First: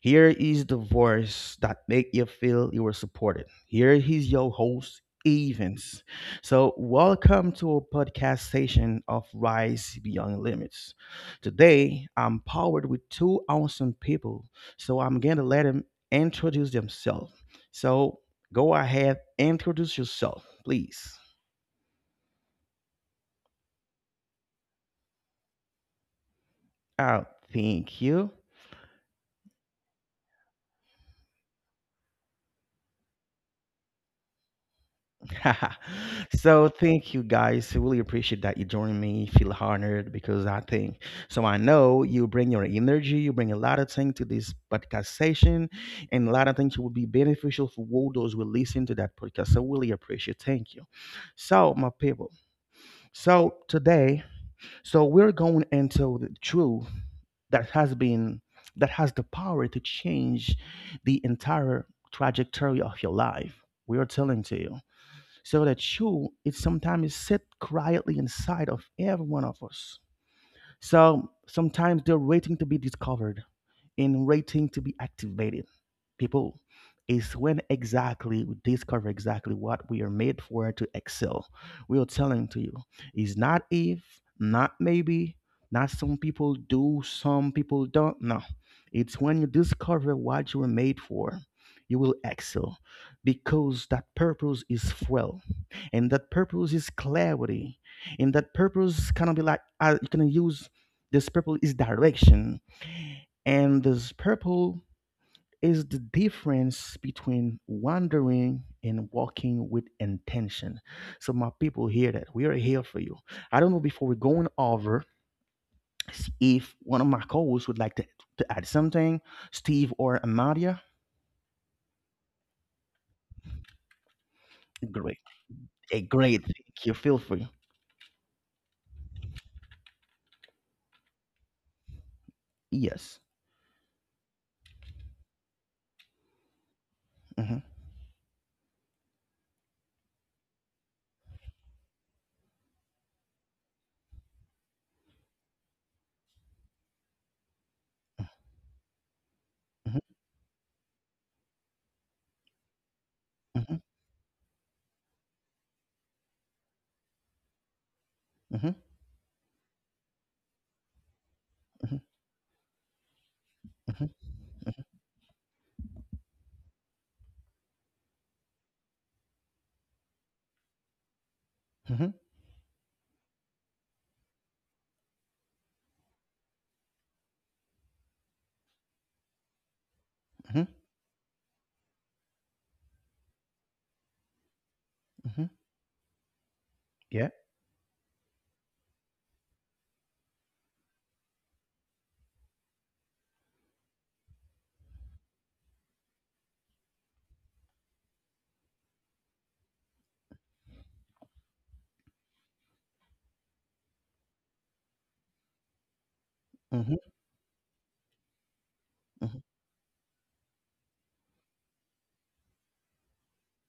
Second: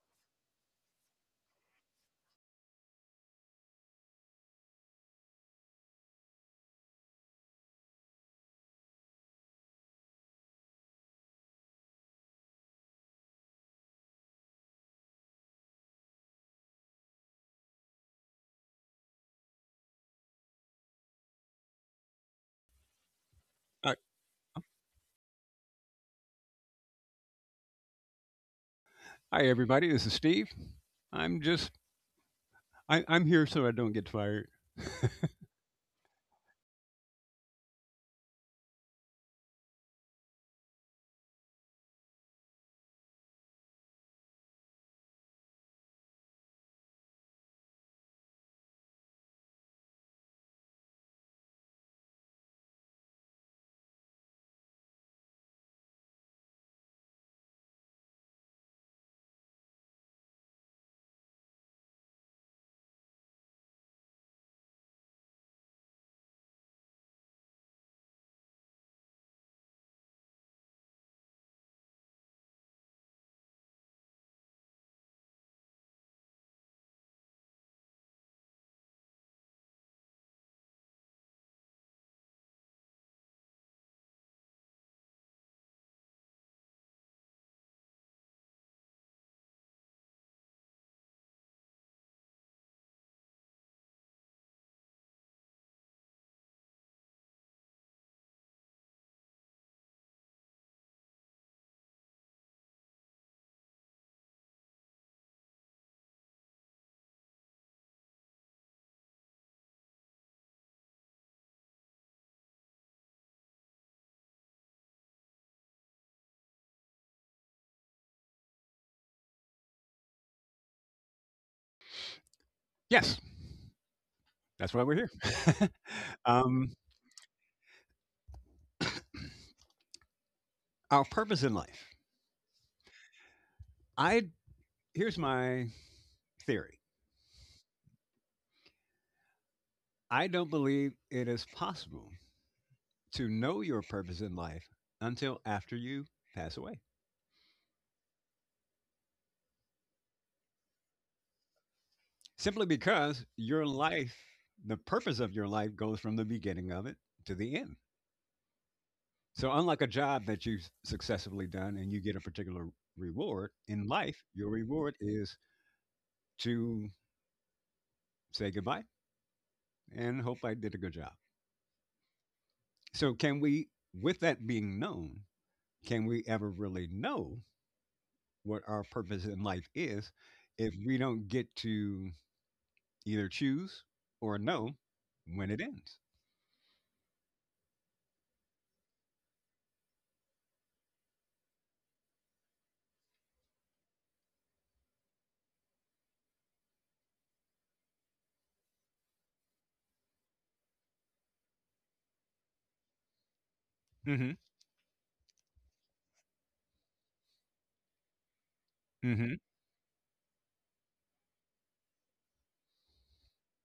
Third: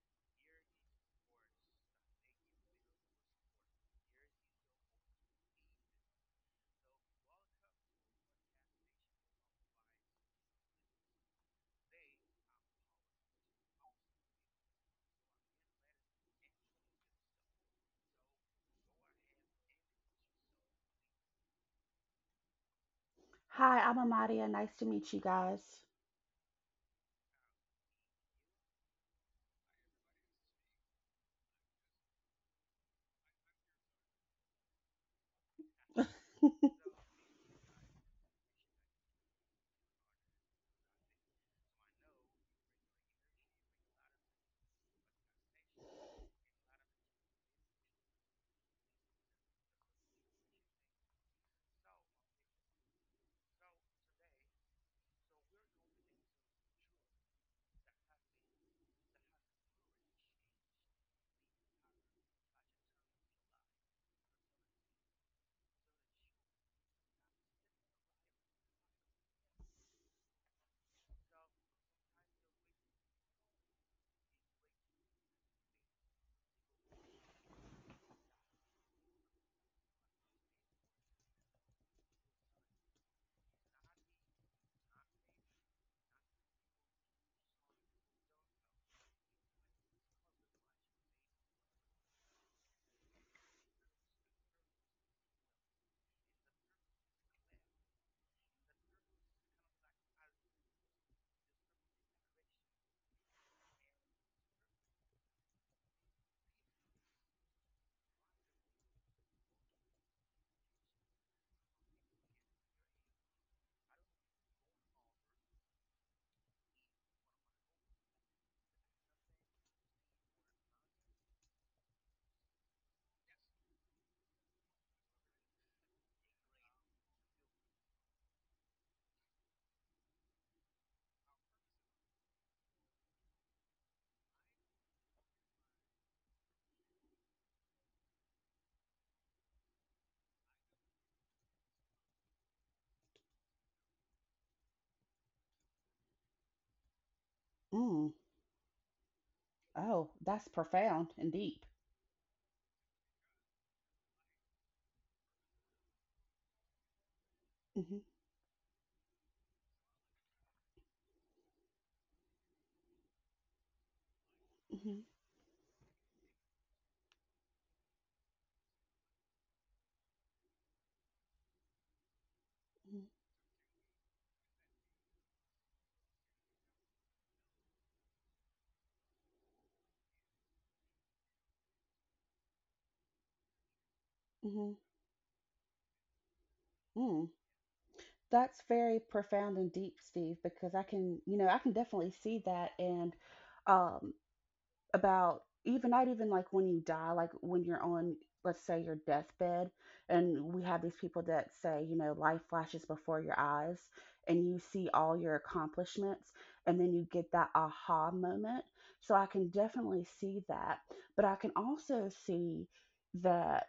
here is the voice that make you feel you were supported. Here is your host, Evans. So welcome to a podcast session of Rise Beyond Limits. Today, I'm powered with two awesome people, so I'm gonna let them introduce themselves. So go ahead, introduce yourself, please. Hi, Uh, I'm Amadia. Nice to meet you guys. Oh, thank you. Hi, everybody. This is Steve. I'm just I'm here so I don't get fired. So thank you guys. I really appreciate that you joined me. Feel honored because I think so. I know you bring your energy, you bring a lot of things to this podcast session, and a lot of things will be beneficial for all those who listen to that podcast. So really appreciate. Thank you. So my people. So today, so we're going into the truth that has been that has the power to change the entire trajectory of your life. We are telling to you so that you it sometimes sit quietly inside of every one of us so sometimes they're waiting to be discovered in rating to be activated. People, is when exactly we discover exactly what we are made for to excel. We are telling to you, it's not if, not maybe, not some people do, some people don't. No, it's when you discover what you were made for. You will excel because that purpose is fuel, and that purpose is clarity, and that purpose kind of be like you can use this purpose is direction and this purple is the difference between wandering and walking with intention. So, my people, hear that. We are here for you. I don't know before we're going over if one of my co hosts would like to add something, Steve or Amadia. Yes, that's why we're here. Great. A great. um, Thank you. Feel free. our purpose in life. Yes. I Here's my theory. hmm I don't believe it is possible to know your purpose in life until after you pass away. Mm. Oh, that's profound and deep. Simply because your hmm life, the purpose of your life, goes from the beginning of it to the end. hmm hmm So unlike a job that you've successfully done and hmm you get a particular reward in hmm hmm life, your hmm reward is to say goodbye and hope I did a good job. hmm So, can we, with that being known, can we ever really know what our purpose in life is hmm if we don't get to either choose or hmm know hmm when it ends? mm Yeah. That's very profound and deep, Steve, because I can, you know, I can definitely see that. And um, about even not even like when you die, like when you're on, let's say, your deathbed, and we have these people that say, you know, life flashes before your eyes Hmm. and you see all your accomplishments and then hmm you get that aha moment. So I hmm Hmm. can definitely see that, but I can also see that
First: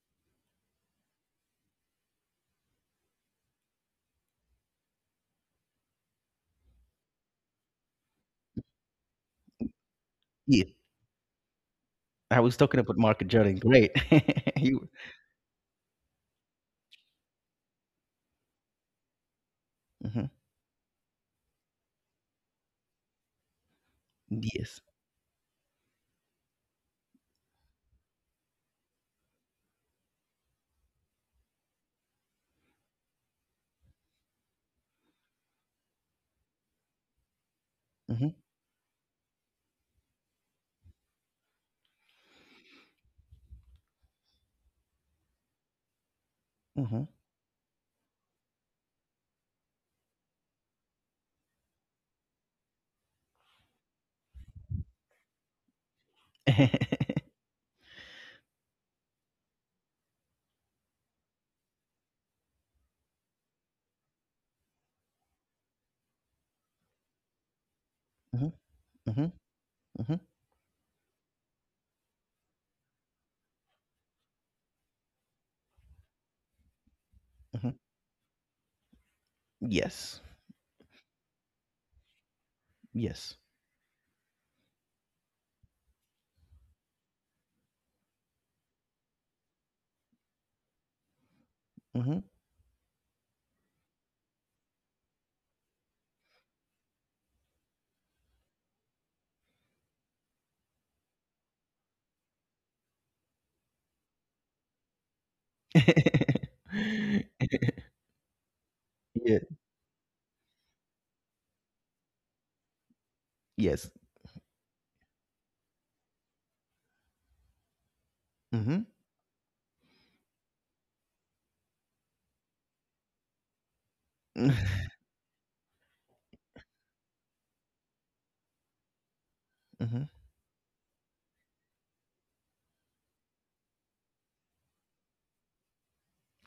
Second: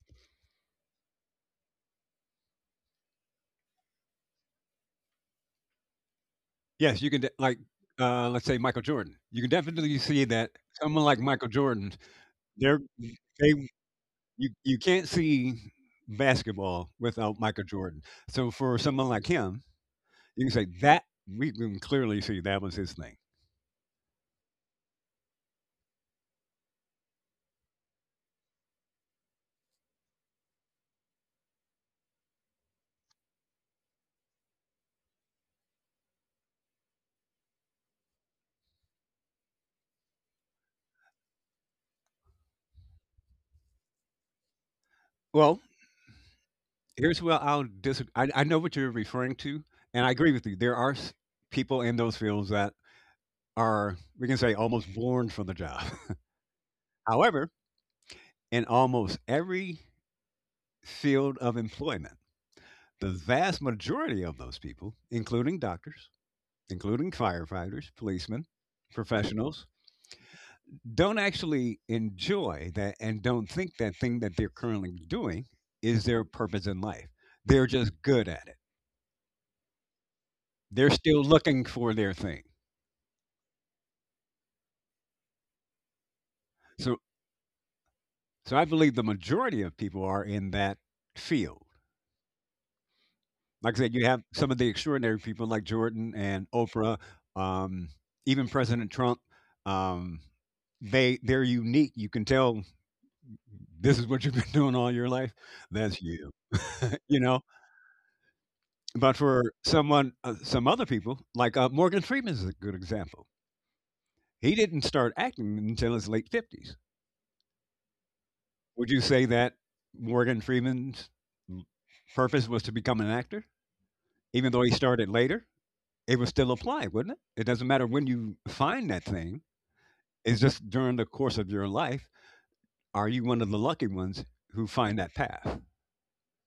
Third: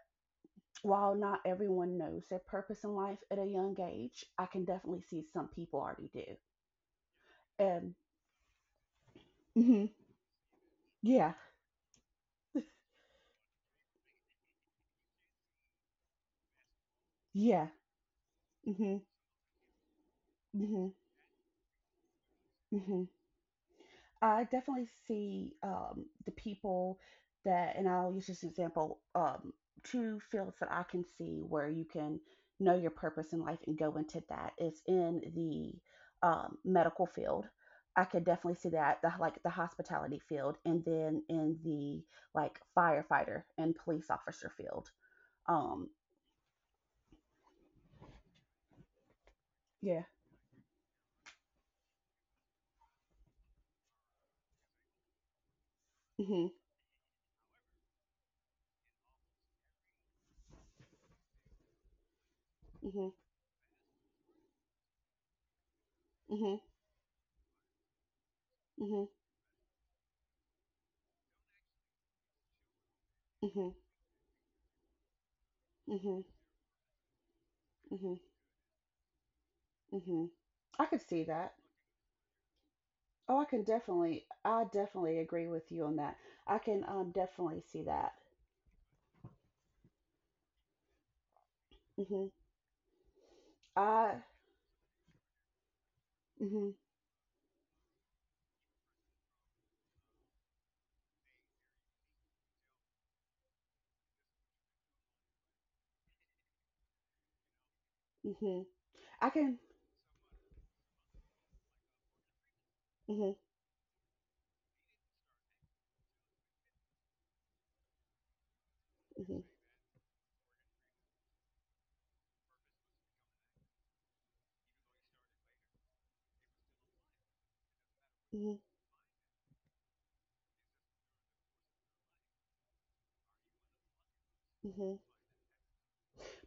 while not everyone knows their purpose in life at a young age, I can definitely see some people already do. Yes, you can, like, Um, let's say Michael Jordan. You can mhm, definitely see that Yeah. someone like yeah, Michael Jordan, I was talking they're, about Mark they, Jordan. Great. you, you you, can't see basketball without Michael yeah. Jordan. So for hmm someone like him, hmm you can say hmm that we can clearly see that was his hmm thing. I Yes. definitely see the people that, and I'll use this example, two fields that I can see where you can know your purpose in life and go into that is in the medical field. I could Mhm, definitely see that, like the hospitality field, and then in the like firefighter and police officer field. Well, Um, mhm. here's where I'll disagree. I know what you're referring to, yeah. and I agree with you. There are people in those fields that are, we can say, almost born for the job. Mhm. However, in almost every field of employment, Mhm. the vast majority of those people, including doctors, Mhm. including firefighters, policemen, Mhm, Mhm. mhm, professionals, mhm, don't actually enjoy that and don't Mhm. think that thing that they're currently doing is their Mhm. purpose in life. They're mhm. just Mhm. good at it. Yes, Mhm. I They're could still see that. looking for their thing. yes. Oh, I can definitely, I definitely agree with you on that. I can So definitely see that. so I believe the majority of people are in that field. Mhm. hmm Like I said, you I, have some of the extraordinary people like Jordan and hmm Oprah, um, even President Trump. Um, they're unique. You can tell this is what you've been doing all your life. That's you. You know, hmm But I Yeah, for can. someone, some other people, like Morgan Freeman is a good example. hmm yes. He didn't start acting until his late fifties. Mhm. Would you say hmm that Morgan Freeman's purpose was to become an actor, even though he started later? It would still apply, wouldn't it? It doesn't matter when you hmm find that thing. Mhm. It's just during the course of your life. Are you one of the lucky ones who hmm find that path?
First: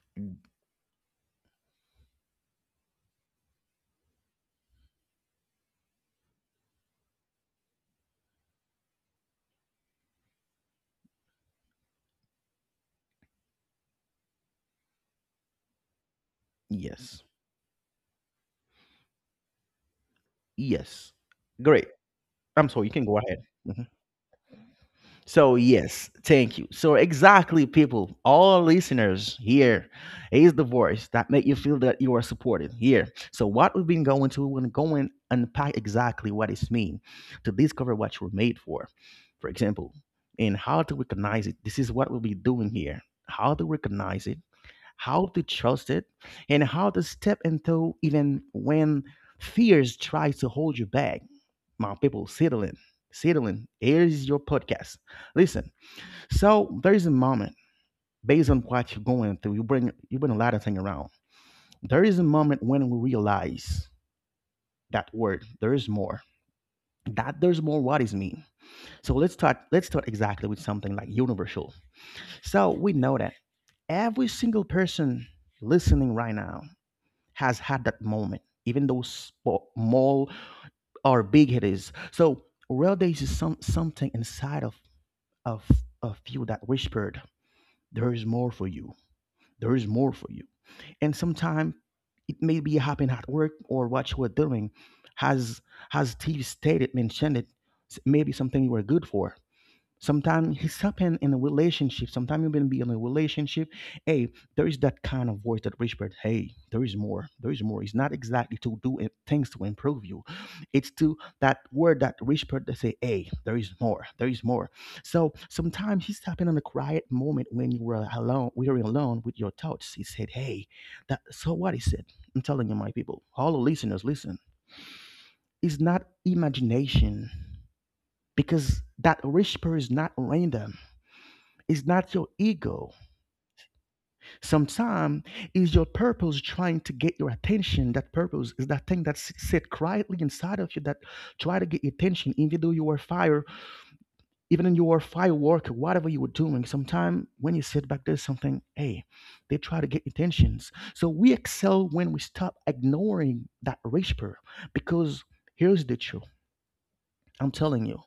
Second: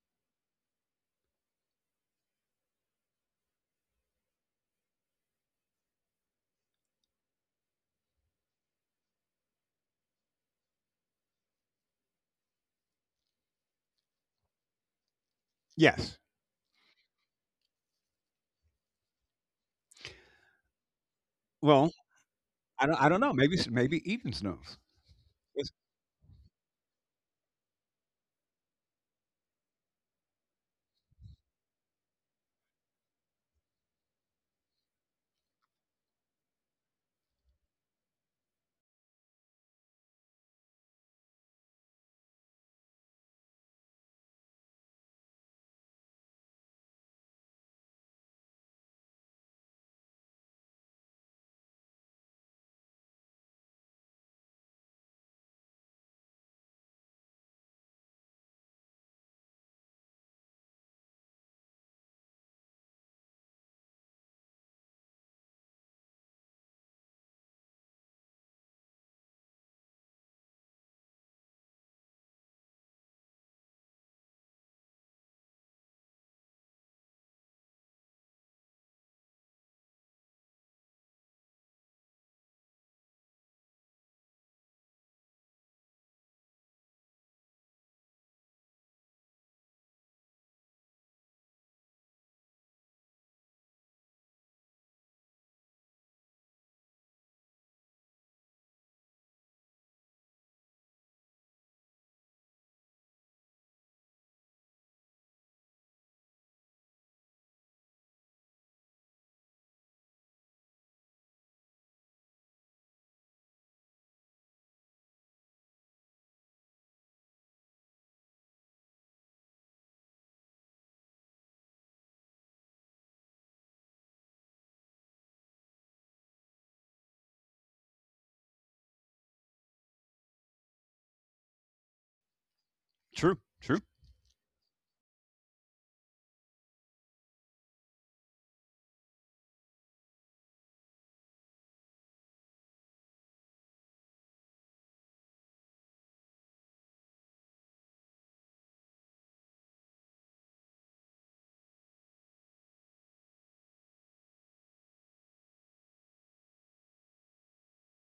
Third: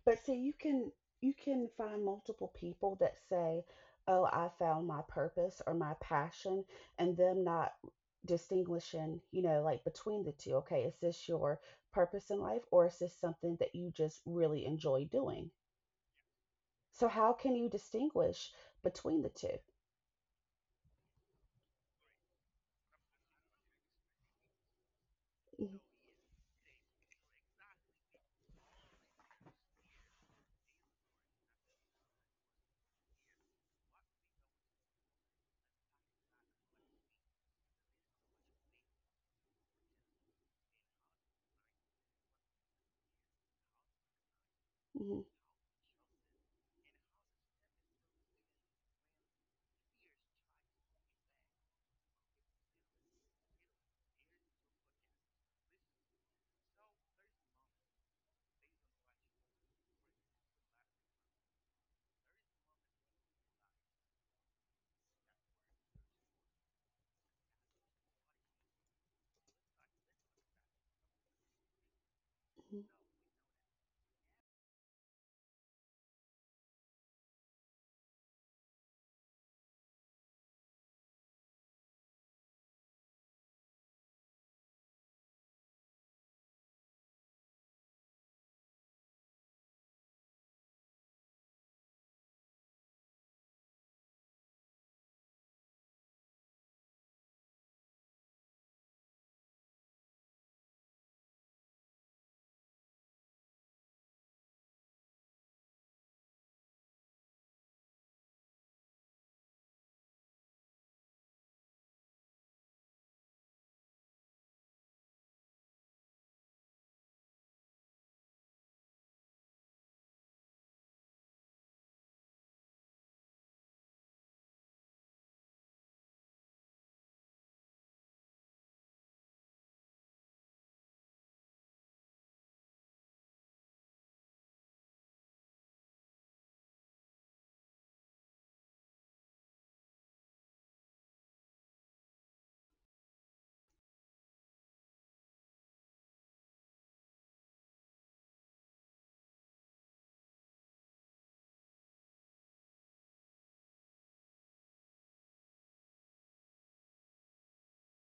But see, you can find multiple people that say, "Oh, I found my purpose or my passion," and them not distinguishing, you know, like between the two. Okay, is this your purpose in life, or is this something that you just really enjoy doing? Yes. So Yes, how can you distinguish between the 2? yes. Great. Well, I'm sorry, I you don't. can I go don't know. ahead. Maybe. Mhm. Maybe even knows. So It's Mhm. yes, thank you. So exactly, people, all listeners here is the voice that make you feel that you are supported here. So what we've been going to, we're going unpack exactly what it's mean to discover what you're made for. For example, and how to recognize it. This is what we'll be doing here. How to recognize it mhm. how to trust it, and how to step into even when fears try to hold you back. My people, settle in. Settle in. Here is your podcast. Listen. So there is a moment based on what you're going through. You bring a lot of things around. There is a moment when we realize that word. There is more. That there's more. What is mean? So let's start. Let's start exactly with something like universal. So Mm, we know that every single person listening right now has had that moment, even though small or big it is. So well, there is some something inside of of of you that whispered, "There is more for you. There is more for you." And sometimes it may be happening at work or what you were doing, has has TV stated mentioned it. Maybe something you were good for. Sometimes it's happened in a relationship. Sometimes you've been be in a relationship. Hey, there is that kind of voice that whispered, "Hey, there is more. There is more." It's not exactly to do it, things to improve you. It's to that word that whispered that say, "Hey, there is more. There is more." So sometimes it's happened in a quiet moment when you were alone. We were alone with your thoughts. He said, "Hey, that." So what he said? I'm telling you, my people, all the listeners, listen. It's not imagination because that whisper is not random it's not your ego. true. True. Sometimes it's your purpose trying to get your attention. That purpose is that thing that sit quietly inside of you that try to get your attention, even though you were fire, even in your firework, whatever you were doing. Sometimes when you sit back, there's something, hey, they try to get attentions. So we excel when we stop ignoring that whisper because here's the truth. I'm telling you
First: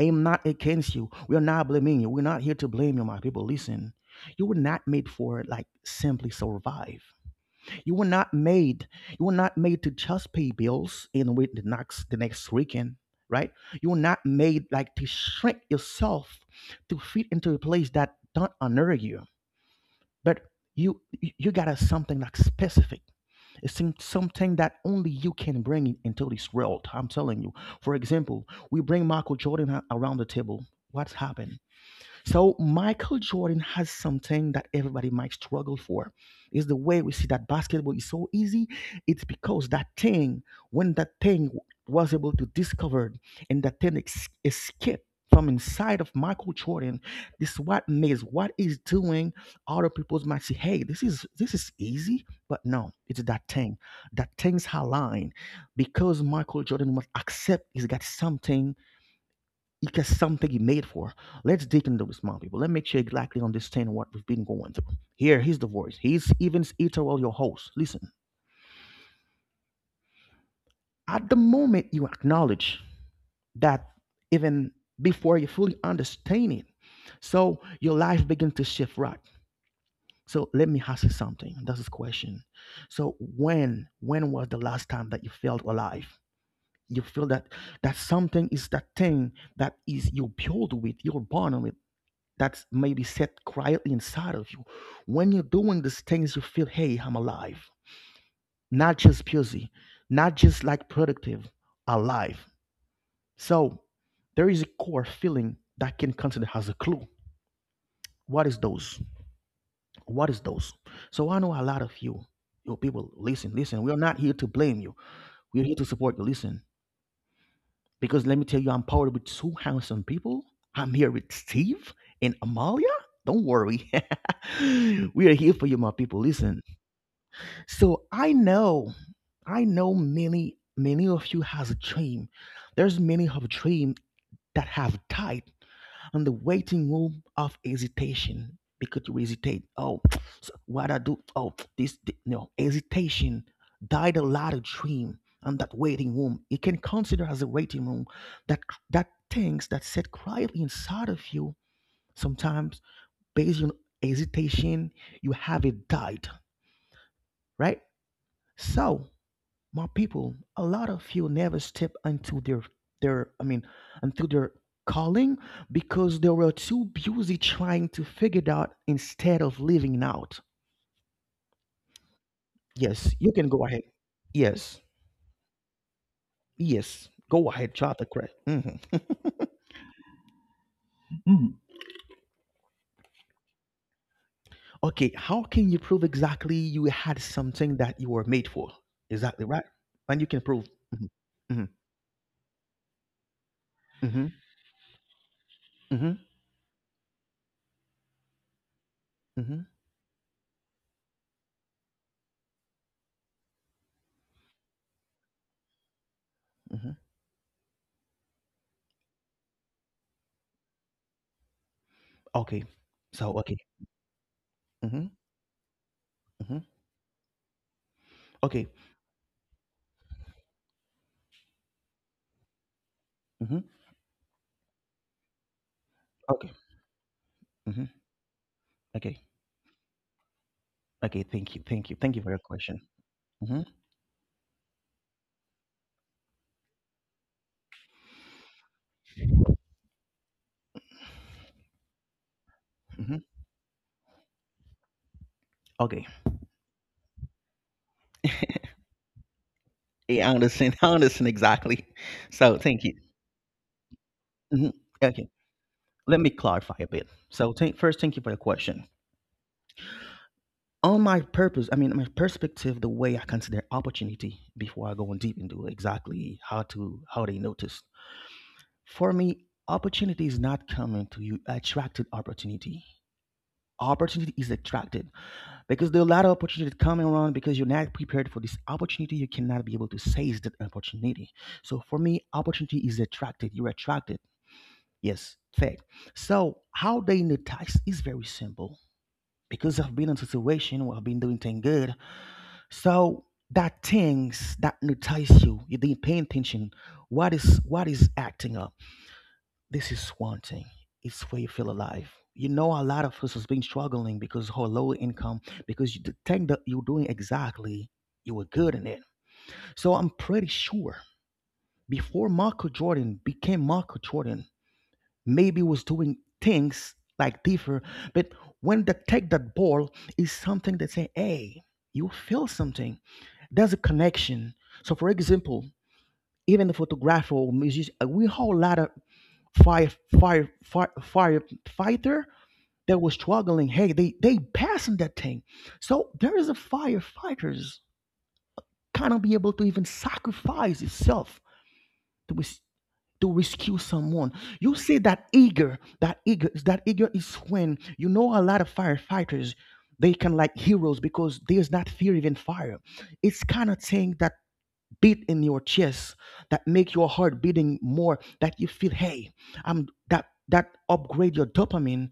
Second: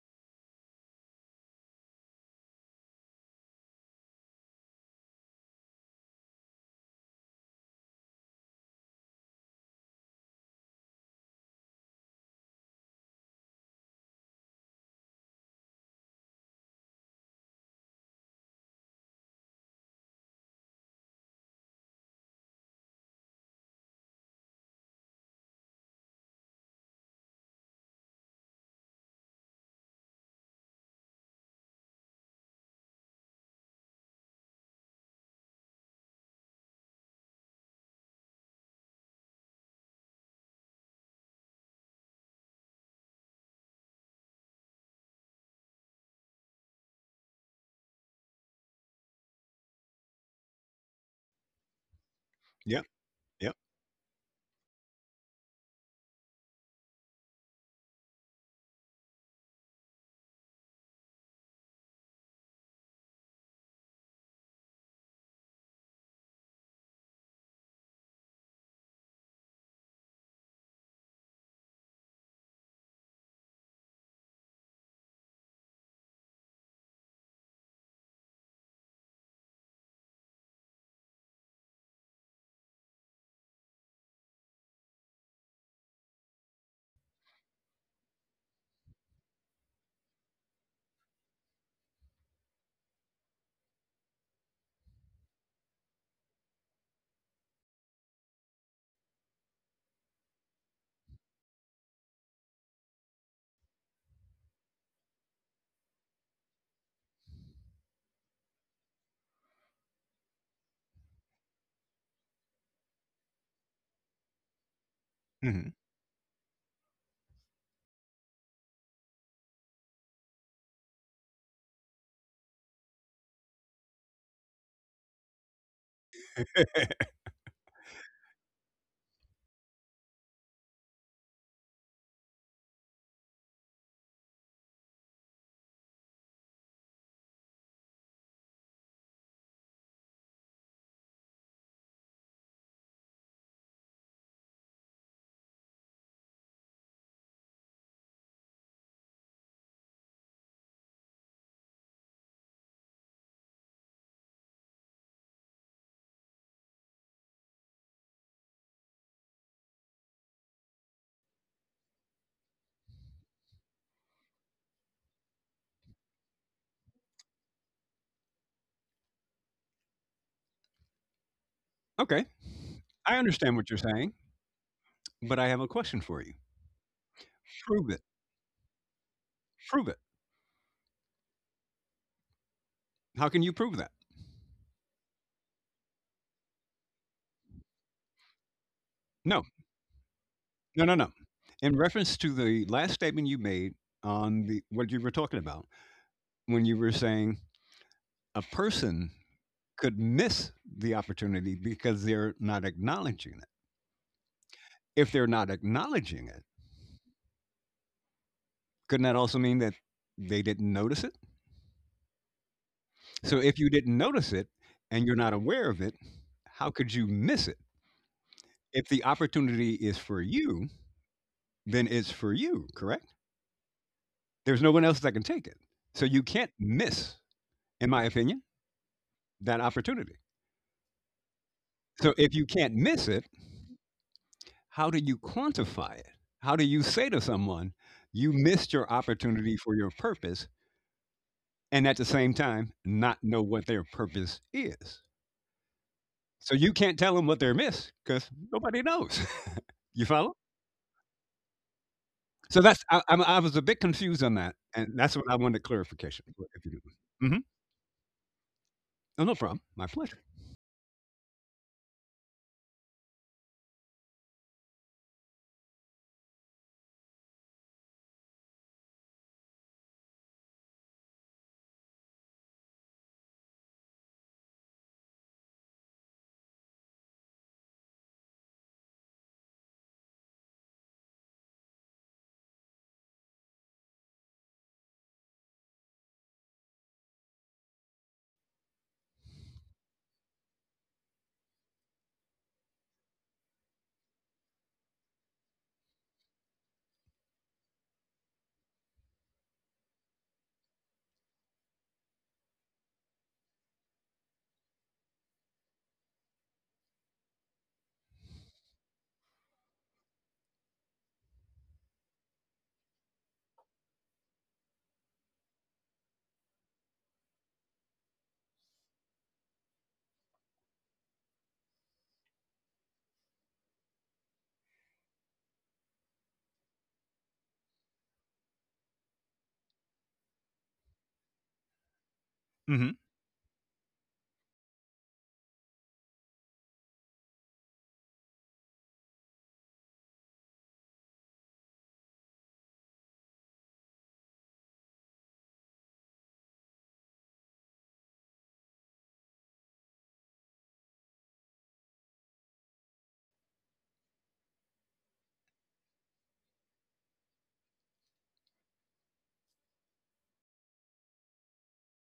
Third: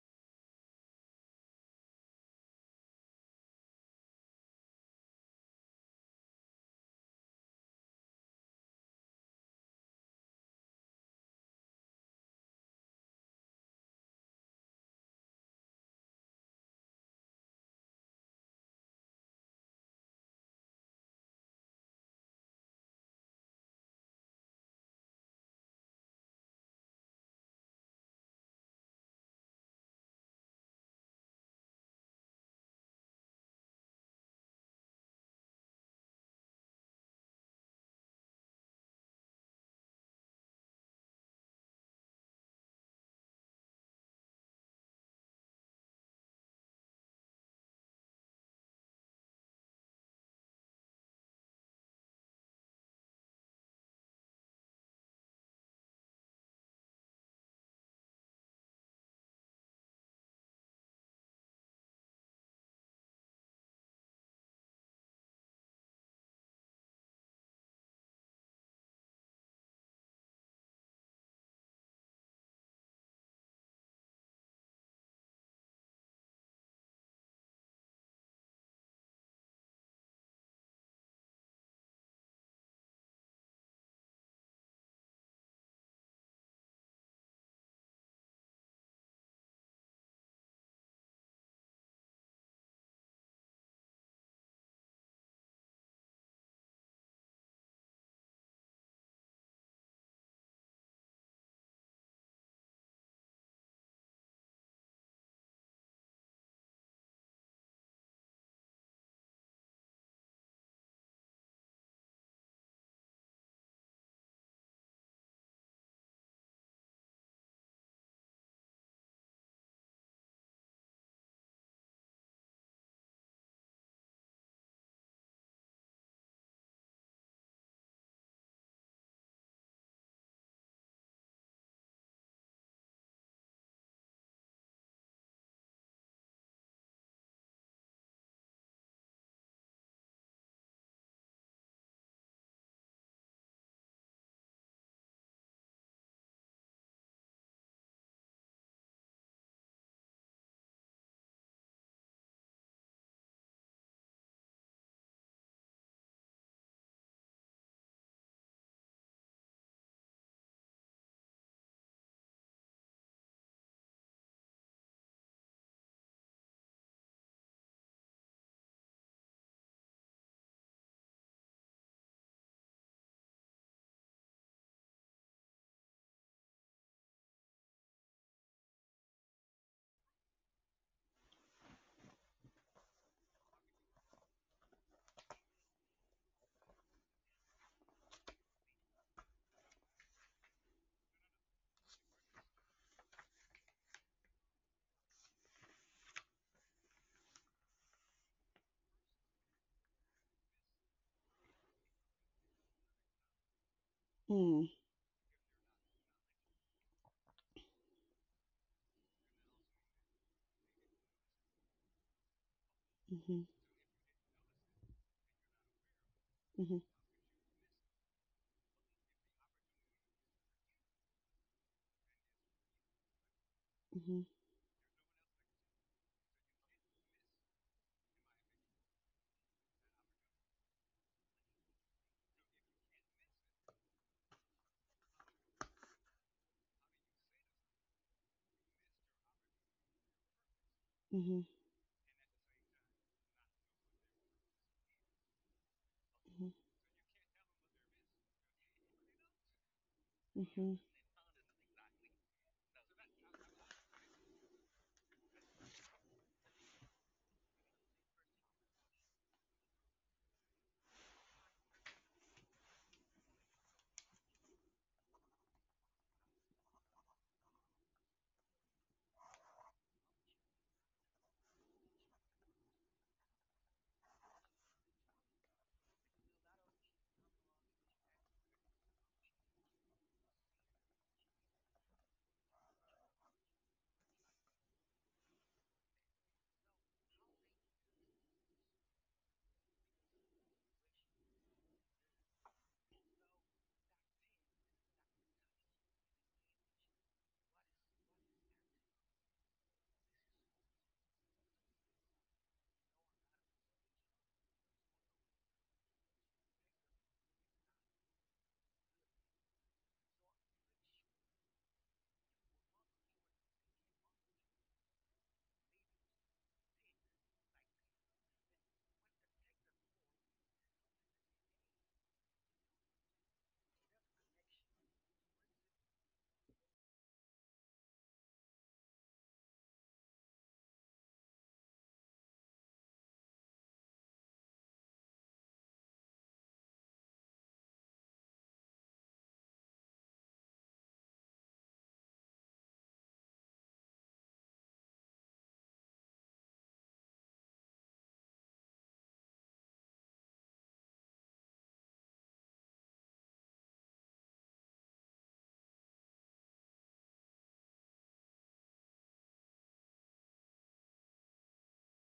I am not against you. We are not blaming you. We're not here to blame you, my people. Listen, you were not made for like simply survive. You were not made. You were not made to just pay bills and wait the next weekend, right? You were not made like to shrink yourself to fit into a place that don't honor you. But you got something like specific it's something that only you can into this world. I'm telling you. For example, we bring Michael Jordan around the table. What's happened? So Michael Jordan has something that everybody might struggle for. Is the way we see that basketball is so easy. It's because that thing, when that thing was able to discover and that thing escaped from inside of Michael Jordan, this is what makes what he's doing. Other people might say, "Hey, this is easy," but Yep. no, it's that Yep. thing. That thing's her line because Michael Jordan must accept he's got something it's something you made for. Let's dig into this, my people. Let's make sure you exactly understand what we've been going through. Here, he's the voice. He's even Eterol, your host. Listen, at the moment you acknowledge that even before you fully understand it, so your life begins to shift right. So let me ask you something. That's this question. So when was the last time that you felt alive? You feel that that something is that thing that is you build with, you're born with that's maybe set quietly inside of you. When you're doing these things, you feel, hey, I'm alive. Not just busy, not just like productive, alive. So there is a core feeling that can consider as a clue. What is those? What is those? So I know a lot of you, you people, listen, listen. We're not here to blame you. We're Mhm. here to support you. Listen, because let me tell you, I'm powered with two handsome people. I'm here with Steve and Amalia. Don't worry. We are here for you, my people. Listen, so I know many, many of you has a dream. There's many of dream that have died on the waiting room of hesitation because you hesitate. Oh, so what I do? Oh, no hesitation died a lot of dream on that waiting room. You can consider as a waiting room that that things that sit quietly inside of you sometimes based on hesitation you have it died right so my people, a lot of you never step into their their I mean into their calling because they were too busy trying to figure it out instead of living out. Okay. Yes, I you can understand go what you're ahead. saying, Yes, but I have a question for you. yes, go ahead, Prove try it. to correct. Prove it. Mhm. How can you prove that? Okay, how can you prove exactly you had something that you were made for? Exactly No. right. And you can prove. No, no, no. Mhm, In reference to the last statement you made mhm, on the what you were talking about, mhm, when you were saying a person mhm, could miss the opportunity because they're not acknowledging it. mm, If they're not acknowledging it, mhm. couldn't that also mean that they didn't notice it? Okay. So So Mm-hmm. okay. if you didn't notice it and Mhm, you're not aware of it, mhm. how Mm-hmm. could you miss it? Okay. If the opportunity is for you, then it's for you, correct? Mhm, Mm-hmm. There's no one else that can take it. So you okay. can't miss, Mhm, in my opinion, okay. that opportunity. Okay, thank you, thank you, So thank you for if your you can't question. miss it, hmm how do you quantify it? How do you say to someone, you missed your opportunity for your purpose, Mm-hmm. and at the same time, hmm not know what their purpose is? Okay, So you can't tell them what they're missed because nobody knows. You yeah, follow? Mm-hmm. I understand exactly. So, So thank that's you. I, I'm, I was a bit confused on that, hmm and that's what Okay, I wanted let clarification. me If you clarify do, a bit. mm-hmm. So, first, thank you for your question. Oh, no problem, my pleasure. On my purpose, I mean, my perspective, the way I consider opportunity before I go on deep into exactly how to how they notice. For me, opportunity is not coming to you. Attracted opportunity. Opportunity is attracted. Because there are a lot of opportunities coming around because you're not prepared for this opportunity. You cannot be able to seize that opportunity. So for me, opportunity is attracted. You're attracted. Yes, fact. So how they need tax is very simple. Because I've been in a situation where I've been doing things good. So that things that entice you, you didn't pay attention. What is acting up? This is one thing it's where you feel alive you know a lot of us has been struggling because her low income because you, the thing that you're doing exactly you were good in it so I'm pretty sure before Michael Jordan became Michael Jordan maybe was doing things like different but when they take that ball is something that say hey you feel something there's a connection. So for example, even the photographer or musician, we whole lot of fire, firefighter Mm-hmm. that was struggling. Hey, they passing that thing. So there is a firefighters kind of be able to even sacrifice itself to res- to rescue someone. You see that eager, that eager is when you know a lot of firefighters. They can like heroes because there's not fear even fire. It's kind of thing that beat in your chest that make your heart beating more that you feel hey, I'm that upgrade your dopamine.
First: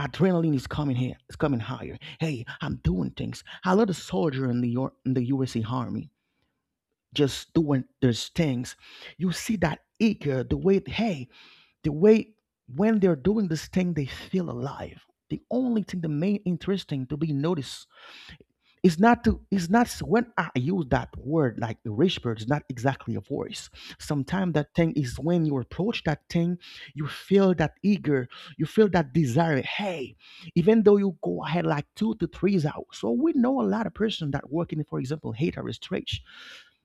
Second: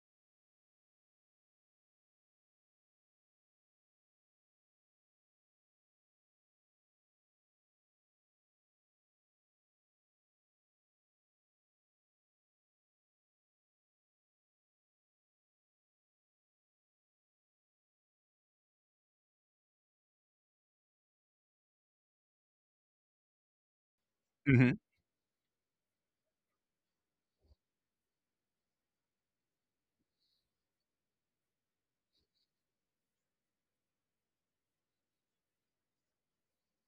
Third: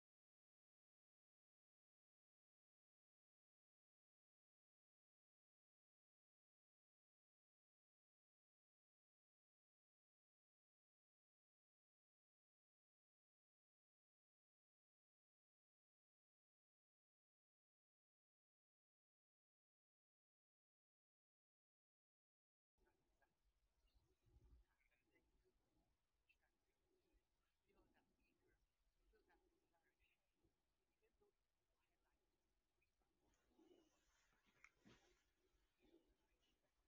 Adrenaline is coming here, it's coming higher. Hey, I'm doing things I love. The soldier in the in the usa army just doing those things. You see that eager, the way hey, the way, when they're doing this thing they feel alive. The only thing, the main interesting to be noticed, it's not when I use that word like the rich bird, it's not exactly a voice. Sometimes Mm-hmm. that thing is when you approach that thing, you feel that eager, you feel that desire. Hey, even though you go ahead like two to three is out. So we know a lot of person that working, for example, hate or stretch.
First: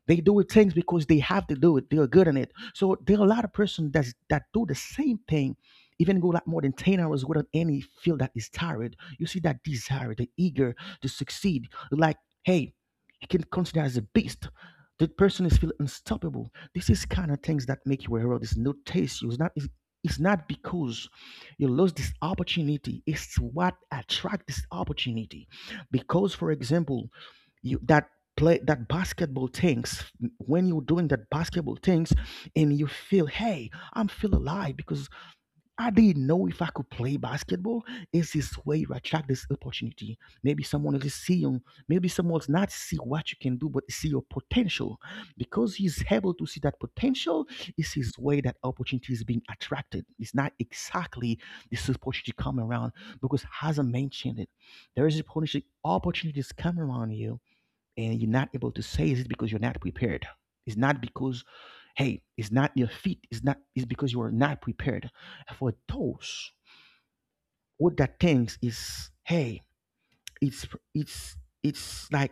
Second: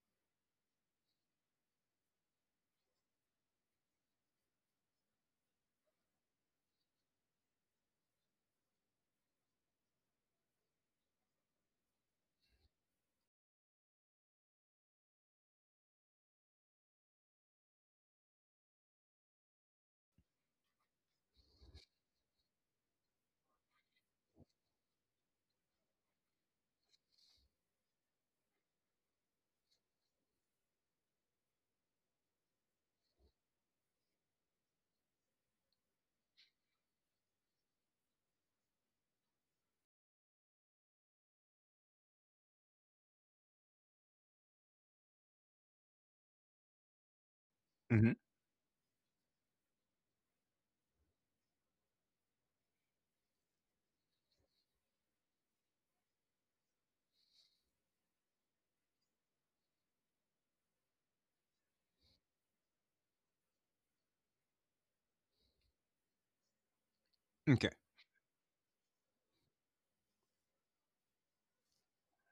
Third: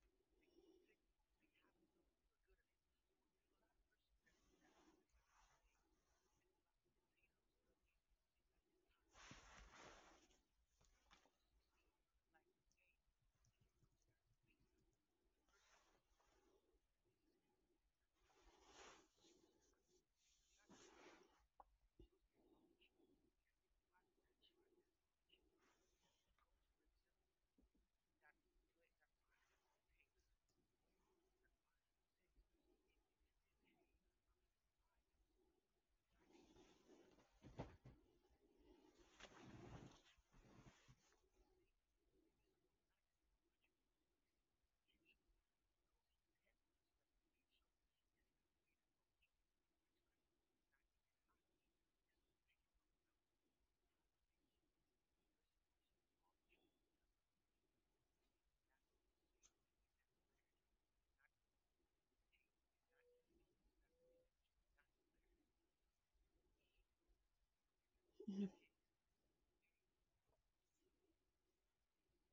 They do it things because they have to do it. They are good in it. So there are a lot of person that do the same thing, even go like more than 10 hours without any feel that is tired. You see that desire, the eager to succeed. Like, hey, you can consider as a beast. That person is feel unstoppable. This is kind of things that make you a hero. This no taste you. It's not because you lose this opportunity. It's what attract this opportunity. Because, for example, you that play that basketball things, when you're doing that basketball things and you feel hey, I'm feel alive because I didn't know if I could play basketball. Is this way you attract this opportunity? Maybe someone else is seeing, maybe someone's not see what you can do but see your potential. Because he's able to see that potential, is his Mm-hmm. way that opportunity is being attracted. It's not exactly this opportunity come around because, as I mentioned it, there is opportunity opportunities come around you and you're not able to say. Is it because you're not prepared? It's not because hey, it's not your feet, it's not, it's because you are not prepared for those. Okay. What that Mm-hmm. thinks is hey, it's it's it's like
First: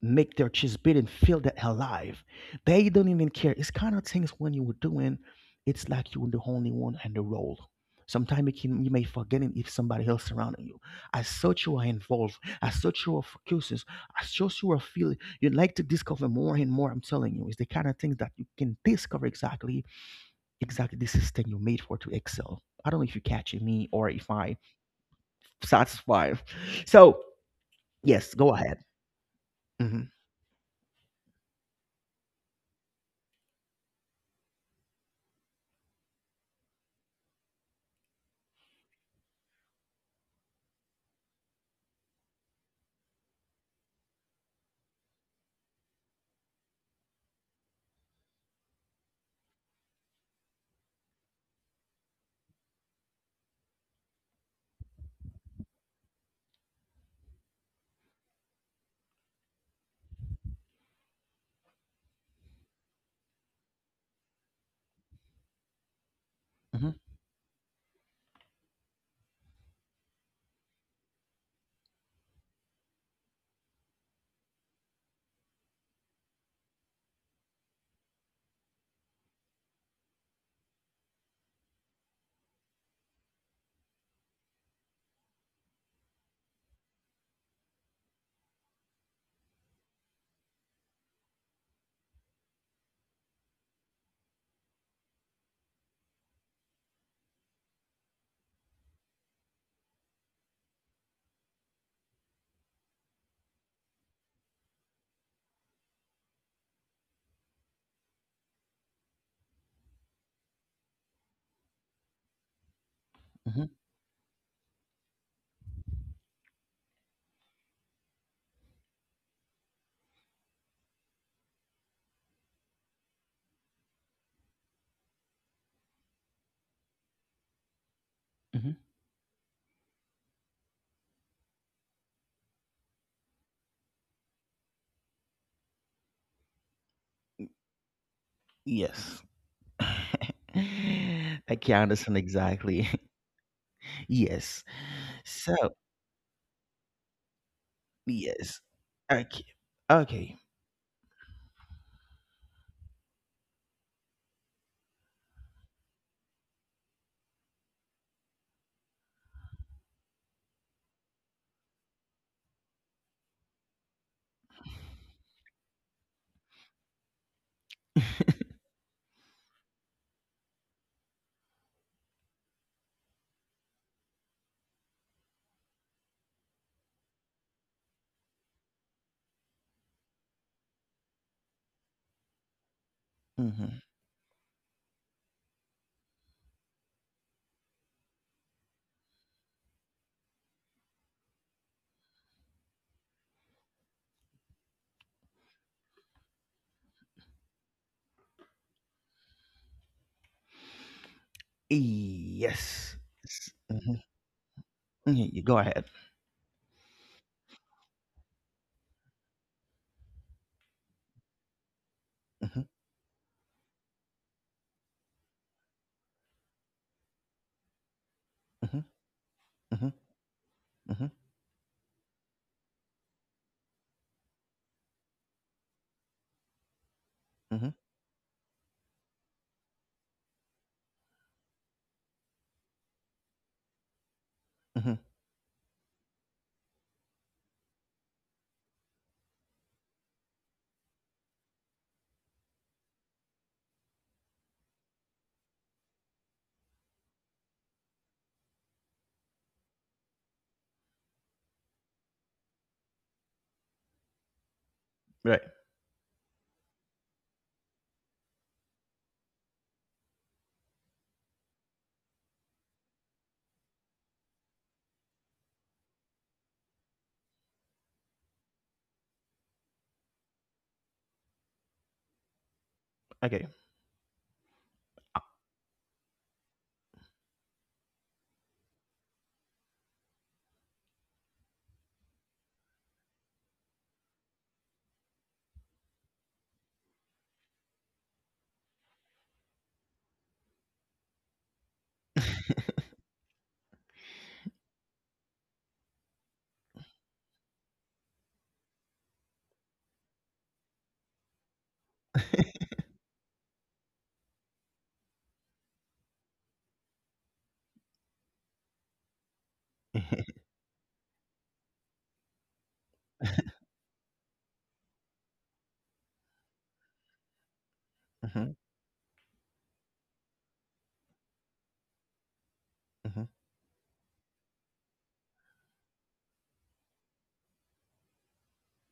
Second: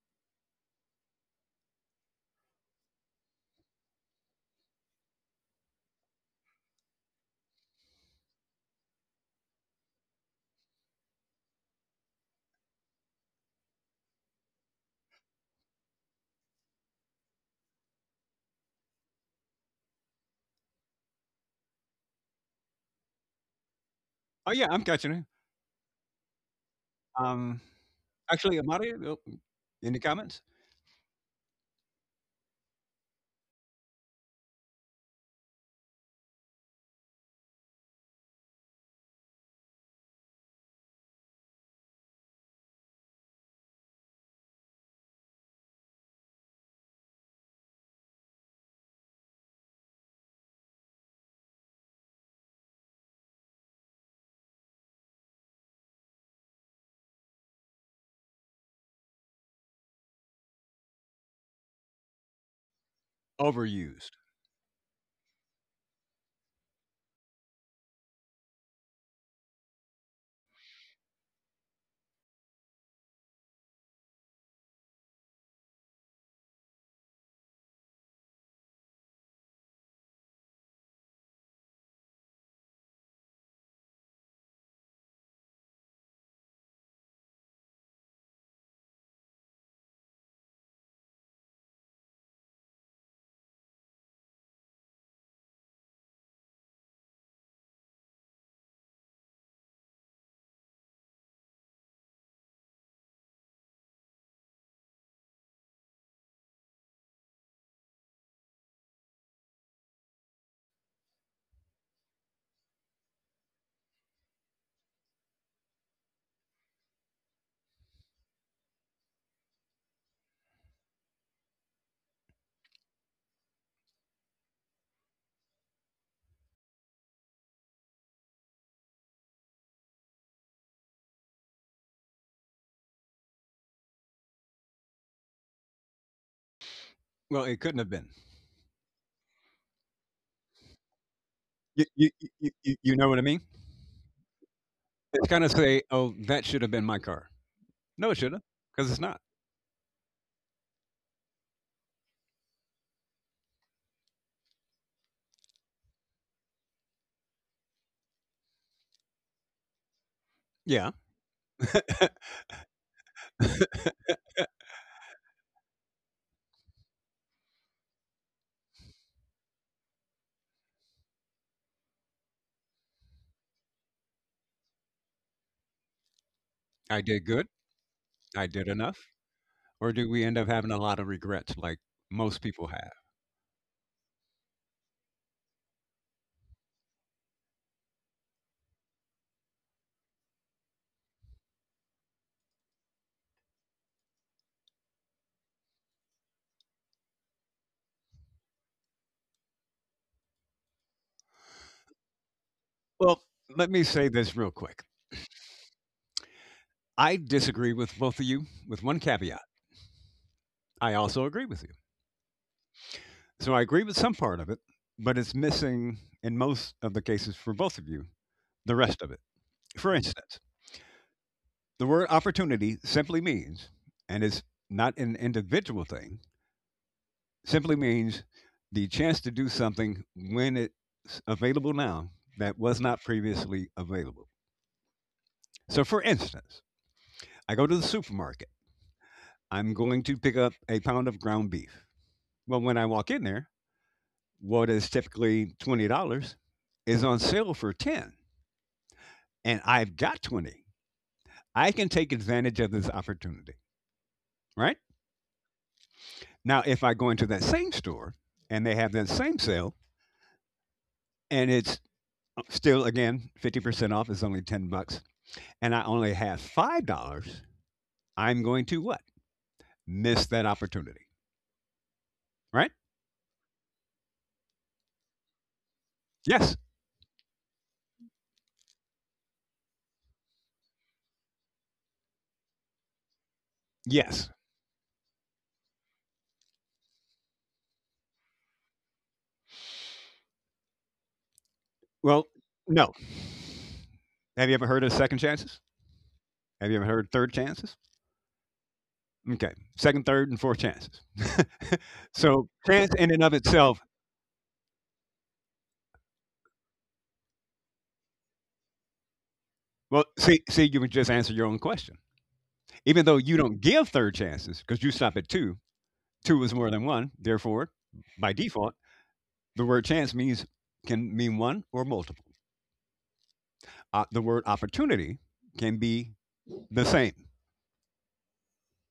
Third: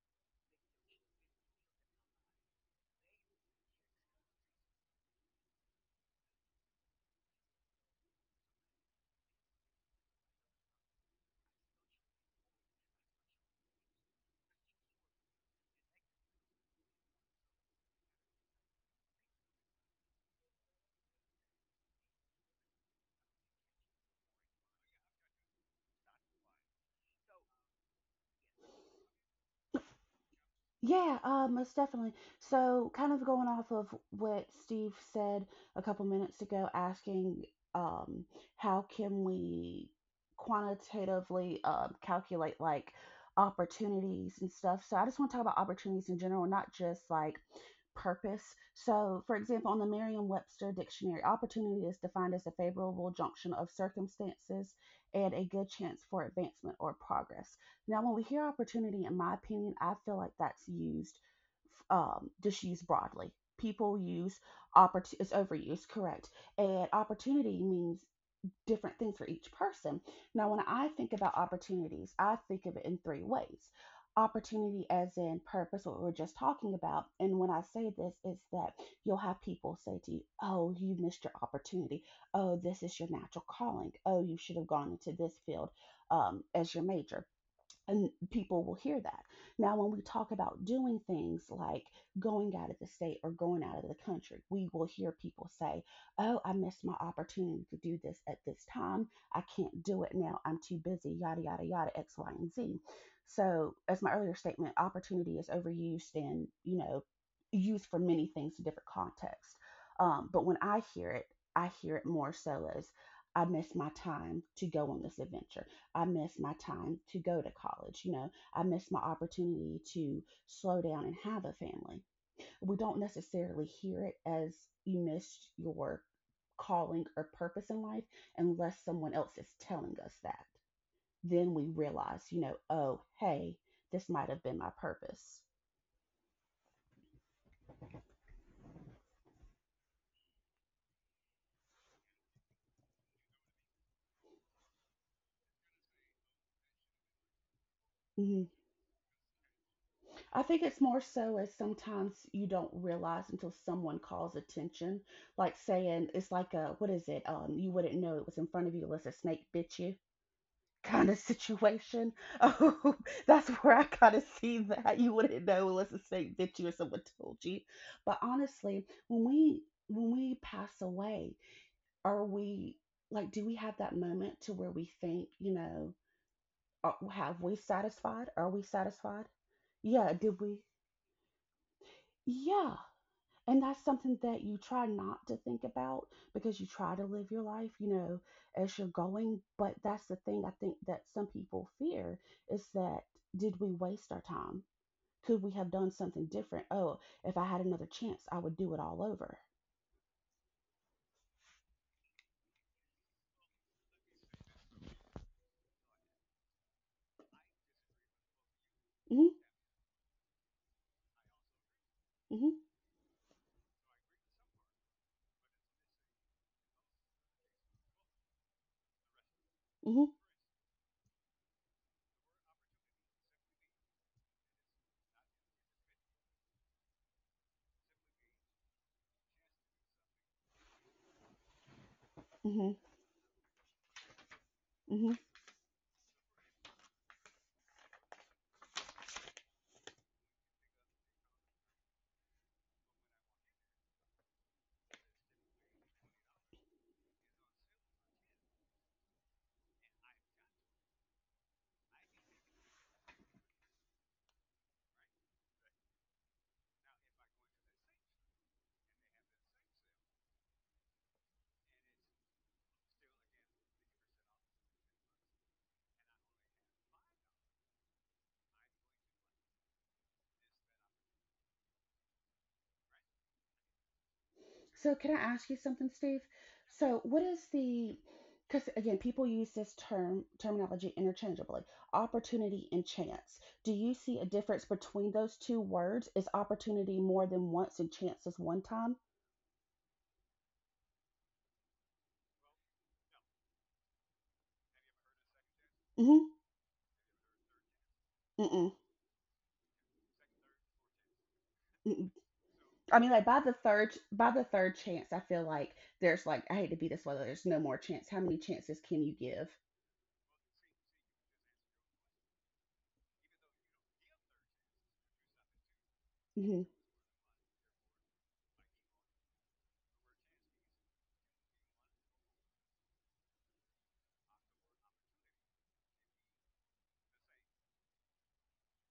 make their chest beat and feel that alive. They don't even care. It's kind of things when you were doing, it's like you were the only one in the world. Sometimes you, can, you may forgetting if somebody else surrounding you. As such, you are involved. As such, you are focused. As such, you are feeling. You like to discover more and more. I'm telling you, it's the kind of things that you can discover exactly, exactly this is thing you made for to excel. I don't know if you're catching me or if Oh, I yeah, I'm catching it. satisfy. So Um, yes, go Actually, ahead. Amari, in the Mhm, comments. Yeah, most definitely. So, kind of going off of what Steve said a couple minutes ago, asking um, how can we quantitatively calculate like opportunities and stuff. So, I just want to talk about opportunities in general, not just like purpose. So, for example, on the Merriam Webster dictionary, opportunity is defined as a favorable junction of circumstances and a good chance for advancement or progress. Now, when we hear opportunity, in my opinion, I feel like that's used, just used broadly. People Overused. use opportunity, it's overused, correct. And mhm, opportunity means different things for each person. Now, when I think about opportunities, I think of it in three ways: opportunity as in purpose, what we were just talking about. And when I say this, is that you'll have people say to you, "Oh, you missed your opportunity. Oh, this is your natural calling. Oh, you should have gone into this field as your major," and people will hear that. Now, when we talk about doing things like going out of the state or going out of the country, we will hear people say, "Oh, I missed my opportunity to do this at this time. I can't do it now. I'm too busy, yada, yada, yada, X, Y, and Z." So, as my earlier statement, opportunity is overused and, you know, used for many things in different contexts. But when I hear it more so as, "I mhm, missed my time to go on this adventure. I missed my time to go to college. You know, I missed my opportunity to slow down and have a family." We don't necessarily hear it as "you missed your calling or purpose in life" mhm. unless someone else is telling us that. Then we realize, you know, oh, hey, this might have been my purpose. Well, it couldn't have been. Yes. I can You, you, understand you, you, exactly. you know what I mean? Yes. It's kind of So, say, oh, that should have been my car. No, it shouldn't, Hmm yes. because it's not. Okay. Okay. I think it's more so as sometimes you don't realize until someone calls attention. Like saying, it's like a, what is it? You wouldn't know it was in front of you unless a snake bit you Yeah, kind of situation. Oh, that's where I kind of see that. You wouldn't know unless it's something that you or someone told you. But honestly, when we pass away, are we, like, do we have that moment to where we think, you know, are, I did have good. we satisfied? I Are we did enough. satisfied? Or do Yeah, we end did up we? having a lot of regrets like most people Yeah. have? And Mhm. that's something that you try not to think about because you try to live your life, you know, as you're going. But that's the thing I think that some people fear is that, did we waste our time? Could we have done something different? Oh, if I had another chance, I would do it all over. Yes. Well, let me Mhm. say this real quick. Mhm, you go ahead. I disagree with both of you with one Hmm caveat. I also agree with you. Mhm, So I agree with some part of it, but it's missing in most of the cases for both of you the mhm, rest of it. mhm, For hmm instance, mhm, the word opportunity simply means, and it's not an individual thing, mhm, simply means the chance to do something when it's available now that hmm was not previously available. mhm. hmm So, for instance, I go to the supermarket. I'm going to pick up a pound of ground beef. Well, when I walk in there, what is typically $20 is on sale for 10, and I've got 20. I can take advantage of this opportunity, right? Right. Now, if I go into that same store and they have that same sale, and it's still again 50% off is only 10 bucks, and I only have $5, I'm going to what? Miss that opportunity, right? Okay. So, can I ask you something, Steve? Yes, So, what is the, because again, people use this term terminology interchangeably, opportunity and chance. Do you see a yes. difference between those two words? Is opportunity more than once and chance is one time? Well, no. Have you ever heard of second chances? Mm-hmm. Have you ever heard of third chances? Mm-mm, Okay, second, third, and fourth chances. mm-mm. So chance I mean, in and like of by the itself. third, by the third chance, I feel like there's like, I hate to be this way, there's no more chance. How many chances can you give? Well, see, you would just answer your own question. Even though you don't give third chances because you stop at two, two is Mm-hmm. more than one. Therefore, by Mhm, default, the word chance means can mean one or multiple. mhm, The word opportunity can be the same.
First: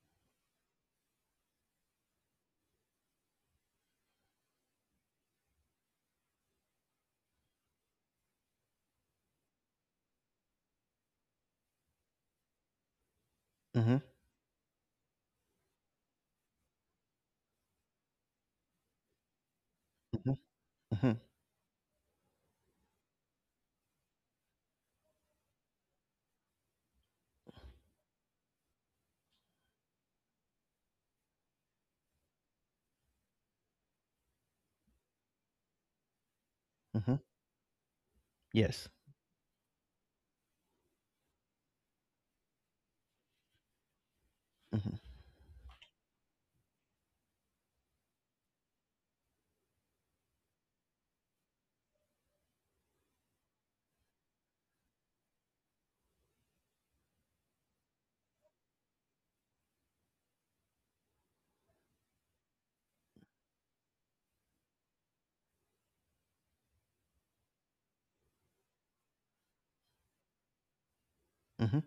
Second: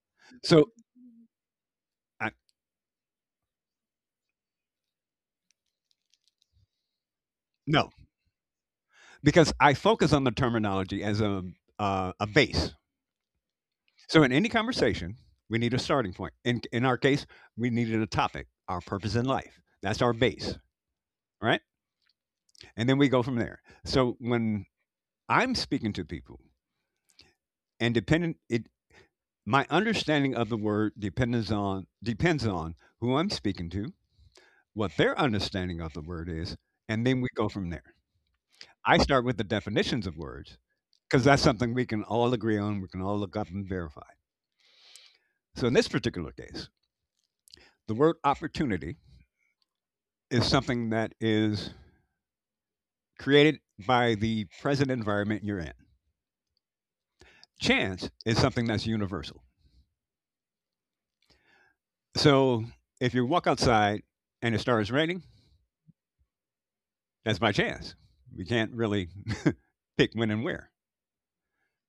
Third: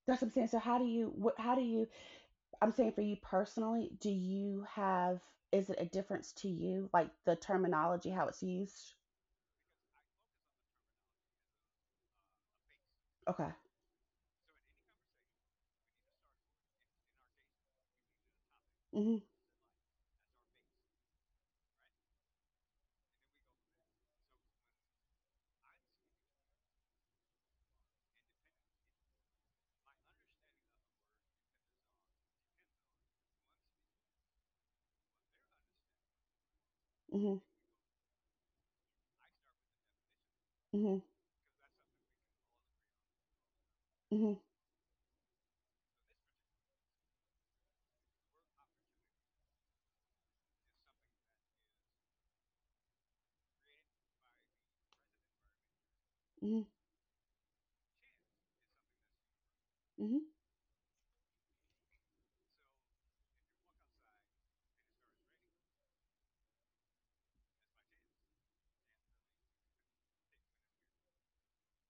That's what I'm saying. So So how do you, what? How do you, I, I'm saying for you personally, do you have, is it a difference to you, like the no, terminology, how it's used? because I focus on the terminology as a base. Okay. mhm, So in any conversation, we need a starting point. In our case, we needed a topic, our purpose hmm in life. That's our mhm, base, mhm, right? And then we go from there. So when I'm speaking to people and dependent it my understanding of the word depends on who I'm speaking to, what their understanding of the word is, and mhm. then we hmm go from there. Yes. I start with the definitions of words hmm because that's something we can all agree on, we can all look up and verify. hmm Mhm, So in this particular case, the word opportunity is something that is created by the present environment you're in. hmm Chance is something that's universal. hmm So if you walk outside and it starts raining, that's by chance. We can't really pick when and where. mhm.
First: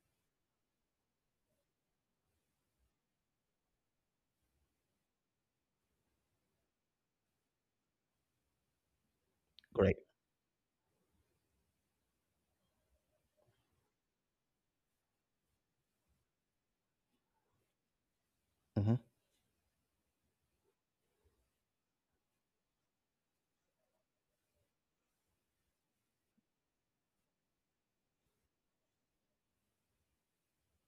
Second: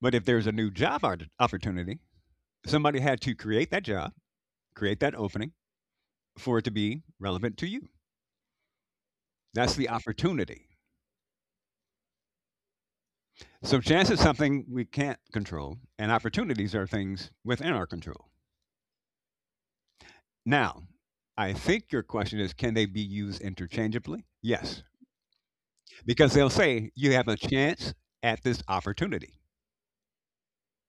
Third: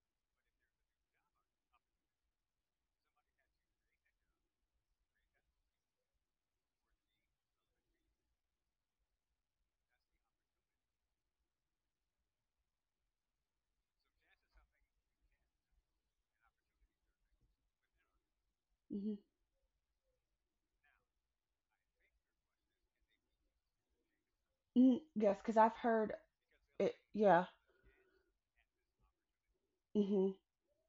But if there's a new job opportunity, somebody had to create that job, create that opening for it to be relevant to you. That's the Great. opportunity. So chance is something we can't control, and opportunities are things within our control. Mhm, hmm Now, I think your question is can they be used interchangeably? Yes. hmm Yes, because I've heard Because they'll say it, you have a yeah. chance at this opportunity. hmm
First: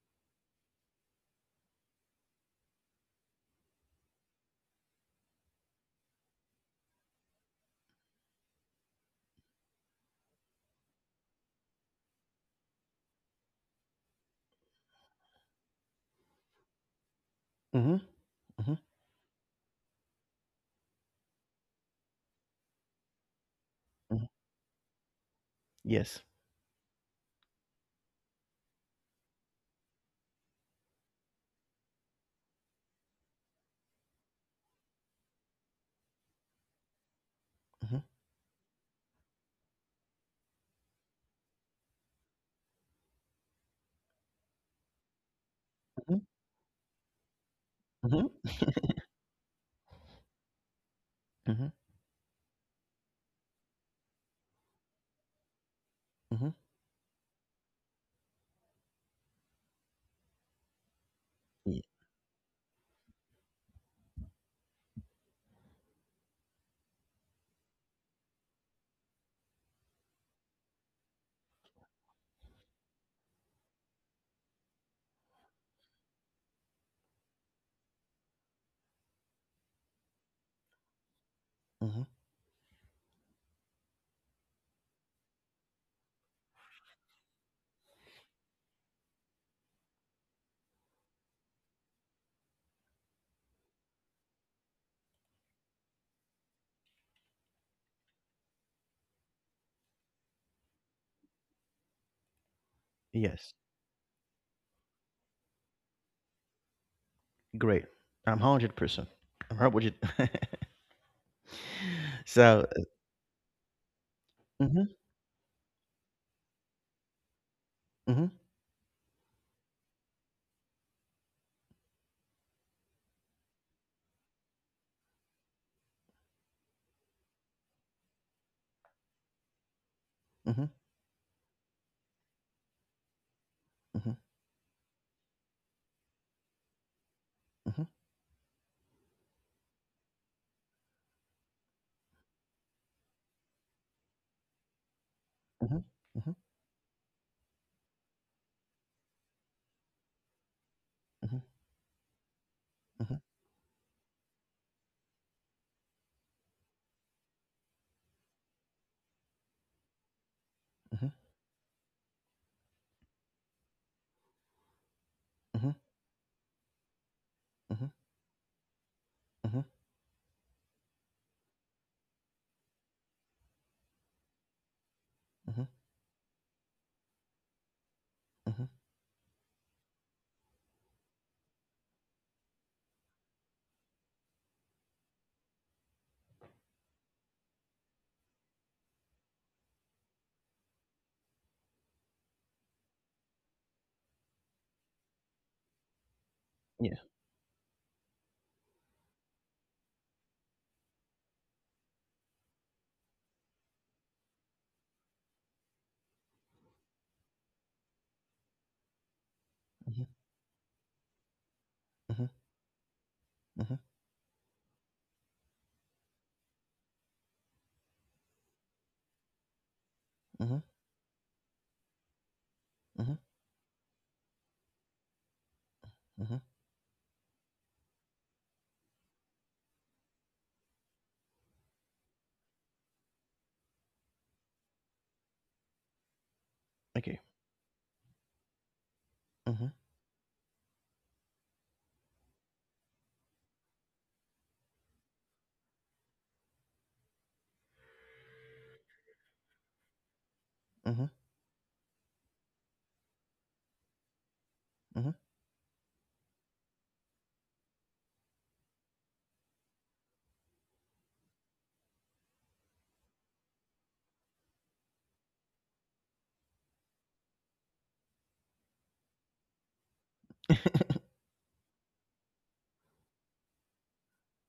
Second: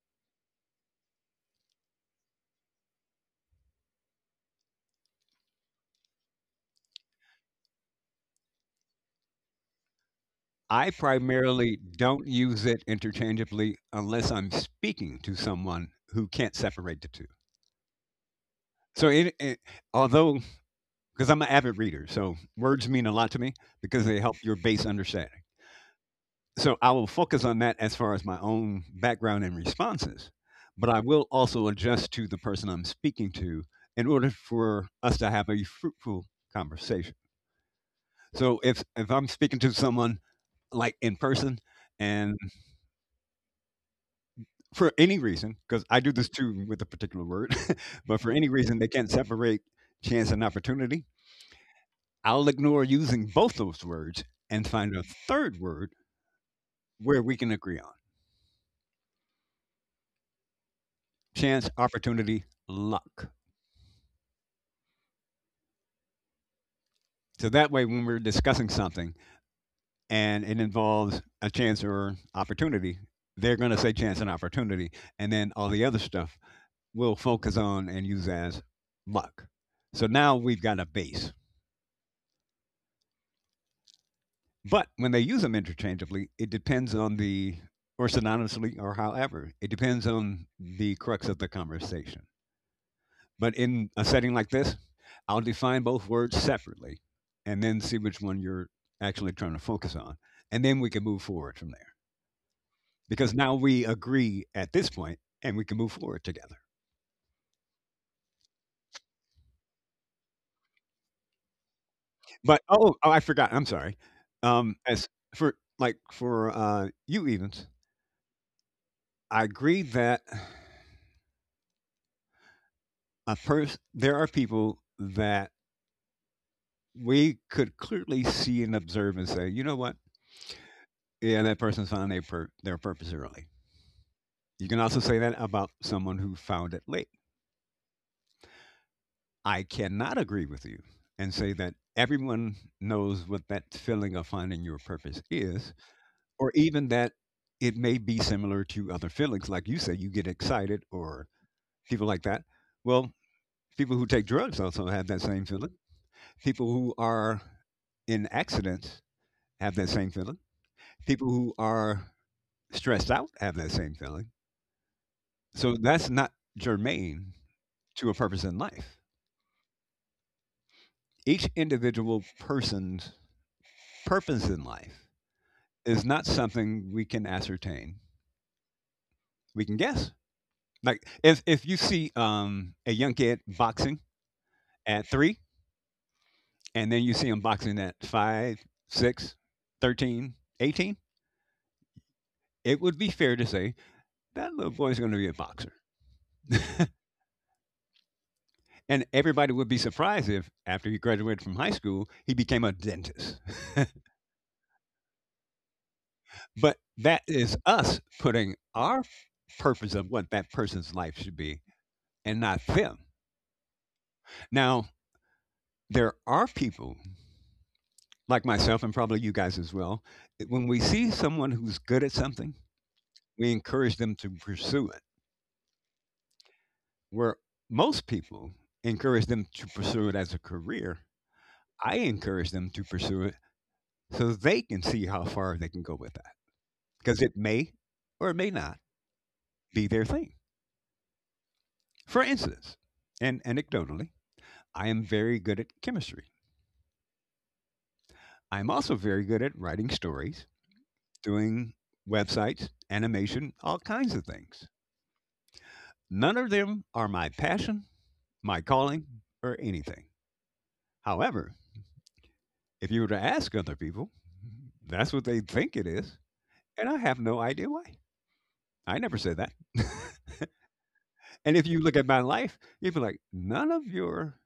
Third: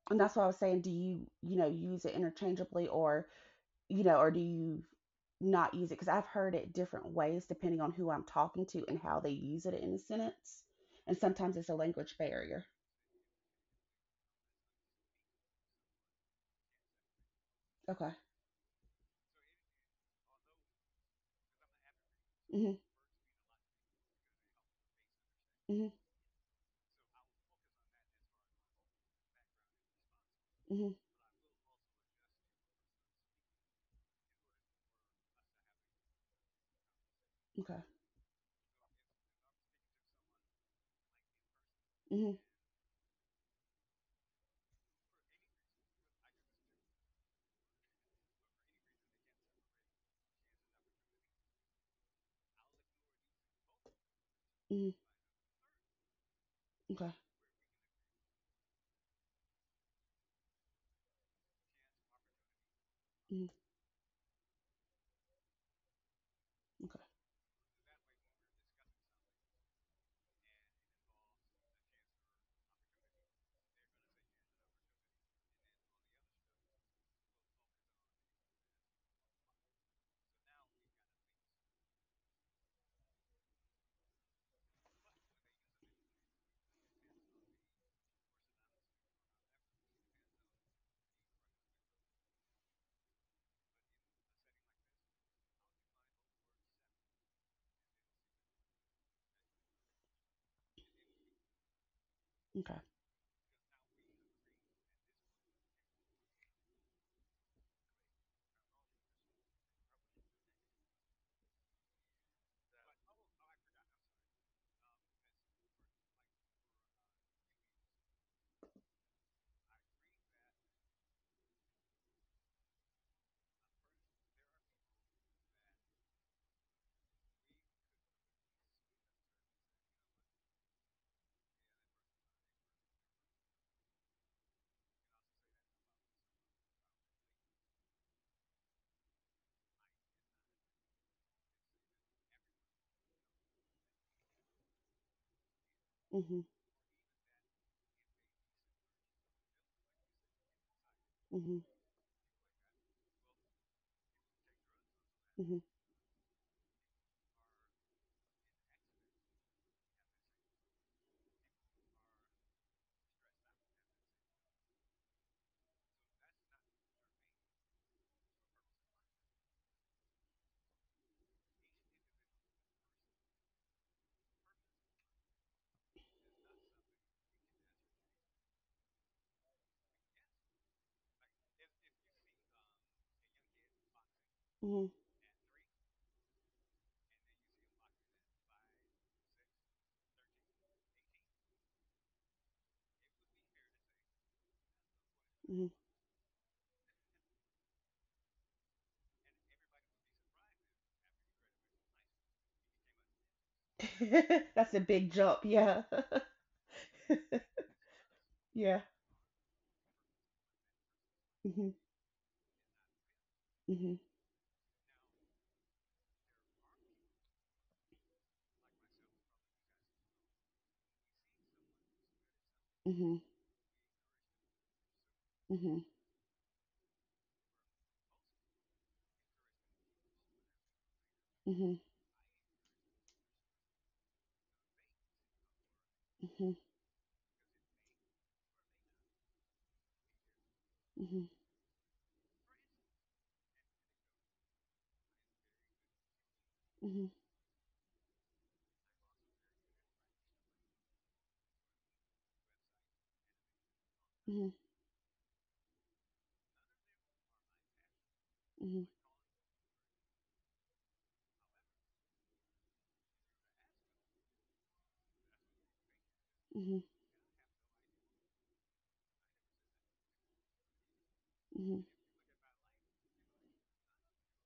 And that's what I was saying. Do you, you know, use it interchangeably or, you know, or do you not use it? Because I've heard it different ways depending on who I'm talking to and how they use it in a sentence. I And sometimes it's a primarily language don't barrier. use it interchangeably unless I'm speaking to someone who can't separate the two. mhm, Okay. mhm, So, although, because I'm an avid reader, so hmm words mean a lot to me because they mhm. help your base understanding. hmm Yes. So, I will focus on that as far as my own background and responses, but hmm I will also adjust to the person I'm speaking to in order for us to have a fruitful conversation. Okay. Mm-hmm. So, if I'm speaking to someone like in person, Mm-hmm. and for any reason, because I do Mm-hmm. this too with a particular word, but Mm-hmm. for any reason they can't separate chance and opportunity, Mm-hmm. I'll ignore using both those words and Mm-hmm. find a third word Mm-hmm. Okay. where we can agree on chance, Yeah. opportunity, luck. Mm, okay. So that way when we're discussing something and it involves a chance or opportunity, they're going to say chance and opportunity, and then all the other stuff we'll focus on and use as luck. So now we've got a base. Mm-hmm. But when they use them interchangeably, it depends on the, or synonymously, or however, it depends on the crux of the conversation. But in a setting like this, I'll define both words separately and then see which one you're actually trying to focus on. And then we can move forward from there Okay. because Yes. now we agree at this point and we can move forward together. Great. I'm 100%. I'm hundred with you. But, So. oh, oh, I forgot. I'm sorry. Mm-hmm. As for you, Evans, Mm-hmm. I agree that a person there are people that we could clearly see and observe and say, you know what? Mm-hmm. Yeah, that person's found their purpose early. Mm-hmm. You can also say that about someone who found it late. Mm-hmm. I cannot agree with you and say that everyone knows what that feeling of finding your purpose is, Mm-hmm. Mhm. or even that it may be similar to other feelings. Like you say, you get excited or Mm-hmm. Mm-hmm. Mhm. people like that. Well, Mm-hmm. people who take drugs also have that same Mhm. feeling. People who are in accidents have that same feeling. People who are stressed out have that same feeling. Mm-hmm. So that's not germane Mm-hmm. to a purpose in life. Mm-hmm. Each individual person's purpose in life Mm-hmm. is not something we can ascertain. Mm-hmm. We can guess. Like if you see a young kid boxing Mhm. at three, and then you see him boxing at five, six, 13, 18, it would be fair to say that little boy's going to be a Mhm. boxer. Yeah. And everybody would be surprised if, after he graduated from high school, he became a dentist. That's a big jump. Yeah. But that is us putting Yeah. our purpose Mm-hmm. of what that person's life should be Mhm. Mm-hmm. and not them. Mhm. Now, there are people like myself and probably you guys as well. That Mm-hmm. When we see someone who's good at something, Mm-hmm. Mm-hmm. Mhm. we encourage them to pursue it. Mhm. Mm-hmm. Where most people encourage them to pursue it as a career, Mhm. I encourage them to pursue it so they can see how far they can go with that Mhm. Okay. because it may or it may not Mm-hmm. be their thing. Mhm. For instance, and anecdotally, I am very good at chemistry. Mhm. I'm also very good at writing stories, Mm-hmm. doing websites, animation, all kinds of Mhm. things. Mm-hmm. None of them are my passion, my Mhm. Mhm. calling, or anything. However, if you were to ask other people, that's what they think it is. Mhm. And I have no idea why. I never said that. And if you look at my life, you'd be like, none of your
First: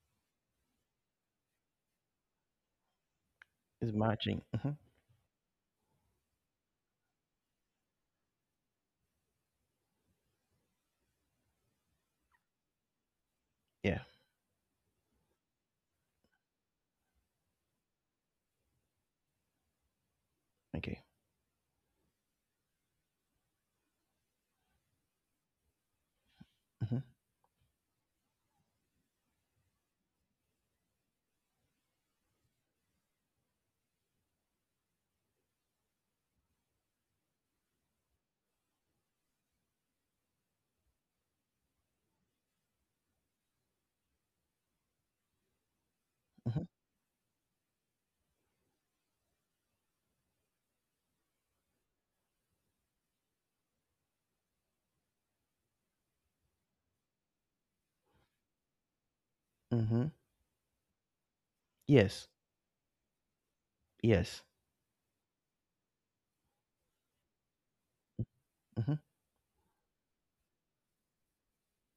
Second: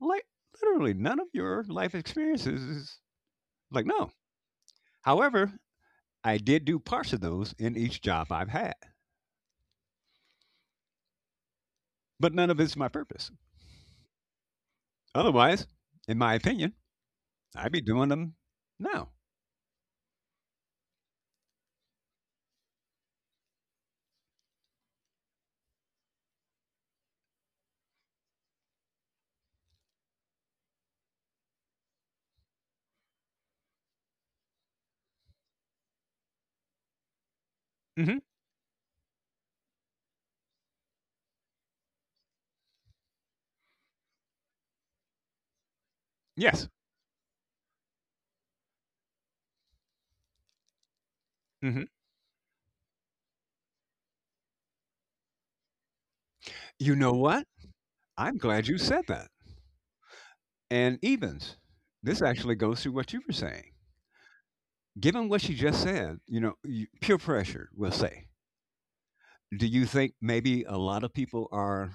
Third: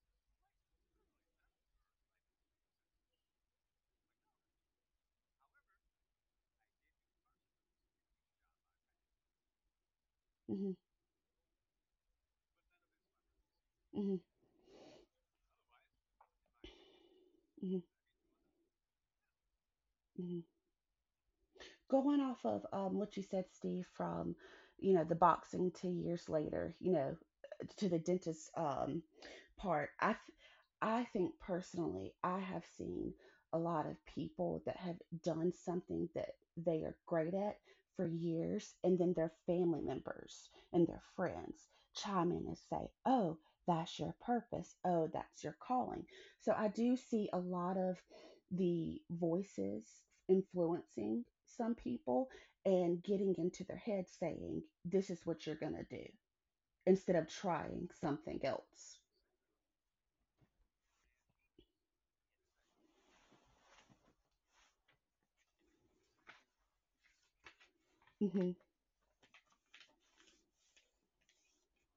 like literally none of your life experiences is like It's no. marching. Mm-hmm. However, I did do parts of those in each job I've had. Mhm. But none of it's my purpose. Yeah. Mhm. Otherwise, in my opinion, I'd be Mhm. doing them now. Mhm. Okay. Going off of what you said, Steve, from, you know, the boxing 2 years later, you Mm-hmm. know, to the dentist part, I think personally, I have seen a lot of people that have done something that they are great at for Hmm. years, and then their family members and their friends chime in and say, "Oh, that's your purpose. Oh, that's your calling." So Mm-hmm. I Yes. do see a lot of the voices influencing some Hmm. people and getting into their head saying, this is what you're going to do You know instead of what? trying I'm something glad you else. said that. Mm-hmm. And Evans, this Yes. actually goes through what you were saying. Yes. Given what she just said, you know, you, peer pressure, we'll say. Hmm Mm-hmm. Do you think maybe a lot of people are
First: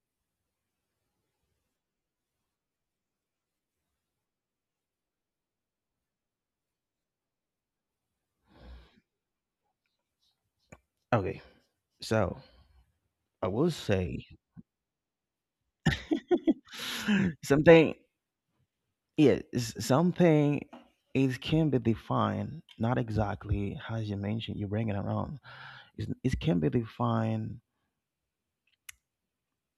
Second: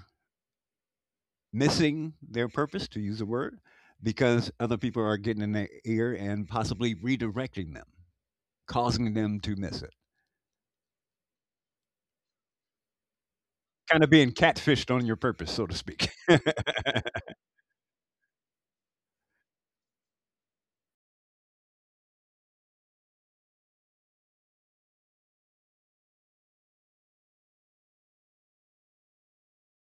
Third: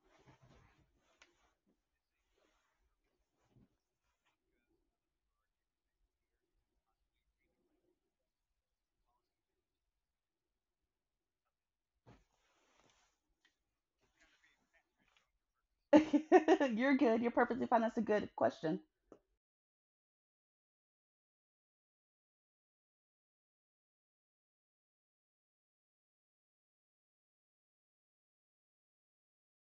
missing their purpose, to use a word, because other people are getting in their ear and possibly redirecting them, causing them to miss it? Okay. So I will Kind of say being catfished on your purpose, so to speak. You're good. You're perfectly fine. something, That's a good question. yeah, something. It can be defined not exactly as you mentioned, you bring it around. It can be defined,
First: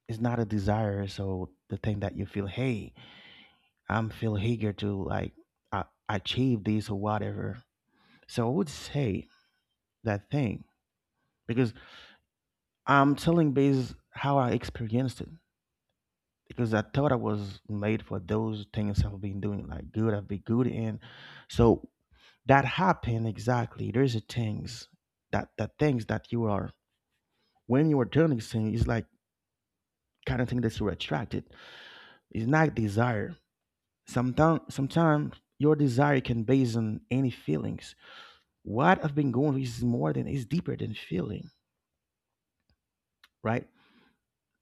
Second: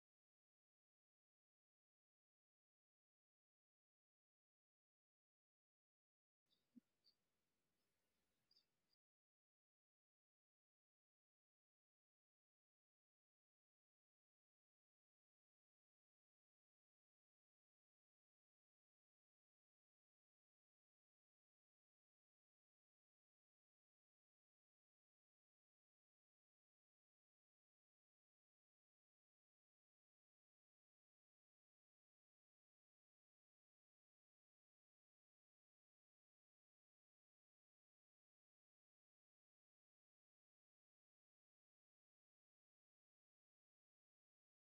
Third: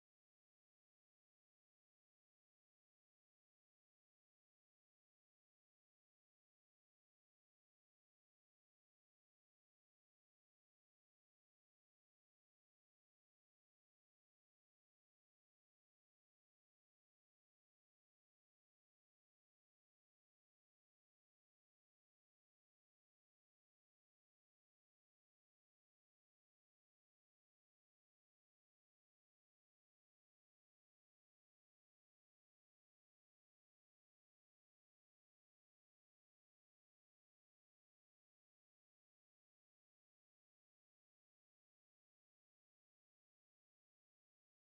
it's not a desire. So the thing that you feel, hey, I'm feel eager to like achieve this or whatever. So I would say that thing, because I'm telling based how I experienced it, because I thought I was made for those things I've been doing like good, I've been good in. So that happen exactly. There's a things that things that you are, when you are doing things is like kind of thing that you're attracted. It's not desire. Sometimes your desire can base on any feelings. What I've been going is more than is deeper than feeling, right?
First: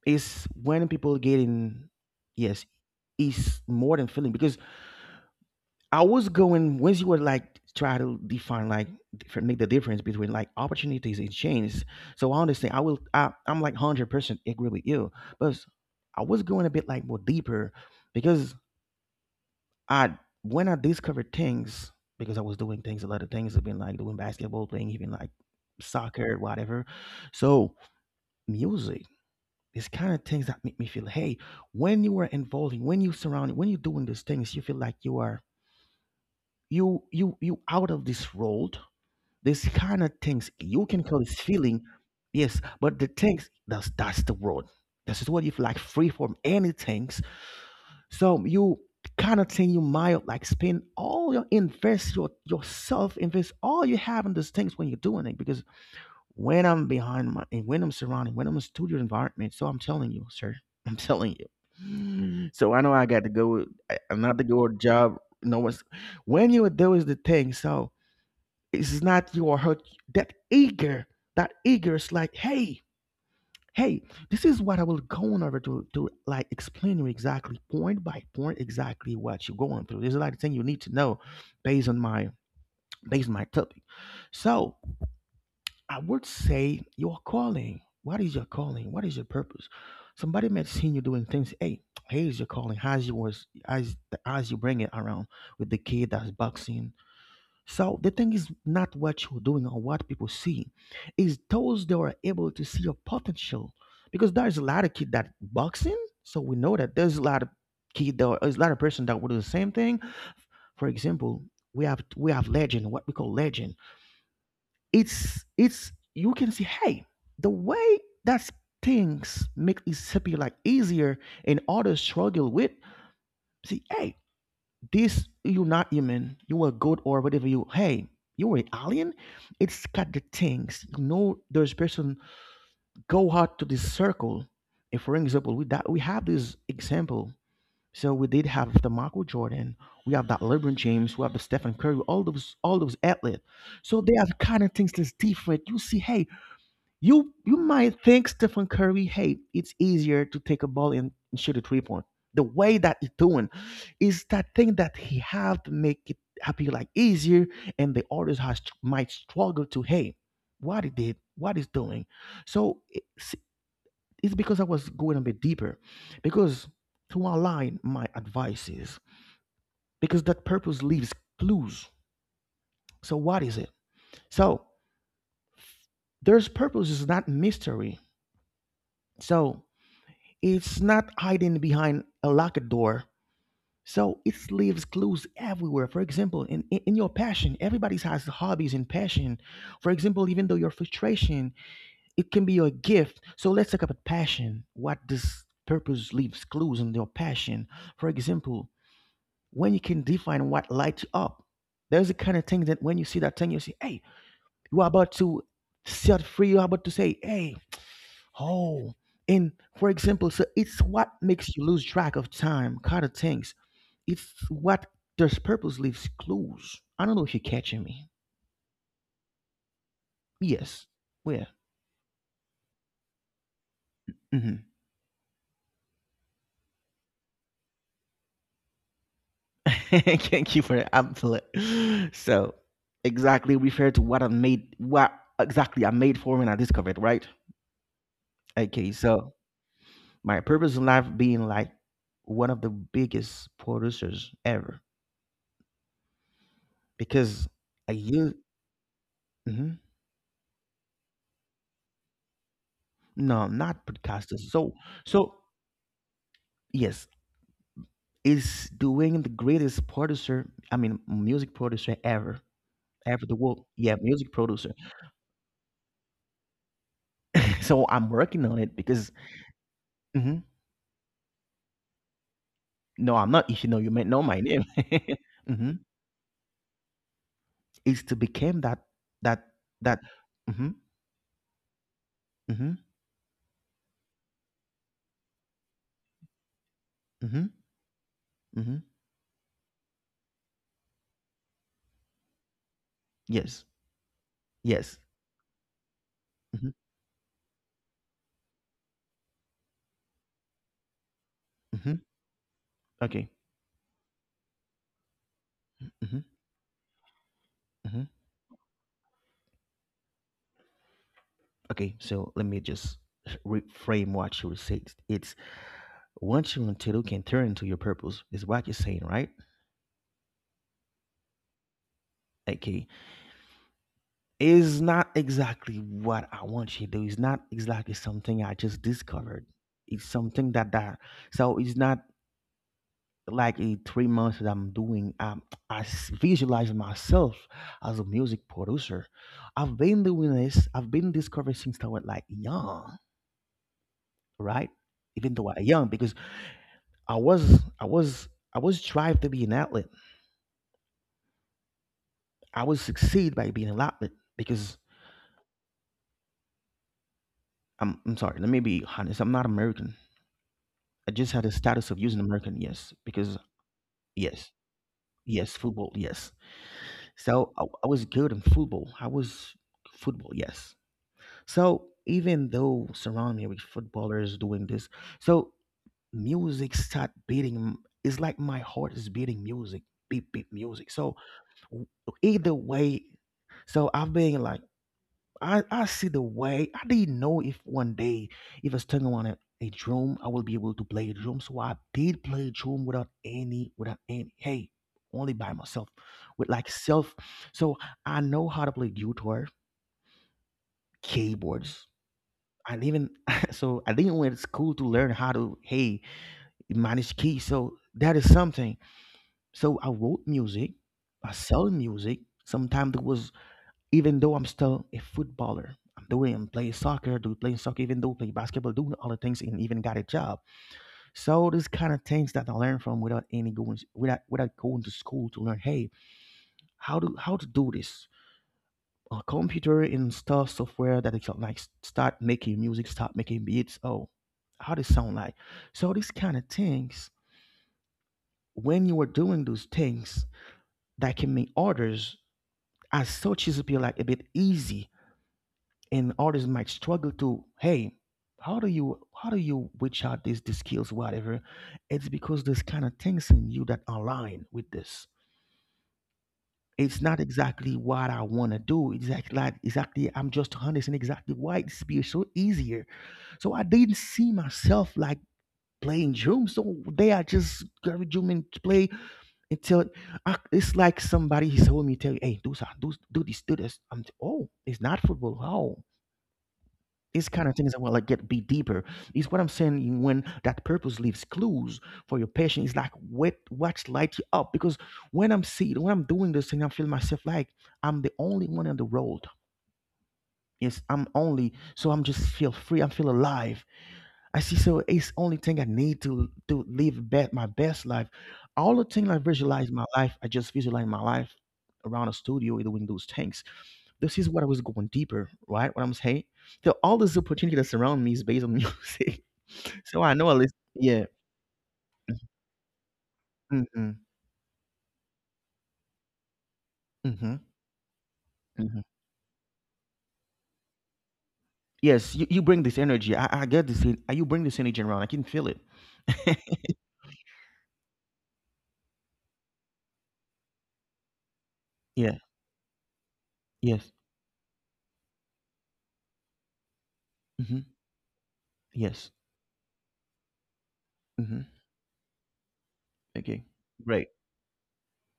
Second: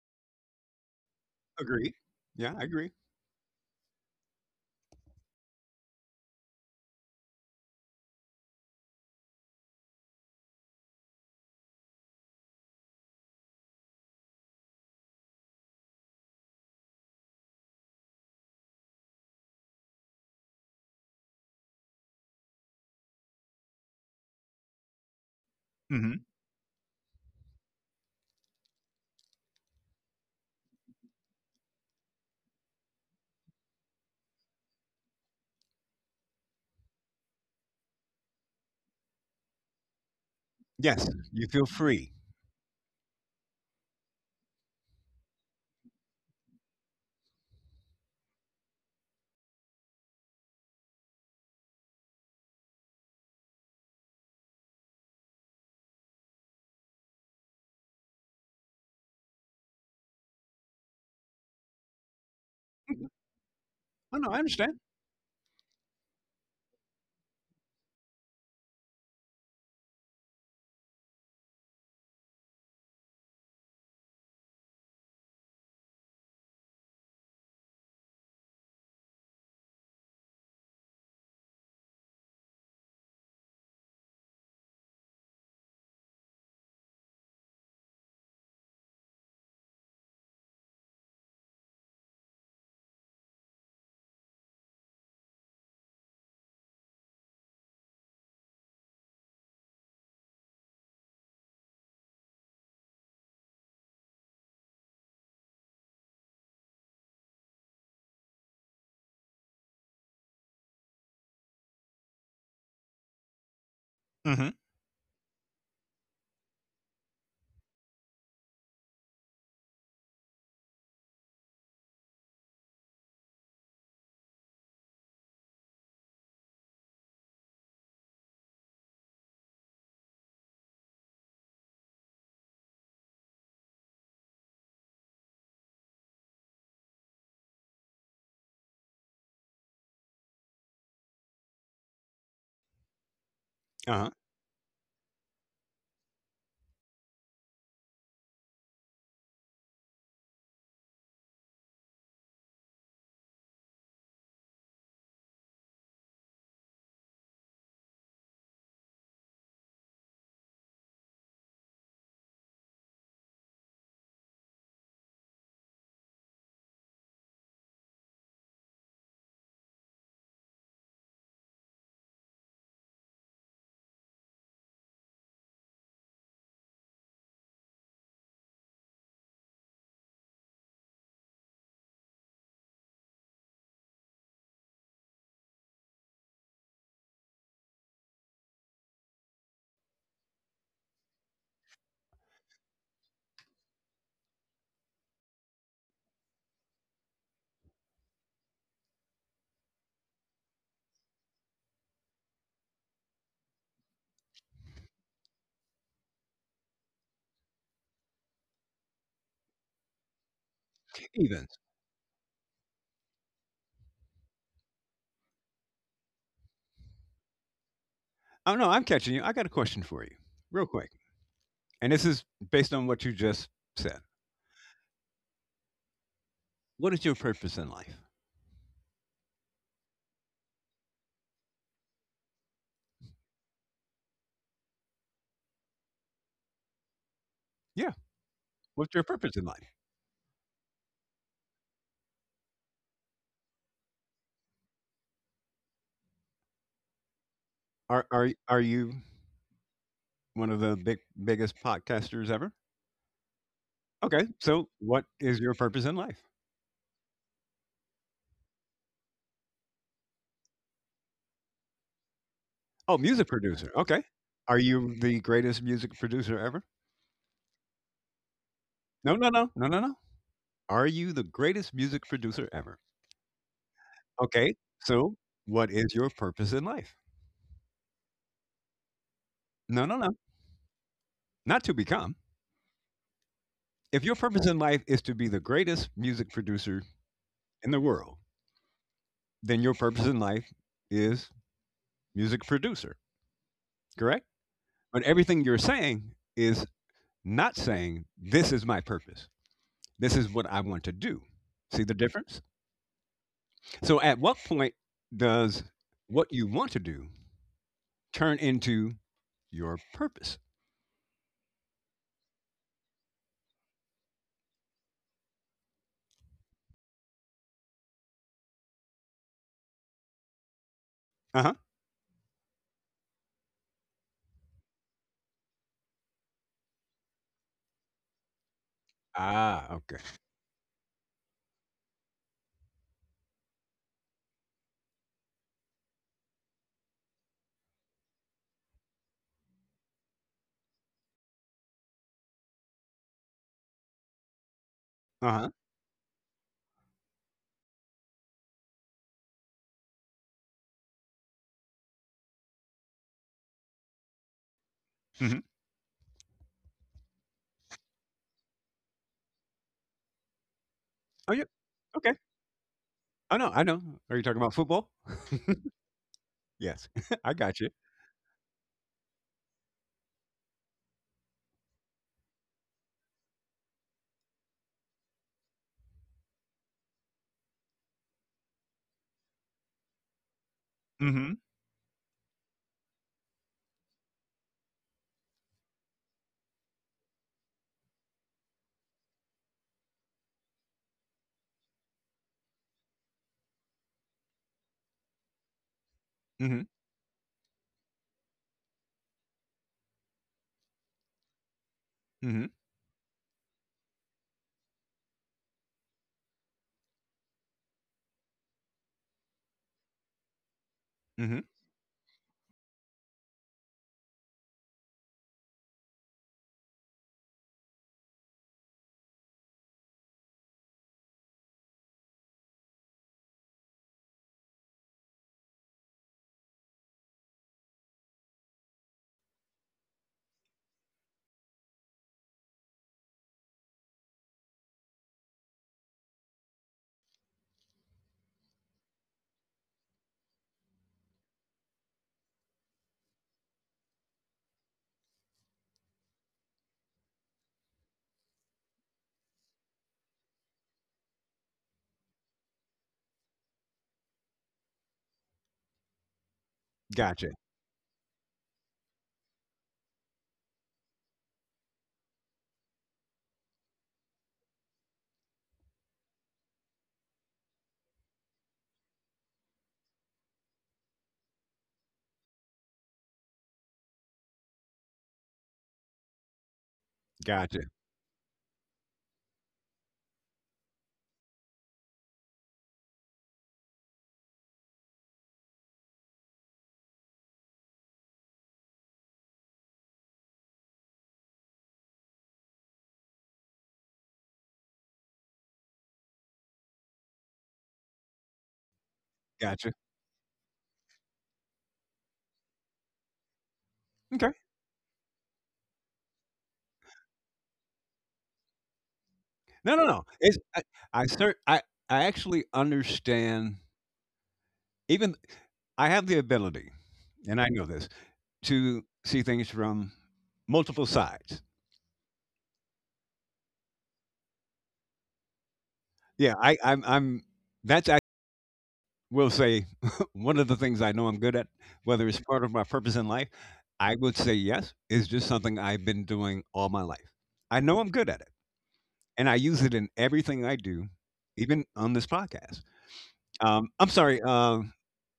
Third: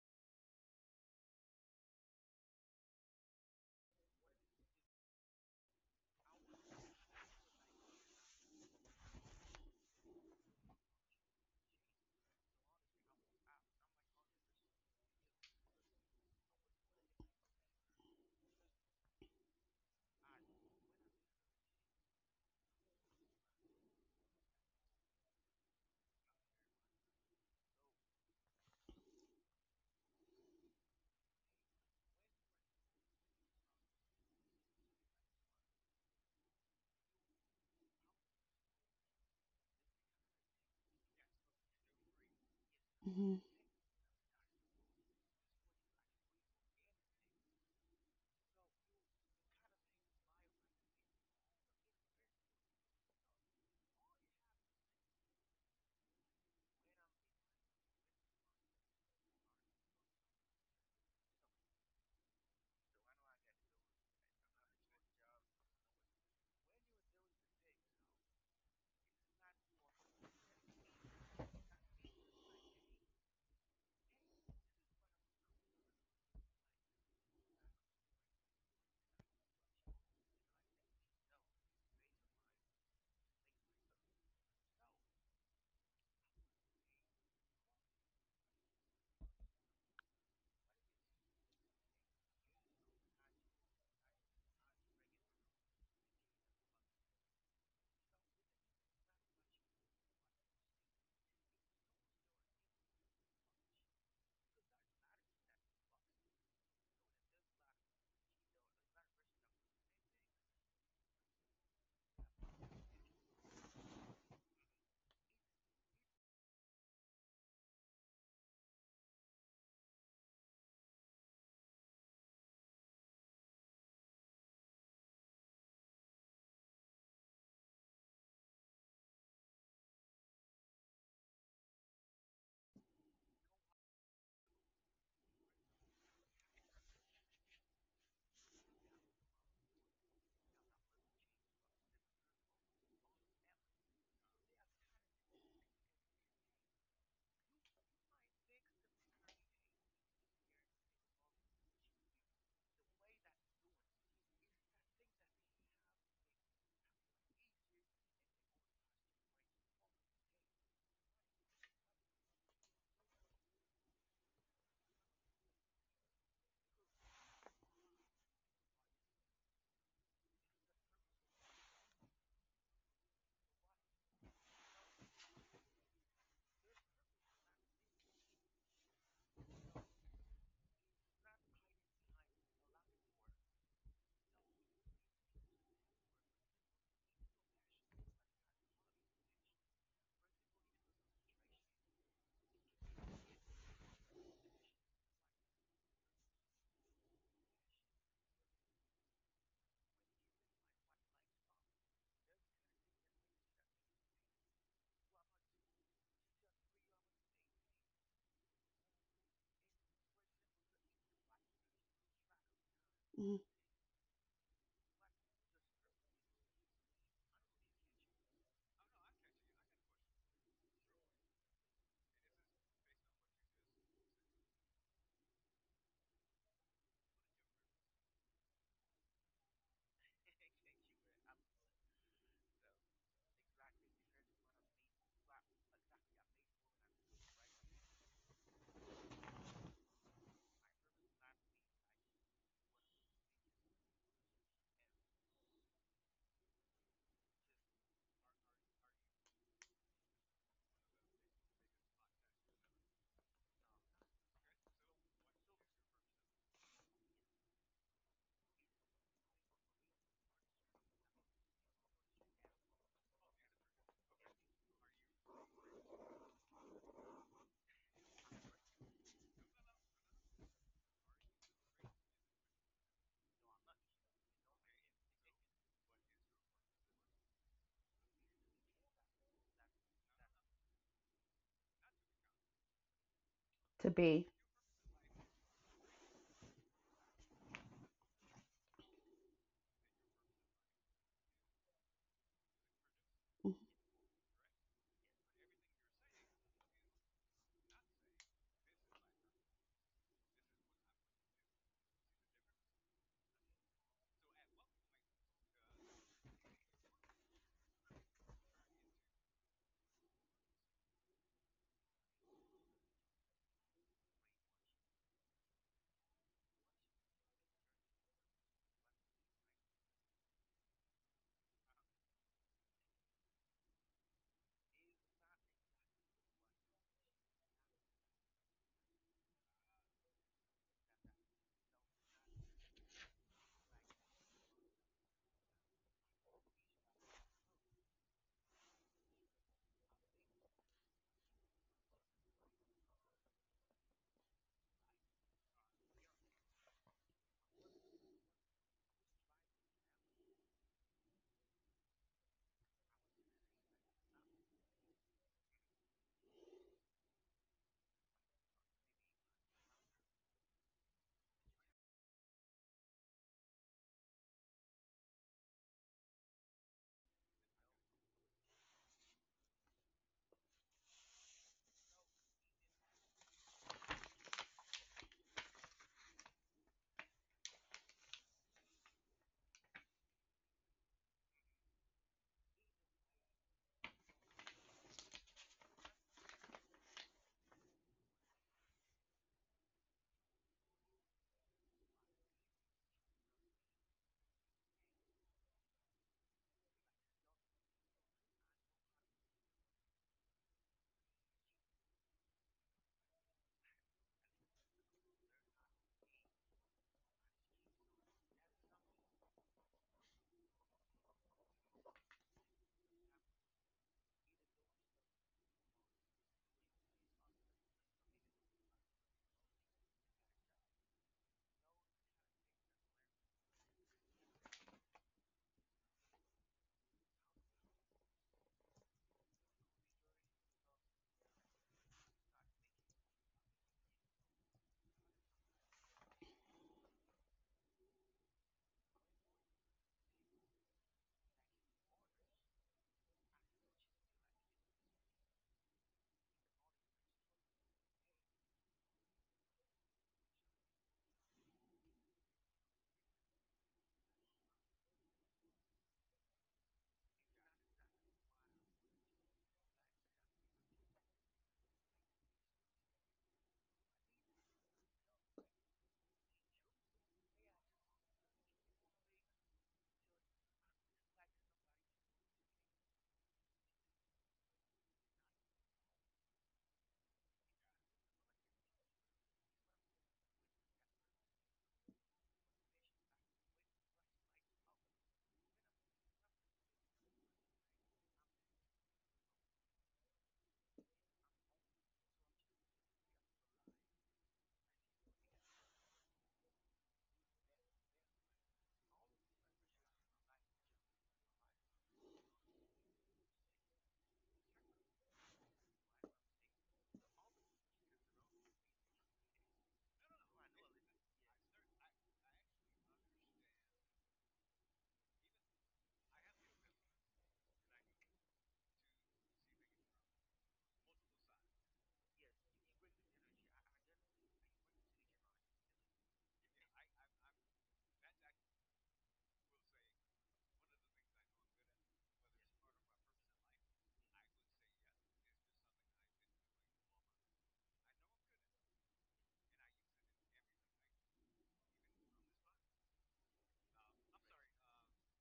It's when people getting, Agreed. Yeah, I yes. agree. It's more than feeling because I was going, once you would like try to define like different, make the difference between like opportunities and chance. So honestly, I'm like 100% agree with you, but I was going a bit like more deeper because I when I discovered things, because I was doing things, a lot of things I've been like doing basketball, playing even like soccer, whatever. So music. It's kind of things that make me feel, hey, when you are involving, when you surround, when you're doing these things, you feel like you are, you out of this world. This kind of things you can Yes, call this you feel feeling, free. yes, but the Hmm things that's the world. This is what, if like free from any things, so you kind of thing you might like spend all your, invest your, yourself, invest all you have in those things when you're doing it. Because when I'm behind my, and when I'm surrounding, when I'm in studio environment, so I'm telling you sir, I'm telling you. Mm. So I know Mhm. I got to go. Oh, I'm no, not I to go a understand. job, no one's, when you do is the thing. So it's not you or her, that eager, that eager is like hey, hey, this is what I will go on over to like explain you exactly point by point exactly what you're going through. This is like the thing you need to know, based on my, topic. So I would say your calling, what is your calling, what is your purpose. Somebody may have seen you doing things, hey, here's your calling, how's you was, as you bring it around with the kid that's boxing. So the thing is not what you're doing or what people see, is those that are able to see your potential. Because there's a lot of kid that boxing, so we know that there's a lot of person that will do the same thing. For example, we have legend, what we call legend. Hmm. It's You can see, hey, the way that things make it appear like easier and others struggle with. See, hey, this you're not human. You are god or whatever you. Hey, you're an alien. It's got the things. You know, there's person go out to this circle. If, for example, we that we have this example. So we did have the Michael Jordan. We have that LeBron James. We have the Stephen Curry. All those athletes. So Uh-huh. they have kind of things that's different. You see, hey, you might think Stephen Curry, hey, it's easier to take a ball and, shoot a 3-point. The way that he's doing is that thing that he have to make it appear like easier, and the others has might struggle to hey, what he did, what he's doing. So it's because I was going a bit deeper, because to align my advice is because that purpose leaves clues. So what is it? So there's purpose is not mystery. So it's not hiding behind a locked door. So it leaves clues everywhere. For example, in your passion, everybody has hobbies and passion. For example, even though your frustration, it can be your gift. So let's talk about passion. What this purpose leaves clues in your passion. For example, when you can define what lights you up, there's a kind of thing that when you see that thing, you say, hey, you are about to set free. You are about to say, hey, oh, and for example, so it's what makes Evens. you lose track of time, kind of things. It's what, does purpose leaves clues. I don't know if you're catching me. Oh, no, I'm catching you. I got a question for you, real Yes. quick. Where? And this is based on what you just said. Mm-hmm. What is your purpose in life? Thank you for that. I So, exactly refer to what I made, what exactly I made for when I discovered, right? Yeah. Okay, What's your so purpose in life? my purpose in life being like one of the biggest producers ever because I Are, are, use. are you one of the biggest podcasters ever? No, not Okay. podcaster. So, So, what so is your purpose in life? yes, is doing the greatest producer. I mean, music producer ever, Oh, ever music the world. producer. Yeah, Okay. music Are producer. you the greatest music producer ever? So I'm working on it because. No, no, no, no, no, no. Mhm. Are you the greatest music producer ever? No, I'm not. If you know, you may know my Okay, name. so Hmm. what is your purpose in life? Is to become that that No, no, that. no, Hmm. not to become. Hmm. to If your be. purpose in life is to be the greatest music producer Hmm. in the world, Hmm. then your purpose in life is music producer, Yes. correct? Yes. But everything you're saying is Hmm. not saying, this is my purpose. This is what I want to do. See the Hmm. difference? Okay. So at what point does Hmm. what you want to do Hmm. turn into your purpose? Okay. So let me just reframe what you said. It's What you want to do can turn into your purpose, is what you're saying, right? Uh huh. Okay. It's not exactly what I want you to do. It's not exactly something I just discovered. Ah, okay. It's something that, so it's not like a 3 months that I'm doing. I visualize myself as a music producer. I've been doing this. I've been discovering since I was like young, right? Uh Even huh. though I young, because I was I was I was drive to be an athlete. I would succeed by being allotment because Hmm. I'm sorry, let me be honest. I'm not American. I just Oh, had yeah. a status of Okay. using American, yes, because I know, I know. Are you talking yes, about football? yes, football, yes. Yes, I So got I, you. I was good in football. I was football, yes. So even though surround me with footballers doing this, so music start beating. It's like my heart is beating music, beat beat music. So Mhm, w- either way, so I've been like I see the way. I didn't know if one day, if I was turning on a drum, I will be able to play a drum. So I did play drum without any, only by myself, with mhm, like self. So I know how to play guitar, keyboards. mhm, I even, so I didn't went to school to learn how to, manage keys. So that is something. So I wrote music, I mhm. sell music. Sometimes it was even though I'm still a footballer. I'm playing soccer, do playing soccer, even though play basketball, doing all the things, and even got a job. So these kind of things that I learned from without any going without going to school to learn, how to do this. A computer and stuff software that is like start making music, start making beats. Oh, how does sound like? So these kind of things, when you are doing those things that can make others as such as be like a bit easy, and artists might struggle to, hey how do you reach out these skills, whatever. It's because there's kind of things in you that align with this. It's not Gotcha, exactly what I want to do exactly, like exactly. I'm just understanding exactly why it's be so easier. So I didn't see myself like playing drums, so they are just garbage drum and play until it's like somebody he told me tell you, hey do, do this. Oh, it's not football how. These kind of gotcha, things that will like get be deeper is what I'm saying, when that purpose leaves clues for your passion, is like what's light you up. Because when I'm doing this thing, I feel myself like I'm the only one on the road. Yes, I'm only, so I'm just feel free, I feel alive. I see, so it's only thing I need to live my best life. All the things gotcha. I just visualize my life around a studio doing those things. This is Okay. what I was going deeper, right? What I'm saying. So all this opportunity that's around me is based on music. No, no, So no. I know It's at least, yeah. I cer I actually understand Mm-hmm. even I have the ability, Mm-hmm. and I know this, to Hmm. see things from multiple sides. Yes, you bring this energy. I get this. You bring this energy around. I can feel it. Yeah, I I'm that's I will say one of the things I know I'm good at, whether Yeah. it's part of my purpose in life, Yes. I would say yes, is just something I've been doing all my life. I Mm-hmm, know I'm good at it. yes. And I use it in everything I do, Mm-hmm. even on this podcast. Okay. I'm Great. sorry,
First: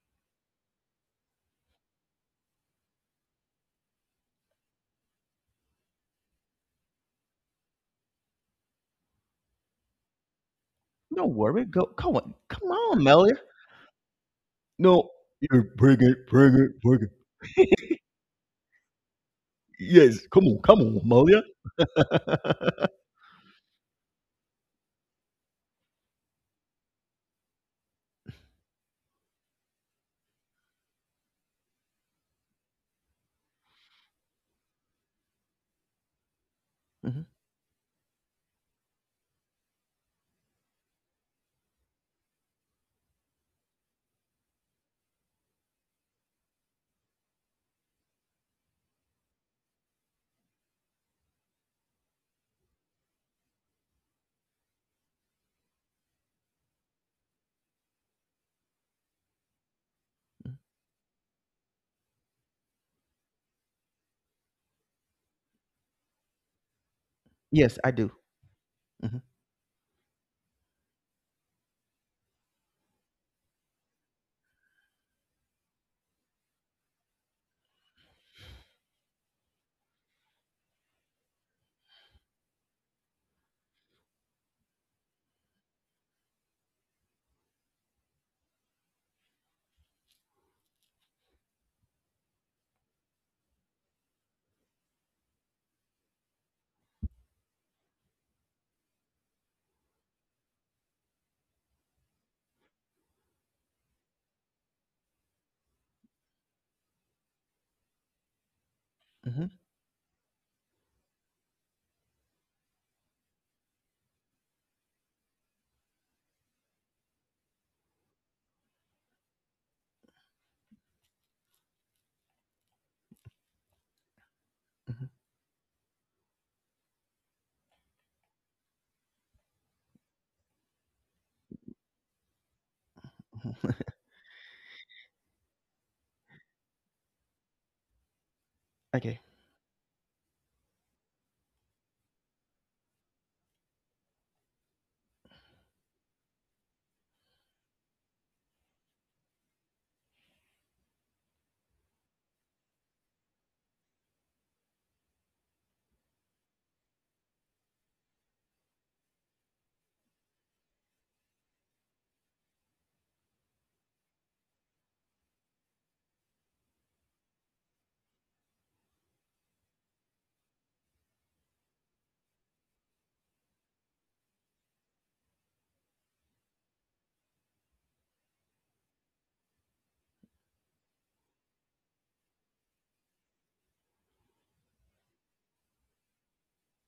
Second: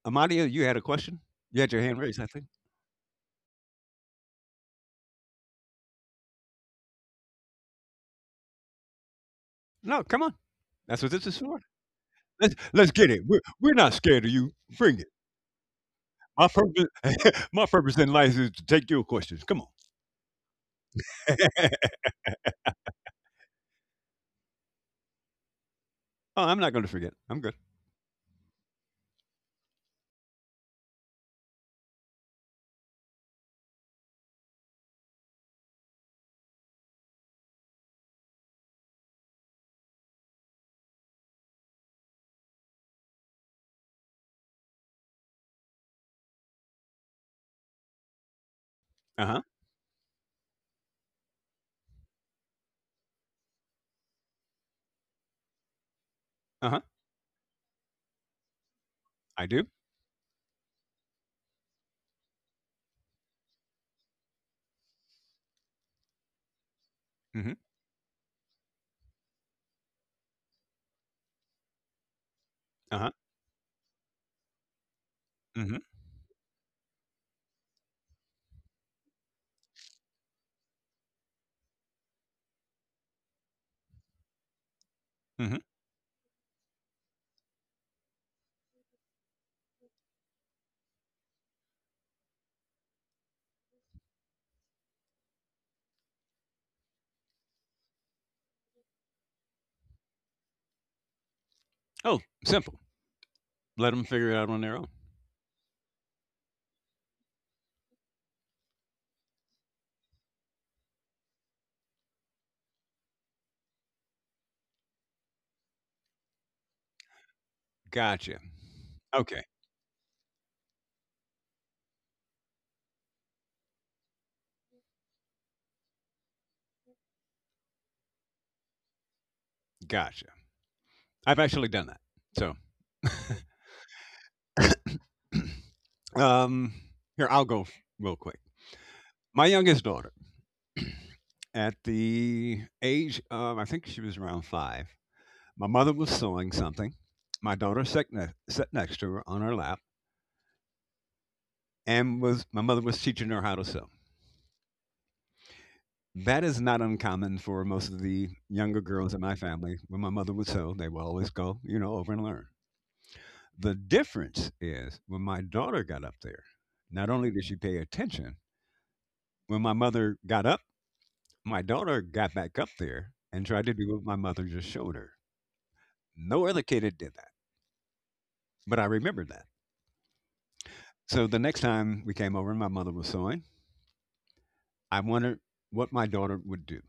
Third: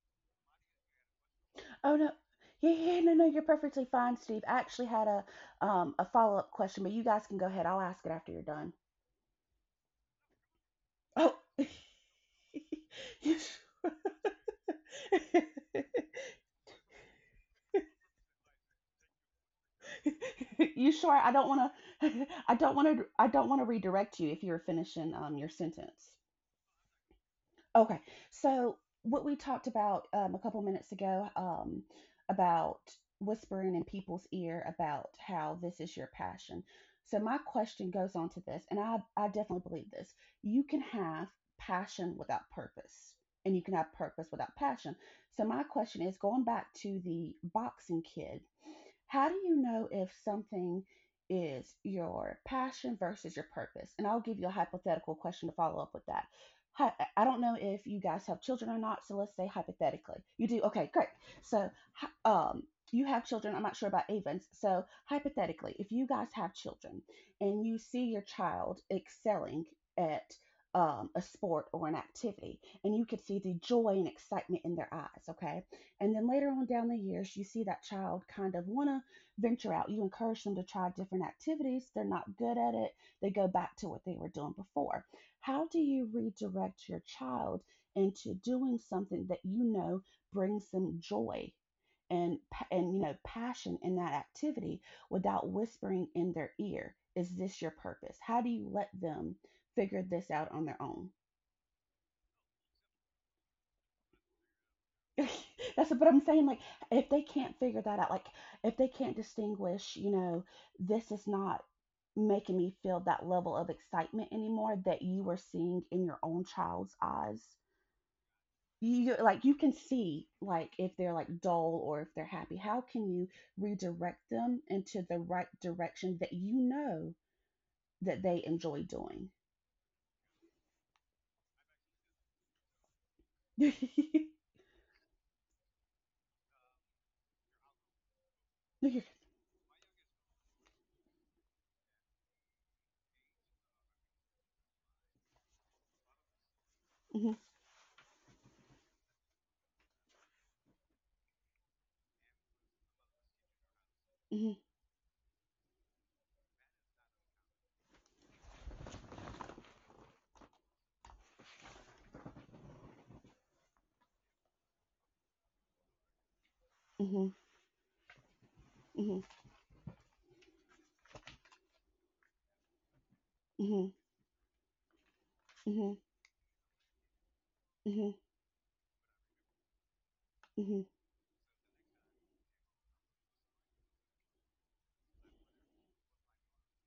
Amadia, you had a question? You had your Oh, hand no. raised, I think. Yeah, yeah, yeah. No, no, you're perfectly fine, Steve. I actually had a follow up question, but you guys can go ahead. I'll ask it after you're done. No, come on. That's what this Don't Oh, is for. worry. Go. Come on. Let's Come let's on, get it. Melia. We're yes. we're not scared of you. Bring it. No. You're bring it. My Bring it. purpose, Bring it. my purpose in life is to take your questions. Come on. Yes. Come on. Come You on, sure? I Melia. don't want Oh, to. I don't want to. I don't want to redirect you if you're finishing your sentence. I'm not going to forget. I'm good. Okay. So what we talked about a couple minutes ago about whispering in people's ear about how this is your passion. So Hmm. my question goes on to this, and I definitely believe this. You can have passion without purpose, and you can have purpose without passion. So my question is going back to the boxing kid, Uh how do huh. you know if something is your passion versus your purpose? And I'll give you a hypothetical question to follow up with that. Uh huh. I don't know if you guys have children or not, so let's I say do. hypothetically. You do? Okay, great. So, um, you have children. I'm not sure about Avens. So, hypothetically, if you guys have children Mm-hmm. and Yes, you I see do. your child Hmm. excelling at a sport or an activity, and Uh you huh. could see the joy and excitement in their eyes, okay? Mm-hmm. And then later on down the years, you see that child kind of want to venture out. You encourage them to try different activities. They're not good at it. They go back to what they were doing before. Mm-hmm. How do you redirect your child into doing something that you know brings them joy? And, and you know, passion in that activity, without whispering in their ear, is this your purpose? How do you let them figure this out on their own? Oh, simple. Let them figure it out on their own. That's what I'm saying. Like, if they can't figure that out, like, if they can't Hmm. distinguish, you know, this is not making me feel that level of excitement anymore that you were seeing in your own child's eyes. Gotcha. You, Okay. like, you can see, like, if they're like dull or if they're happy. How can you redirect them into Hmm. the right direction that you know that they enjoy doing? Gotcha. I've actually done that. So Um, here, I'll go real quick. Okay. My youngest daughter, at the age of, I think she was around five, my mother was sewing something. My daughter sat next to her on her lap, and was my mother was teaching her how to sew. Mhm. That is not uncommon for most of the younger girls in my family. When my mother would sew, they would always go, you know, over and learn. The difference is when my daughter got up there, not mhm, only did she pay attention, mhm, mhm, when my mother got up, my daughter got back up there and tried to mhm, do what my mother just showed her. mhm, No other kid had did that, mhm, but I remembered that. mhm, mhm, So the next time we came over and my mother was sewing, I wondered what my daughter would do.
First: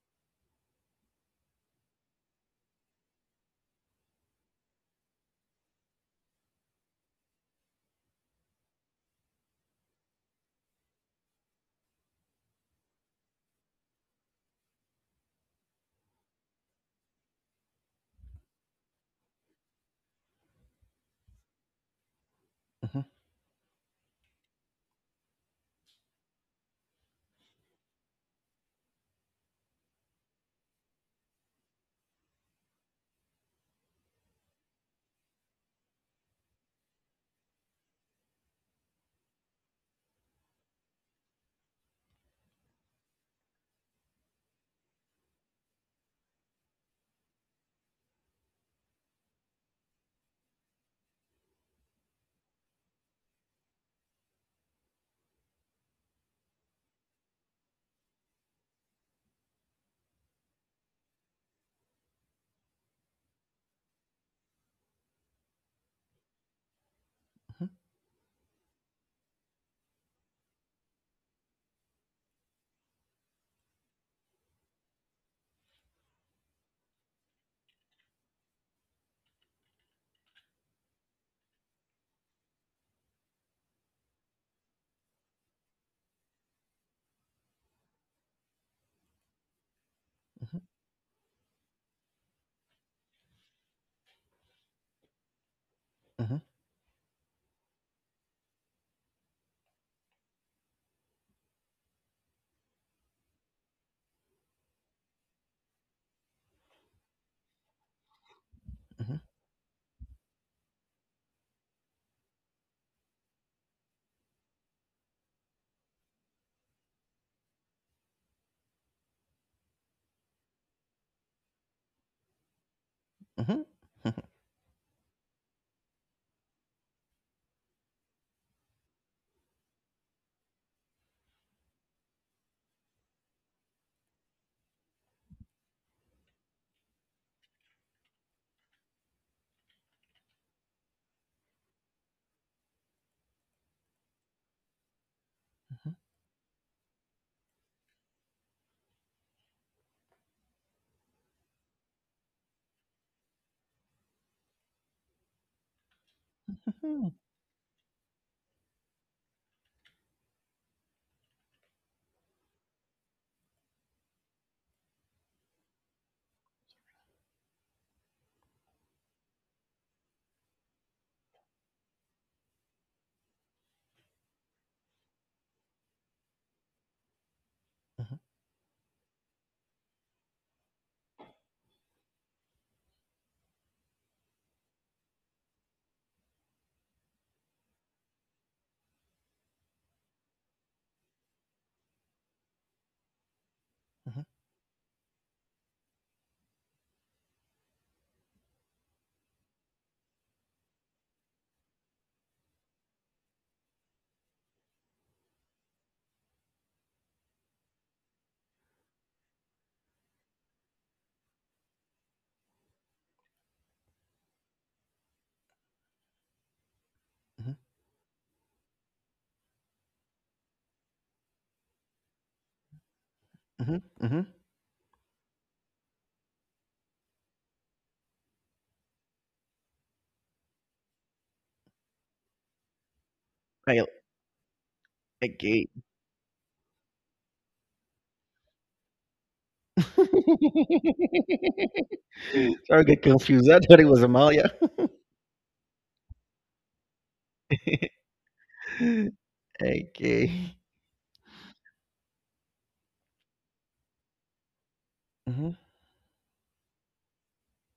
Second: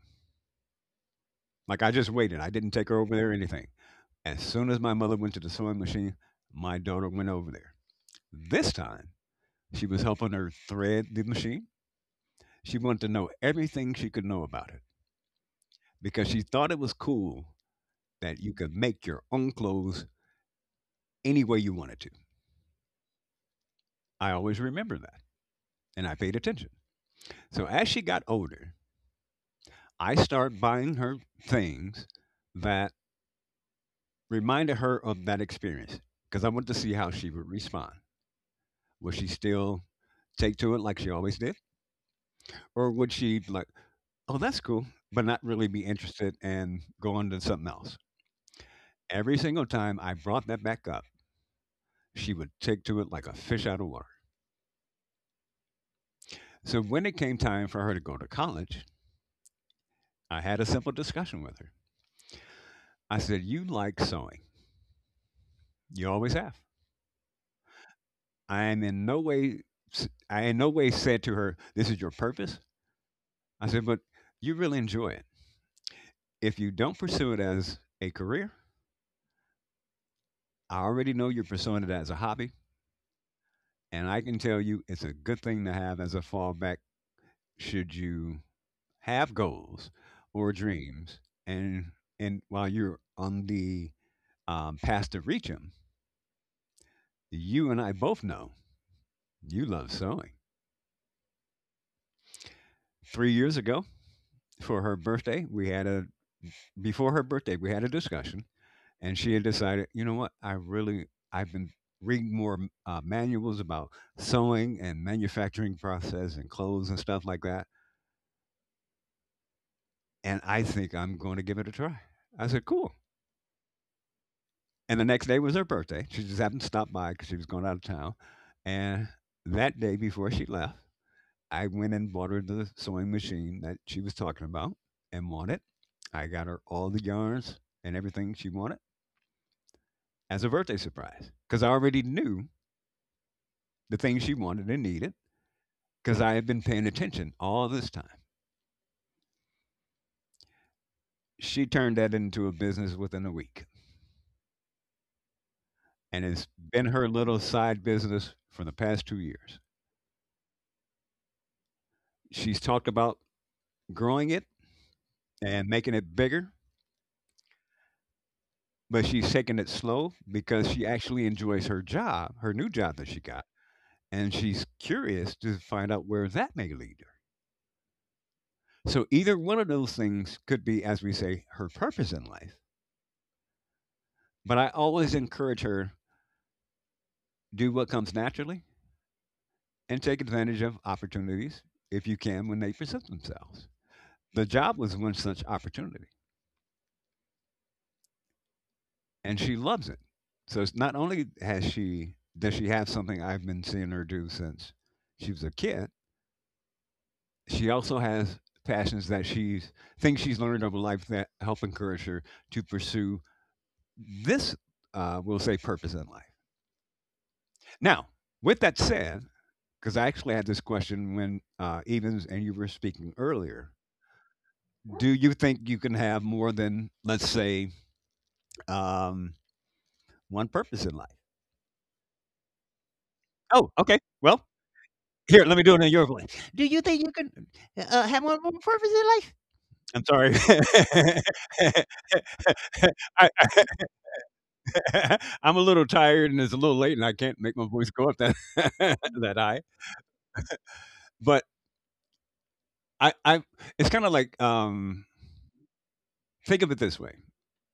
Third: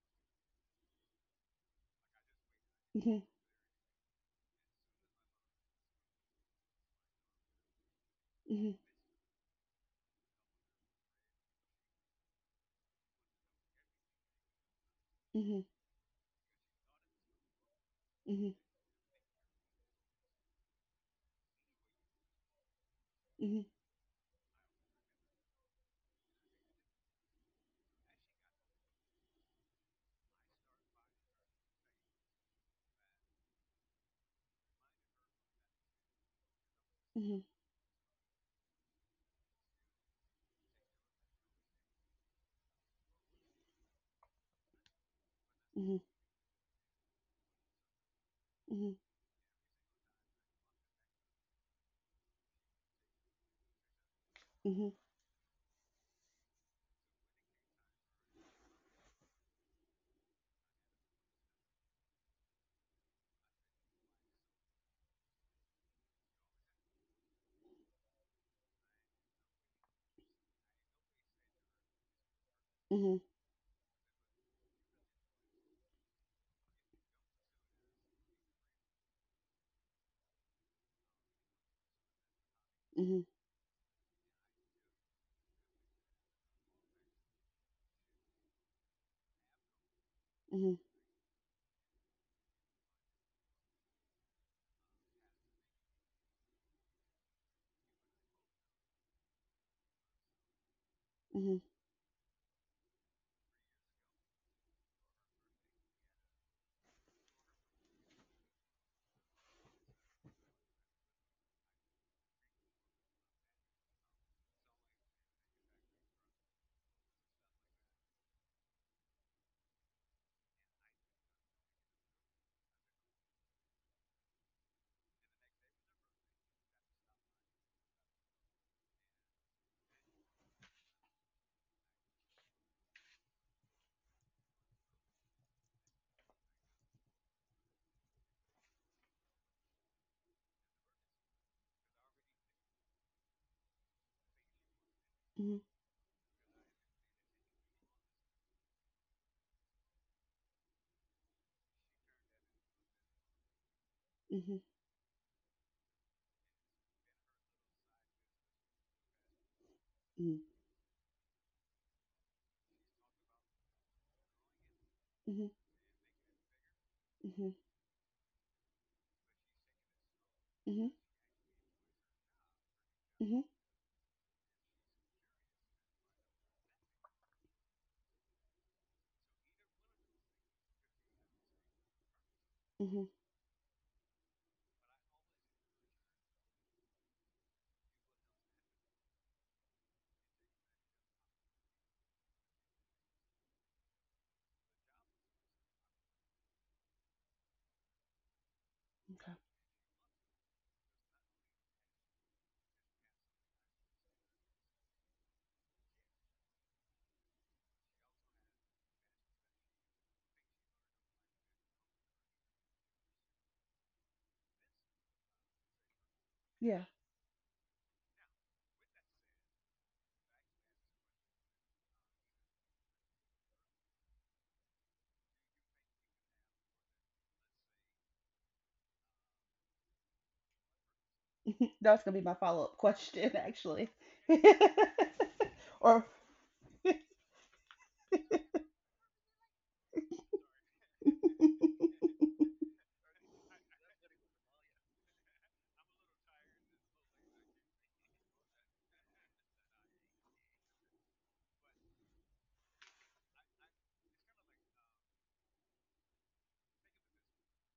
Like I just waited. I didn't take her over there or anything. As soon as my mother went to the sewing machine, my daughter went over there. This mhm, time, she was helping her thread the machine. She wanted to know everything she could know about it mhm, because she thought it was cool that you Mhm, could make your own clothes any way you wanted to. Hmm. mhm, I always remember that. And I paid attention. So as she got older, I started buying her things that reminded her of that experience because I wanted to see how she mhm, would respond. Would she still take to it like she always did? Or would she, be like, oh, that's cool, but not really be mhm, interested and go on to something else? mhm, Every single time I brought that back up, she would take to it like a fish out of water. mhm, So when it came time for her to go to college, I had a simple discussion with her. I said, you like sewing. You always have. I am in no way, I in no way said to her, "This is your purpose." mhm, I said, "But you really enjoy it. If you don't pursue it as a career, I already know you're pursuing it as a hobby, mhm, and I can tell you it's a good thing to have as a fallback should you have goals Uh or huh. mhm, dreams, and while you're on the path to reach them, Uh huh. you and I both know you love sewing. mhm, mhm, 3 years ago, for her birthday, we had a before her birthday, we had a discussion Uh and huh. she had decided, you know what, I've been reading more manuals about sewing and manufacturing process and clothes and stuff like that, and I think I'm going to give it a try. I said, cool. Uh huh. Uh And the next day was her birthday. She just happened to stop by because she was going out of town, and that day before she left, I went and bought her the sewing machine that she was talking about and wanted. I got her all the yarns and everything she wanted as a birthday surprise because I already knew the things she wanted and needed, mhm, huh. because I had been paying attention all this time. She turned that into a business within a week, mhm, and it's been her little side business for the past 2 years. mhm, She's talked about growing it and making it bigger, but she's taking it slow because mhm, she mhm, actually enjoys her job, her new job that she mhm, got, and she's curious to find out where that may lead her. So, either one of those things could be, as we say, her purpose in life. mhm. But I always encourage her do what comes naturally and take advantage of opportunities if you can when they present themselves. The job was one such opportunity, Okay. and she loves it. So it's not only has she does she have something I've been seeing her do since she was a kid, she also has passions that she's things she's learned over life that help encourage her to pursue this we'll say purpose in life. Yeah. Now, with that said, because I actually had this question when Evans and you were speaking earlier, Uh huh. do you think you can have more than, let's say, um, one purpose in life? That's gonna be my follow-up question, Oh, I actually. okay. Well, I here, let me gate. do it in your Or. voice. Do you think you can have more than one purpose in life? I'm sorry. Sorry, I get I, confused. I I, thought it was Amalia. I'm a little tired and it's a little late and I can't make my voice go up that that high. Okay. But I it's kind of like Uh. think of it this way.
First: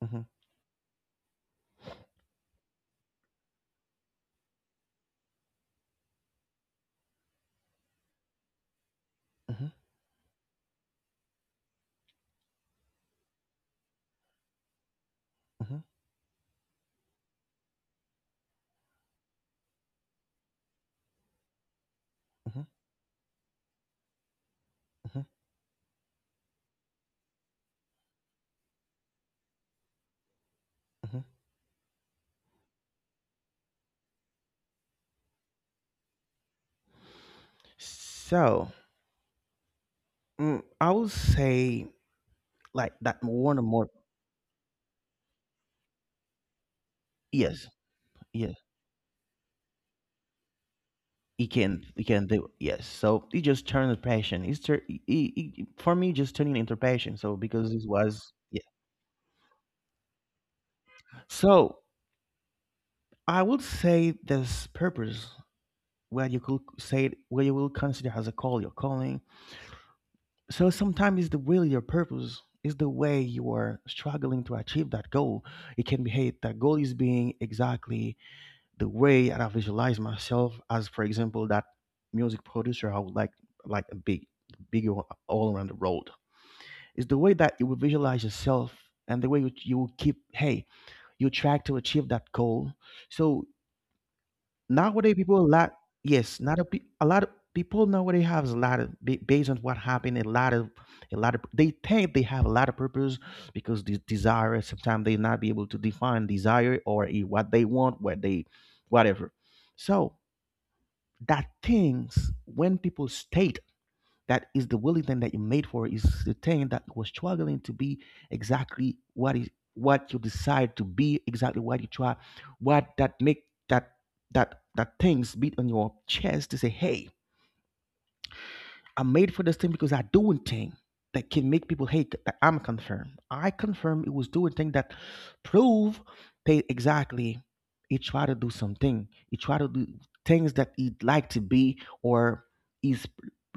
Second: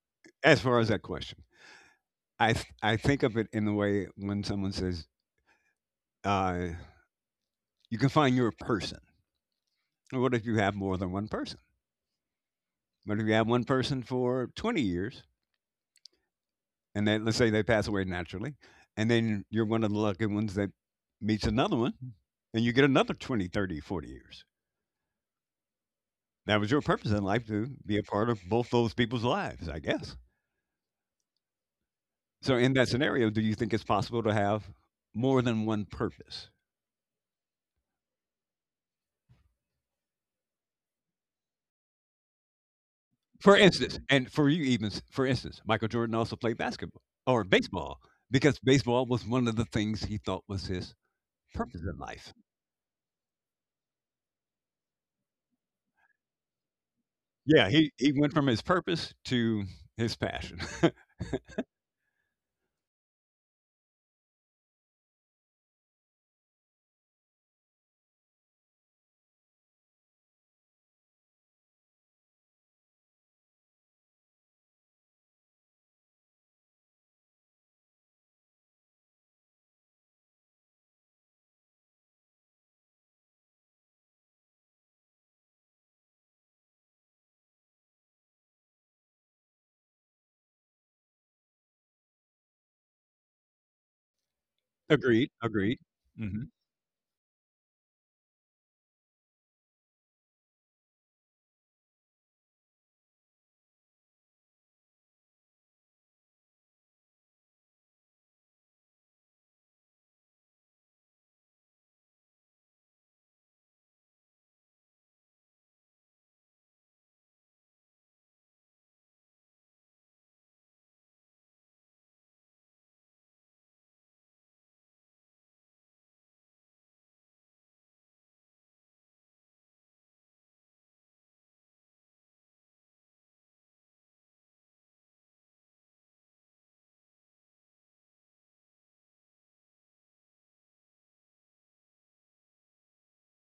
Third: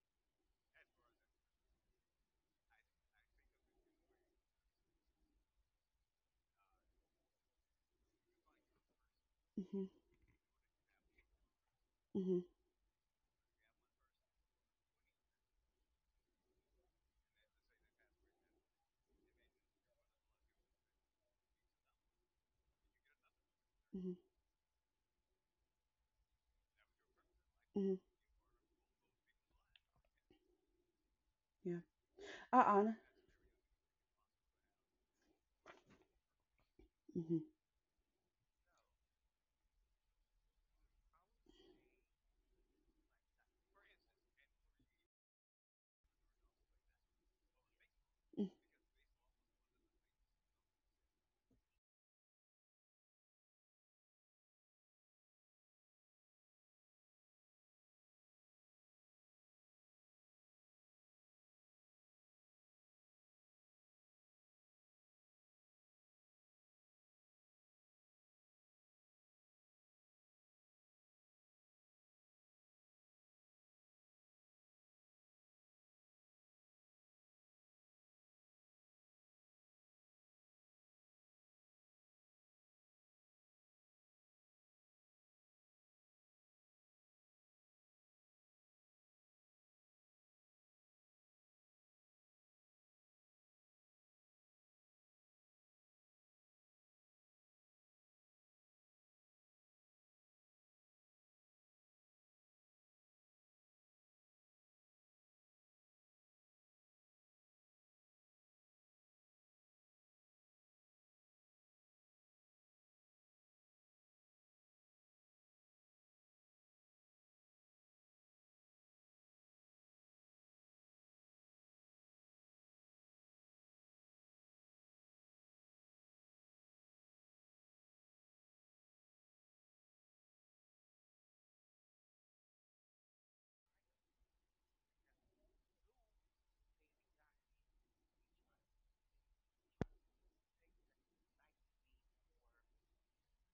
Uh. Uh huh. Huh. As far as that question, I think of it in the way when someone says uh, you can find your person. Huh. Mhm. What if you have more than one person? mhm, What if you have one person for 20 years, Uh huh. and then let's say they pass away naturally, and then you're one of the lucky ones that meets another one, and Uh you get another 20, 30, 40 mhm, years. huh. That was your purpose in life to mhm. be a part of both those people's lives, I guess. Uh huh. Yeah. So, I in that honor. scenario, do you think it's possible to have more than one purpose? Mhm, So, I would say like that For one or more. instance, and for you, for instance, Michael Jordan also played basketball or Yes, baseball yes, because baseball was one of the things he thought was his he purpose can, in he can life. do. It. Yes, so he just turned the passion. He's tur- he- For me, just turning into passion. So Yeah, because it he went was, from his purpose to his passion. so I would say there's purpose where you could say it, where you will consider as a call, your calling. So sometimes it's the will, your purpose is the way you are struggling to achieve that goal. It can be, hey, that goal is being exactly the way that I visualize myself as, for example, that music producer. I would like a big bigger all around the world. It's the way that you will visualize yourself, and the way you will keep, hey, you track to achieve that goal. So nowadays Agreed, people a lot, agreed. yes, Mhm. not a, pe- a lot of people nowadays have a lot of, based on what happened, a lot of they think they have a lot of purpose, because this desire sometimes they not be able to define desire, or what they want, whatever. So that things when people state, that is the willing thing that you made for, is the thing that was struggling to be exactly what is, what you decide to be exactly what you try, what that make that, that things beat on your chest to say, hey, I'm made for this thing, because I doing thing that can make people hate that I'm confirmed. I confirm it was doing thing that prove they exactly. He try to do something. He try to do things that he'd like to be, or his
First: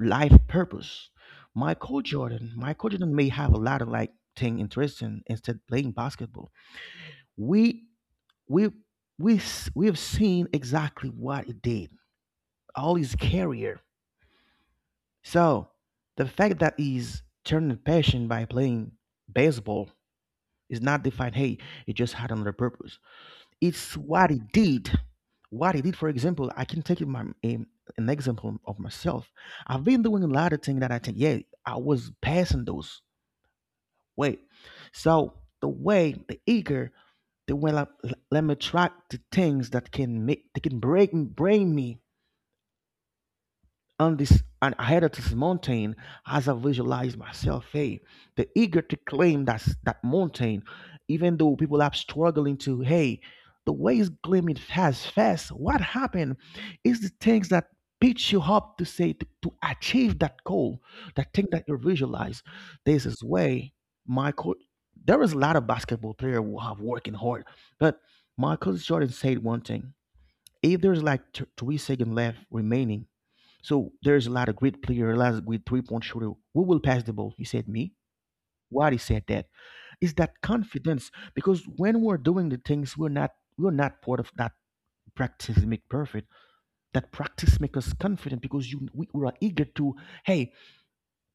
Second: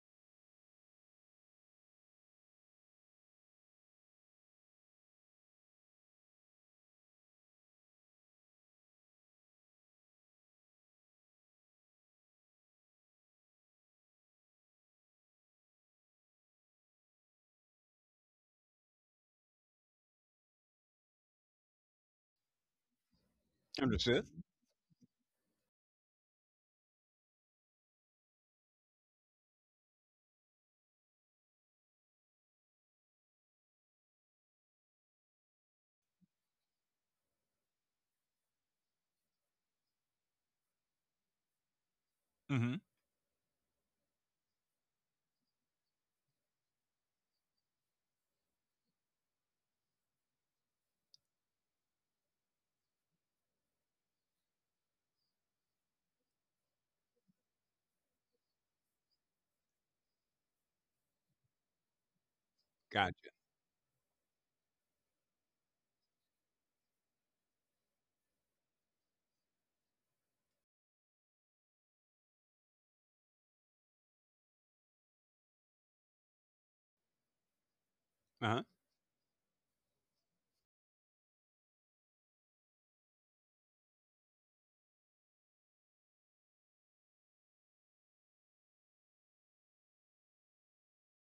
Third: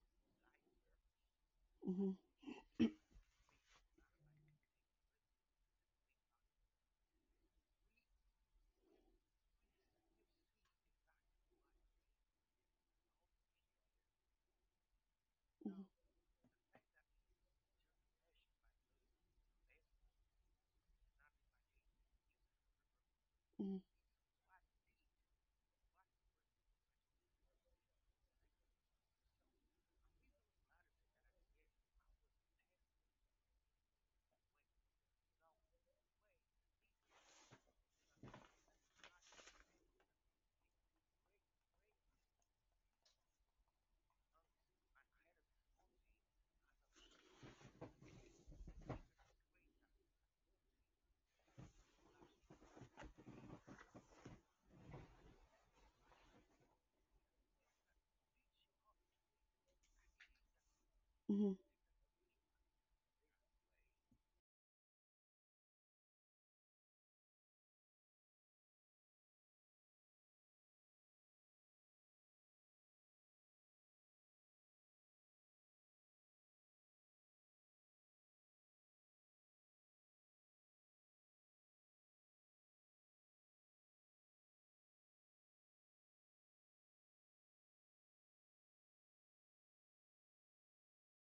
life purpose. Michael Mhm. Jordan, Michael Jordan may have a lot of like thing interesting instead playing basketball. We we we have seen exactly what he did all his career, so Mhm. the fact that he's turned passion by playing baseball is not defined, hey, it just had another purpose. Mhm. It's Understood. what he did. What he did, for example, I can take it my, an example of myself. I've been doing a lot of things that I think, yeah, I was passing those. Wait. So, the way, the eager, the way, let me try the things that can make, that can break, bring me Mhm. on this and ahead of this mountain, as I visualize myself, hey, the eager to claim that's that mountain, even though people are struggling to, hey, the way is gleaming fast, fast. What happened is the things that pitch you up to say to achieve that goal, that thing Mhm. that you visualize. This is Gotcha. way Michael. There is a lot of basketball player who have working hard, but Michael Jordan said one thing: if there's like 3 seconds left remaining, so there's a lot of great player, a lot of great three-point shooter. Who will pass the ball? He said me. Uh-huh. Why he said that? Is that confidence? Because when we're doing the things, we're not part of that practice make perfect. That practice make us confident because we are eager to, hey,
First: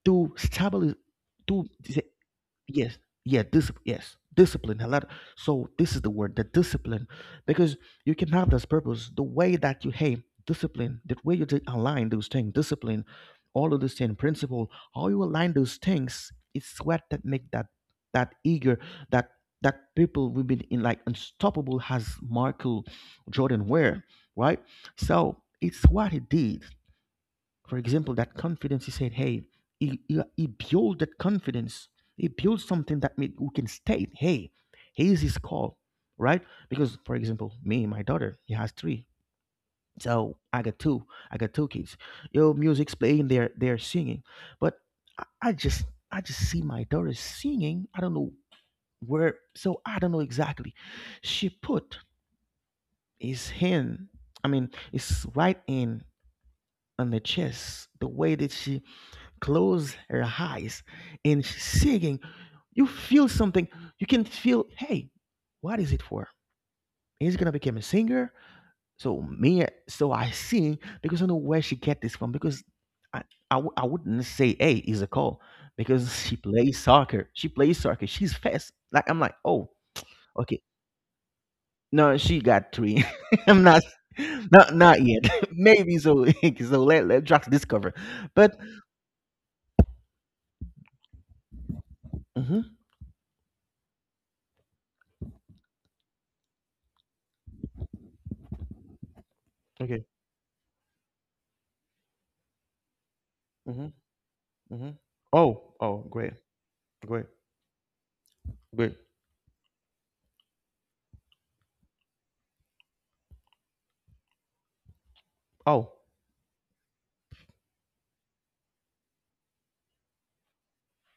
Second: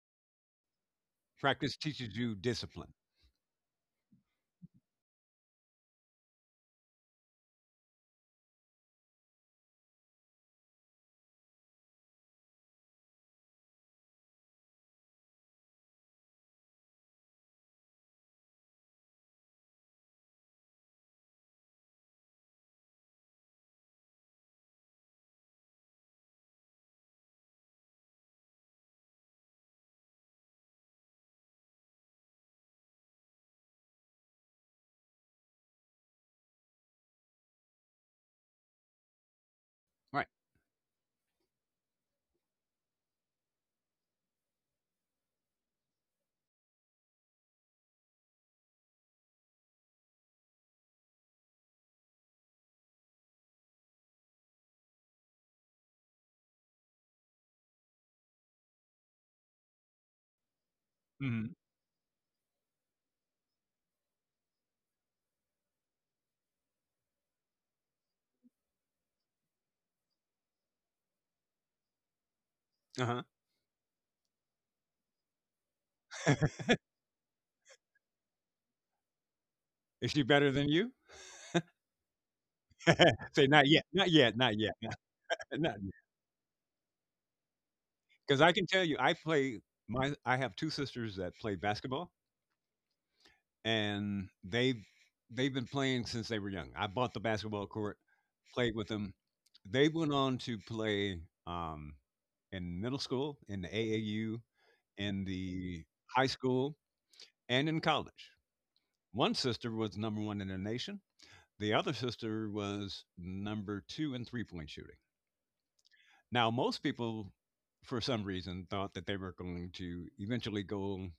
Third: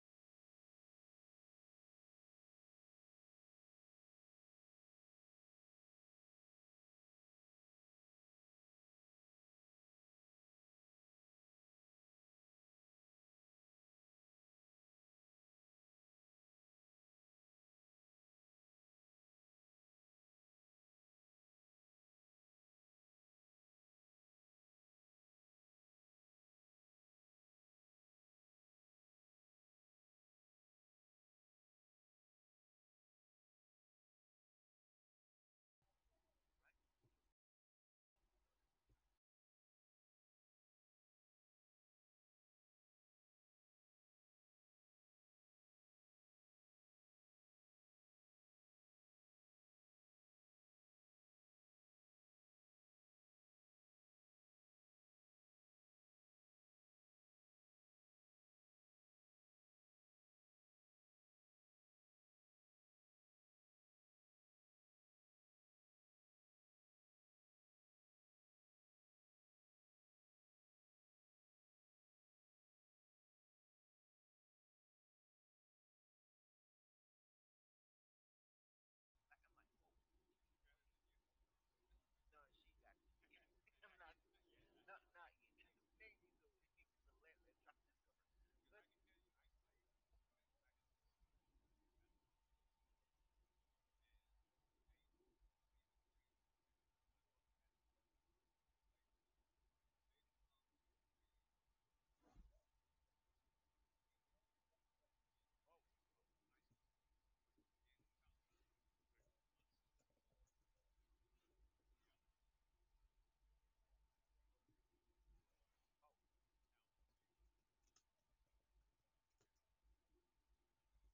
to stabilize, to Practice teaches you discipline. yes, yeah, yes, discipline a lot. So this is the word, the discipline, because you can have this purpose, the way that you, hey, discipline, the way you align those things, discipline, all of those things, principle, how you align those things. It's what that make that, that eager, that that people will be in like unstoppable, has Michael Jordan wear, right? So it's what he did. For example, that confidence, he said, hey, he built that confidence. He built something that made, we can state, hey, here's his call, right? Because, for example, me, my daughter, he has three. Right. So I got two. I got two kids. Yo, music's playing, they're singing. But I, I just I just see my daughter singing. I don't know where, so I don't know exactly. She put his hand, I mean, his right hand on the chest, the way that she close her eyes and Mhm. she's singing, you feel something. You can feel, hey, what is it for? Is it gonna become a singer? So me, so I sing because I know where she get this from. Because Uh-huh. I, I wouldn't say, hey, is a call, because she plays soccer. She plays soccer. She's fast. Like I'm like, oh, Is she better okay. than you? No, she got three. Say, I'm "Not not, yet, not yet, not yet, not, not yet. not yet." Maybe so. So let Drax discover. Because I But can tell you, I play my I have 2 sisters that play basketball, mhm, and they've been playing since they were young. I bought the basketball court, played with them. They okay. went on to play, um, in middle school, in the Mhm. AAU, Hmm. in Oh, the oh, high great, school, great, and in college. great. One sister was number one in the nation. The other sister was number two in three point shooting. Oh. Now, most people, for some reason, thought that they were going to eventually go.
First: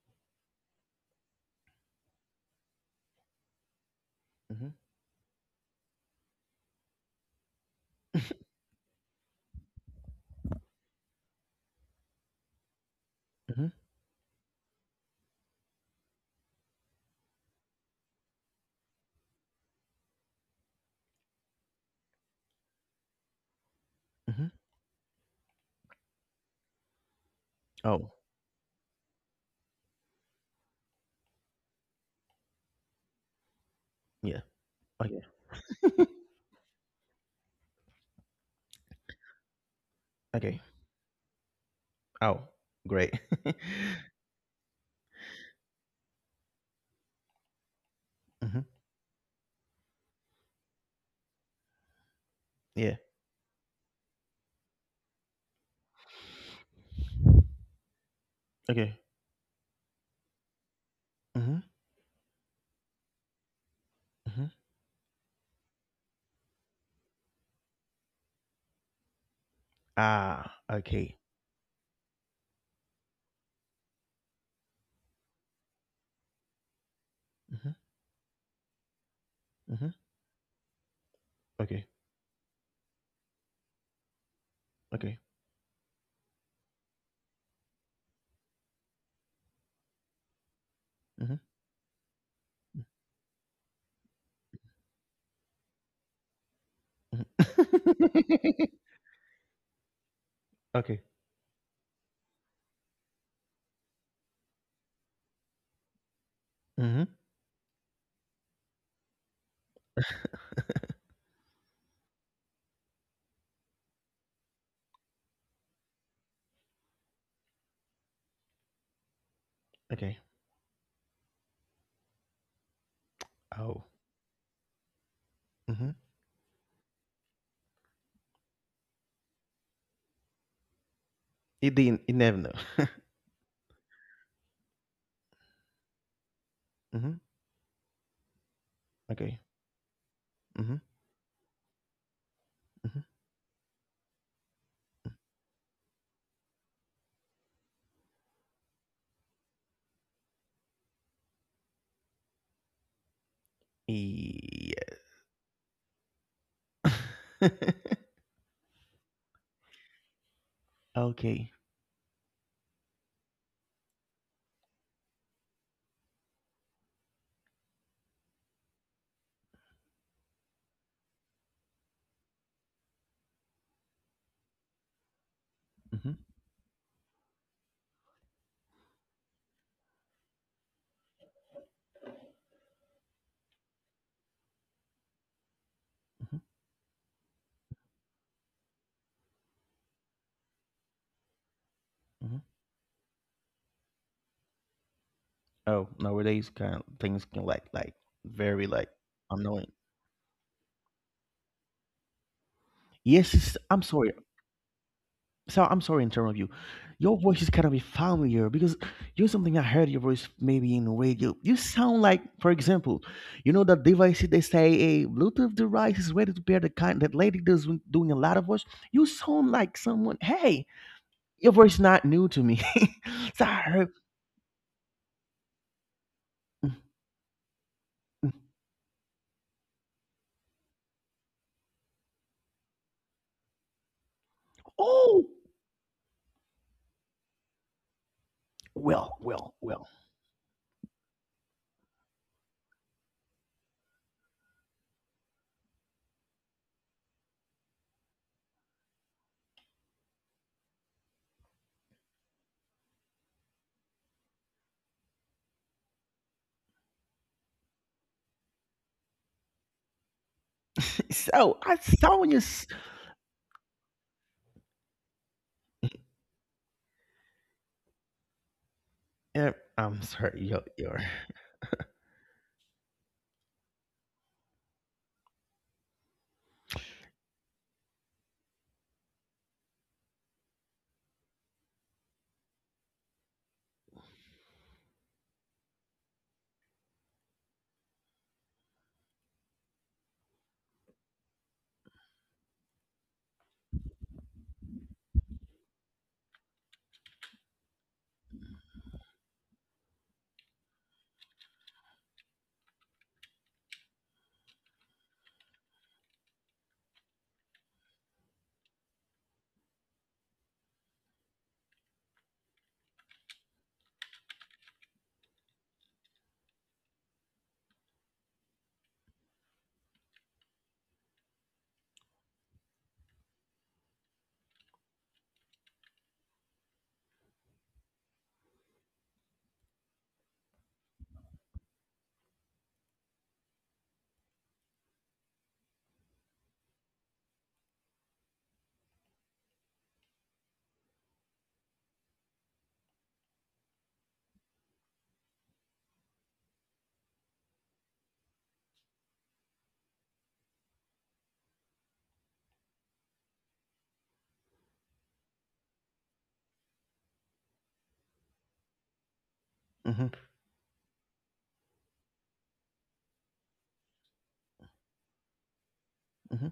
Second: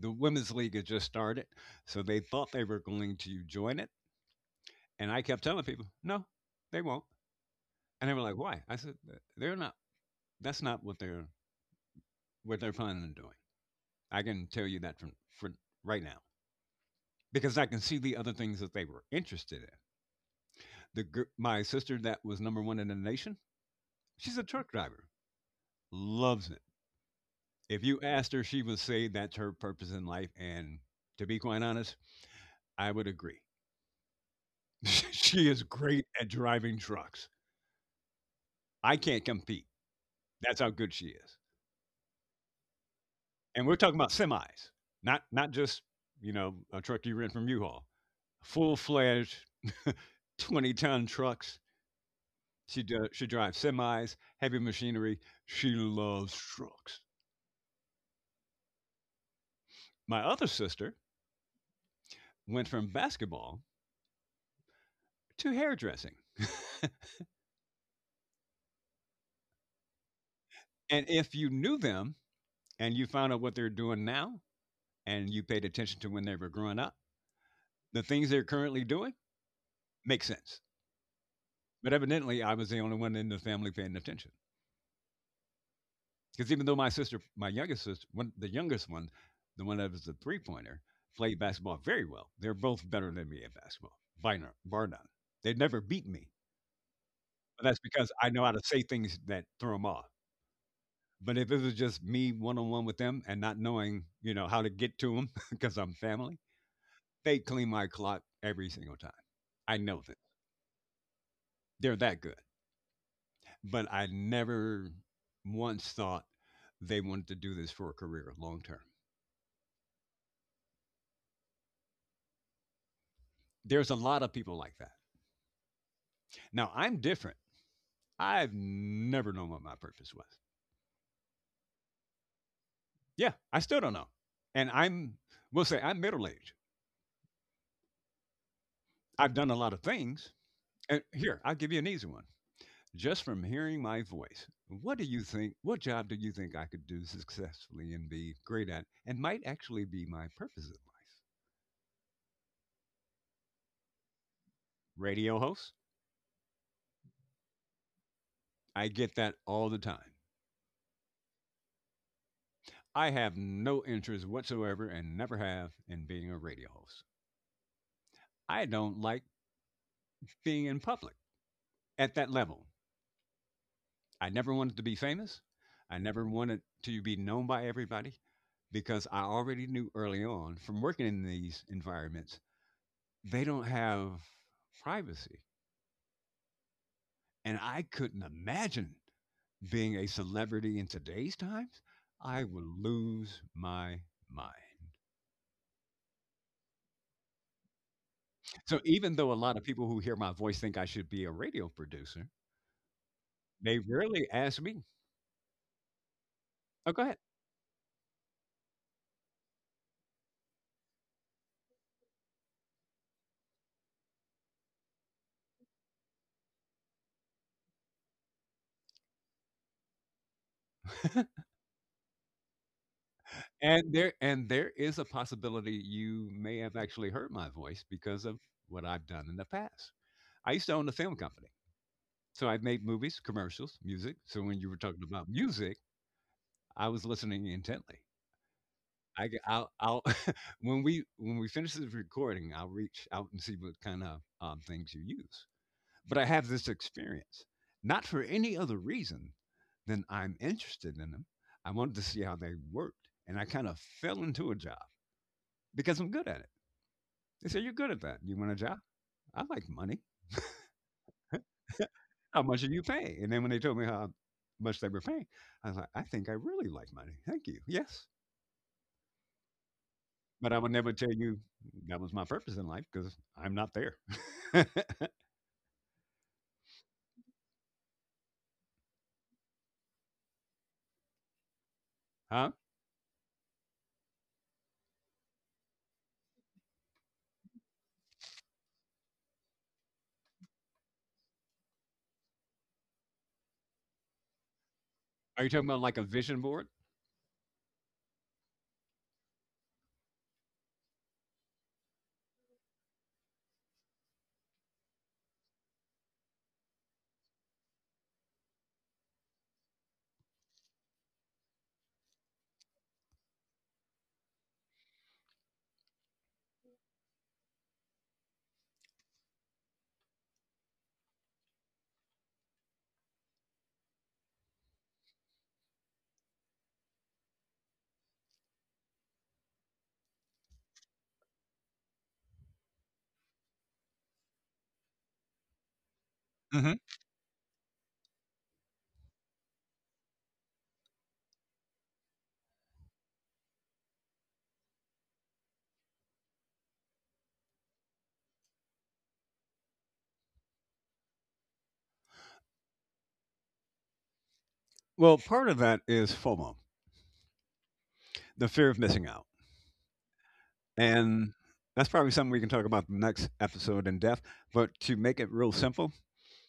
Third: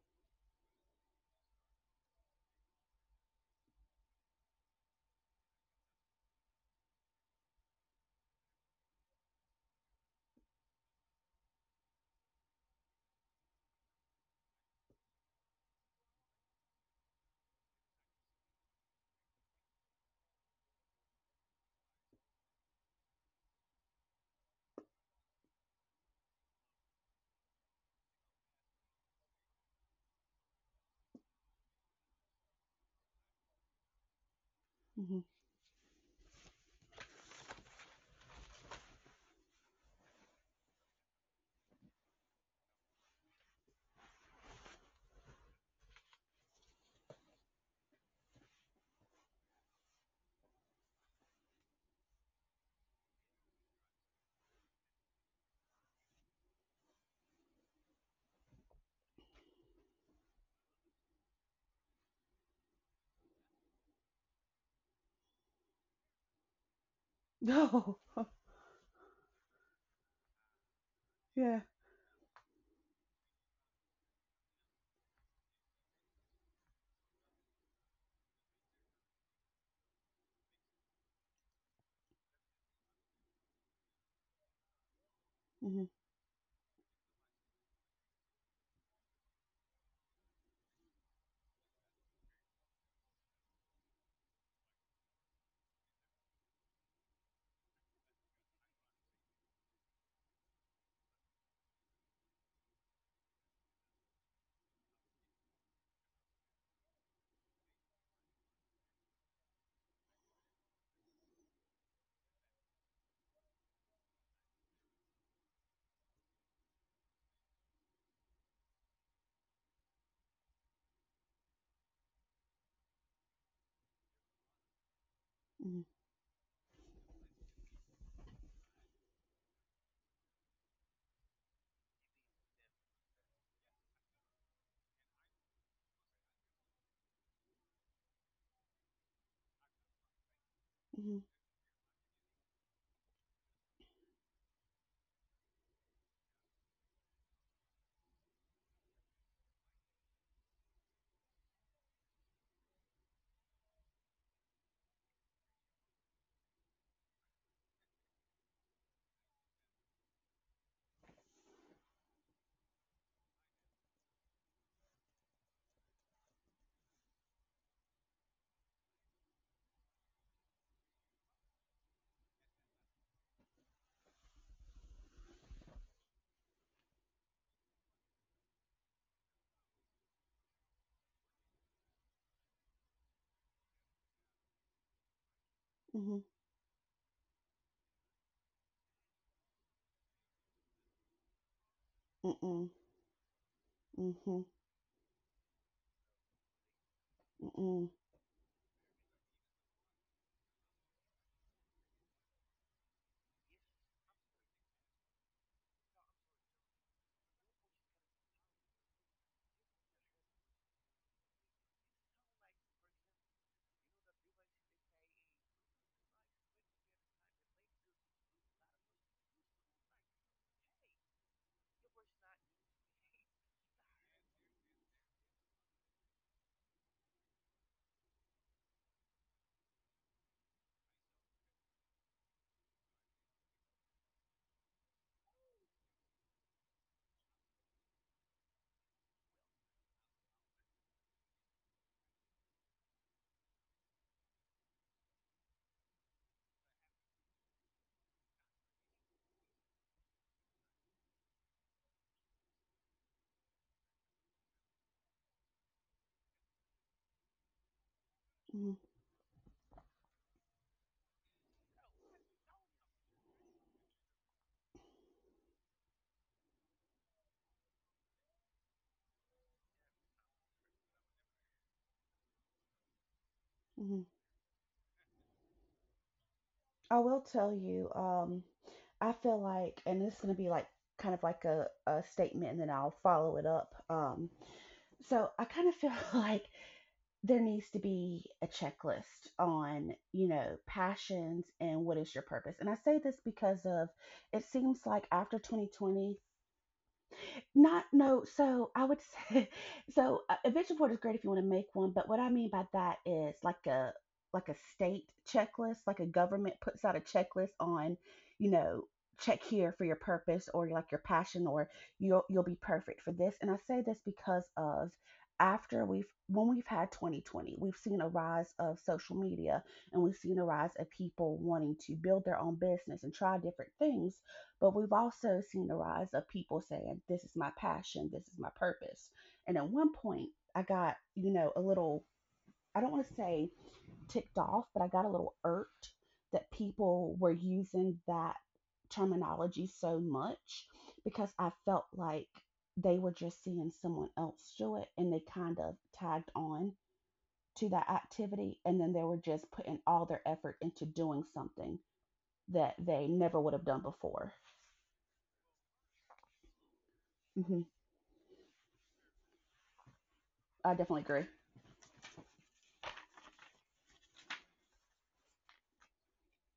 The women's league had just started, so they thought they were going to join it. Hmm. And I kept telling people, no, they won't. And they were like, why? I said, they're not. That's not what they're planning on doing. Hmm. I can tell you that for right now, because I can see the other things that they were interested in. My sister that was number one in the nation, she's a Hmm. truck driver, loves it. If you Oh, asked her, she would say that's her purpose in life. And to be quite honest, I would agree. yeah. Oh, Mhm. She is yeah. great at driving trucks. I can't compete. Okay, That's how good she is. oh, great. And we're talking about semis, not just, you know, a truck you rent from U-Haul, Hmm. full fledged, 20 ton trucks. Yeah. She drives semis, heavy machinery. She loves trucks. Okay. My other sister Hmm. went from basketball Hmm. to hairdressing. Oh, Ah, And okay. if you yeah. knew them and you found out what they're doing now and you paid attention to when they were growing up, Hmm. the things they're currently doing Hmm. make sense. Okay. But evidently, I was the only one in the family paying attention. Okay. Mhm. Because even though my sister, my youngest sister, one, the youngest one, the one that was the three pointer, Hmm. played basketball very well, they're both better than me at basketball, by no- bar none. They'd never beat me. Hmm. But that's because I know how to say things that throw them off. Okay. But if it was just me one on one with them and not knowing, you know, how to get to them, because I'm family, Hmm. they clean my clock every single time. I know that they're that good. But I never once thought they wanted to do this for a career long term. Okay. Oh. There's a lot of people like that. Mhm. Hmm. Now I'm different. I've never known what my purpose was. It didn't. It never know. Yeah, I still don't know. And we'll say I'm middle aged. Hmm. Okay. I've done a lot of things. Hmm. And Mhm. here, I'll give you an easy one. Hmm. Just from hearing my voice, what do you think? What job do you think I could do successfully and be great at, and might actually be my purpose in life? Yeah. Radio host. I get that all the time. Okay. I have no interest whatsoever and never have in being a radio host. I don't like being in public at that level. I never wanted to be famous. I Hmm. never wanted to be known by everybody because I already knew early on from working in these environments, they don't have privacy. Mhm. Hmm. And I couldn't imagine being a celebrity in today's times. Hmm. I would Mm-mm. lose my Mhm. mind. Oh, nowadays kind of things can like Mm-mm. Very So like even though a lot of annoying. people who hear my voice think I should be a radio producer, Yes, I'm they sorry. rarely ask me. So I'm sorry in terms of you. Oh, go Your ahead. voice is kind of familiar, because you're something I heard your voice maybe in radio. You sound like, for example, you know that device they say a Bluetooth device is ready to pair, the kind that lady does when doing a lot of voice. You sound like someone. Hey, your voice is not new to me. So I heard. And there is a possibility you may "Mm, have actually heard my voice because mm." of what I've done in the past. I used to own a film company. So I've made movies, commercials, music. So when you were talking Oh, about music, I was listening intently. well, I g- well, well. I'll when we finish this recording, I'll reach out and see what kind of things you use. But I have this experience, not for any other reason than I'm interested in them. I wanted to see how they worked, and I kind of fell into a job because I'm good at it. They said, "You're good at that. You want a Mhm, job? I like money. So I saw you. How much do you pay?" And then when they told me how much they were paying, I was like, "I think I really like money. Thank you. Yes." uh, I'm sorry, But Your I would never your. tell you that was my purpose in life because I'm not there. mhm. I will tell you, I feel like, and this is going to be like kind of like a statement, Huh? and then I'll follow it up. So I kind of feel like there needs to be a checklist on, you know, passions and what is your purpose. And I say this because of, it seems like after Are you talking about like a 2020. vision board? Not no. So I would say, so a vision board is great if you want to make one. But what I mean by that is like a, like a state checklist, like a government puts out a checklist on, you know, check here for your purpose or like your passion or you'll be perfect for this. And I say this because of, after we've, when we've had 2020, we've seen a rise of social media and we've seen a rise of people wanting to build their own business and try different things, but we've also seen the rise of people saying, "This is my passion, this is my purpose." And at one point, I got, you know, a little, I don't want to say ticked off, but I got a little irked that hmm people were using that terminology so much because I felt like they were just seeing someone else do it and they kind of tagged on to that activity. And then they were just putting all their effort into doing something that they never would have done before. Well, part of that is FOMO, Hmm the fear of missing out. Mm-hmm. I definitely agree. And that's probably something we can talk about the next episode in depth. But to make it real simple, Mm-hmm.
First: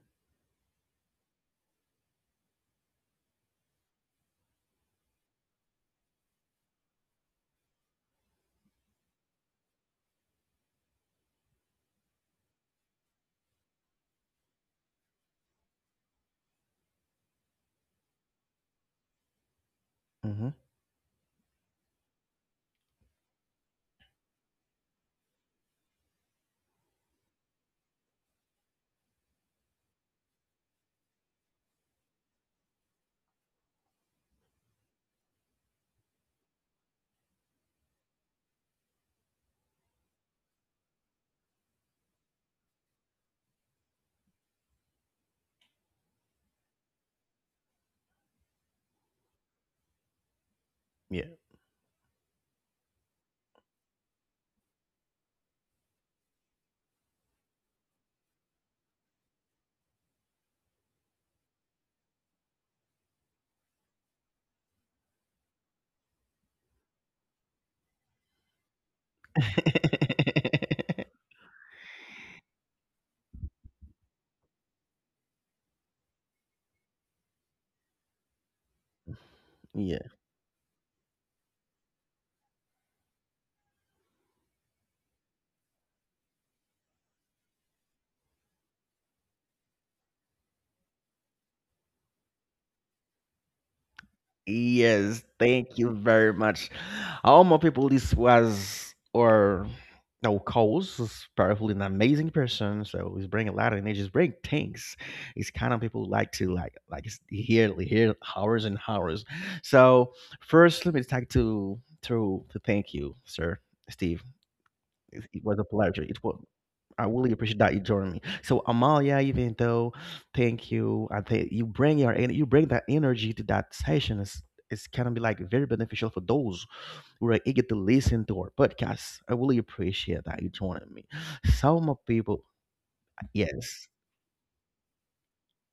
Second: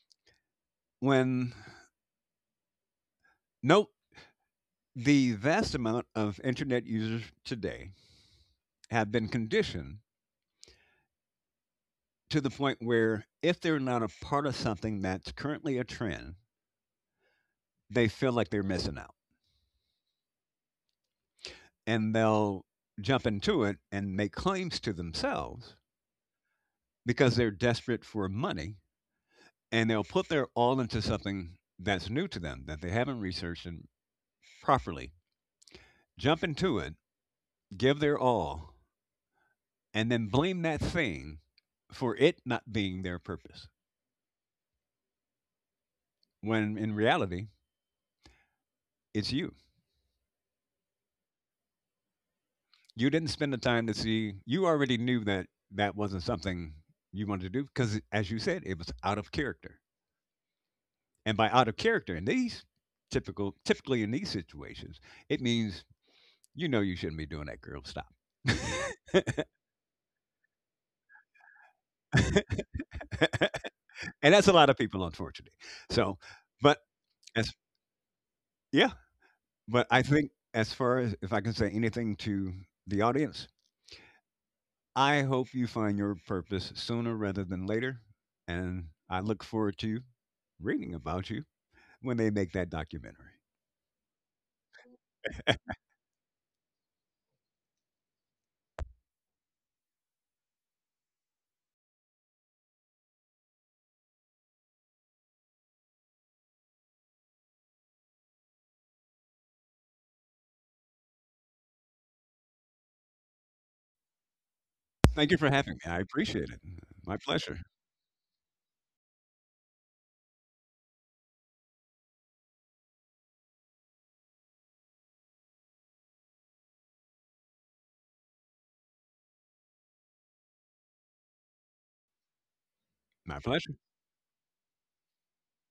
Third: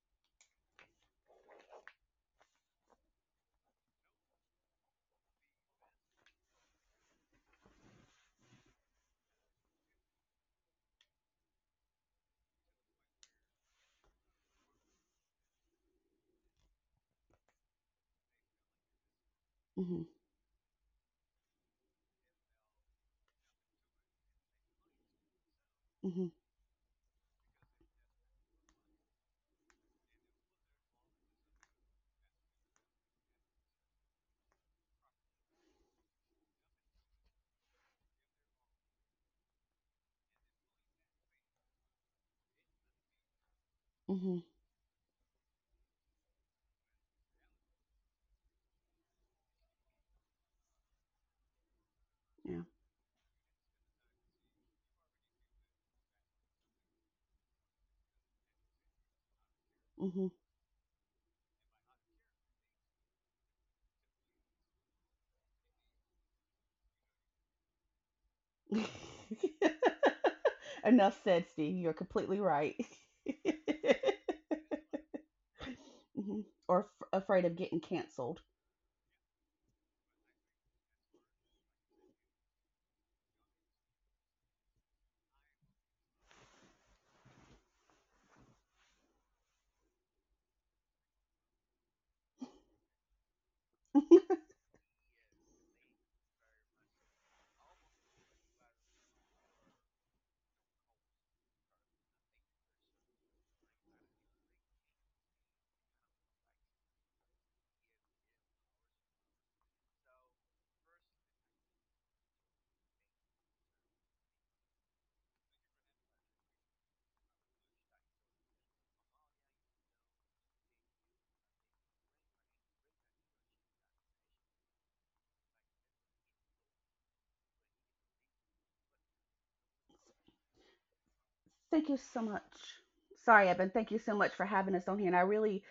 when note the vast amount of internet users today have been conditioned to the point where if they're not a part of something that's currently a trend, they feel like they're missing out. Mhm. Mm-hmm. And they'll jump into it and make claims to themselves Mhm. because they're desperate for money, and they'll put their all into something that's new to them that they haven't researched, and properly jump into it, give their all, and then blame that thing for it not being their purpose, Mhm. when in reality it's you. Yeah. Yeah. You didn't spend the time to see. You already knew that that wasn't something you wanted to do, because, as you said, it was out of character. Mhm. And by out of character in these typically in these situations, it means, you know, you shouldn't be doing that. Girl, stop. Enough said, Steve. You're completely right. And that's a lot of people, unfortunately. So, hmm but Or, afraid as of getting canceled. yeah, but I Yeah. think as far as, if I can say anything to the audience, I hope you find your purpose sooner rather than later, and I look forward to reading about you when they make that documentary. Yes. Thank you very much. All my people, this was, or no, Coles is powerful an amazing person. So he's bringing a lot of energy. He's bringing things. It's kind of people who like to hear hours and hours. So first, let me talk to thank you, sir, Steve. It Thank you it for was a having me. I pleasure. It was. appreciate it. I My really appreciate pleasure. that you joined me. So Amalia, even though, thank you. I think you bring that energy to that session. It's kind of be like very beneficial for those who are eager to listen to our podcast. I really appreciate that you joining me. So Thank my you so people, much. My Sorry, Evan. pleasure. yes. Thank you so much for having us on here, and I really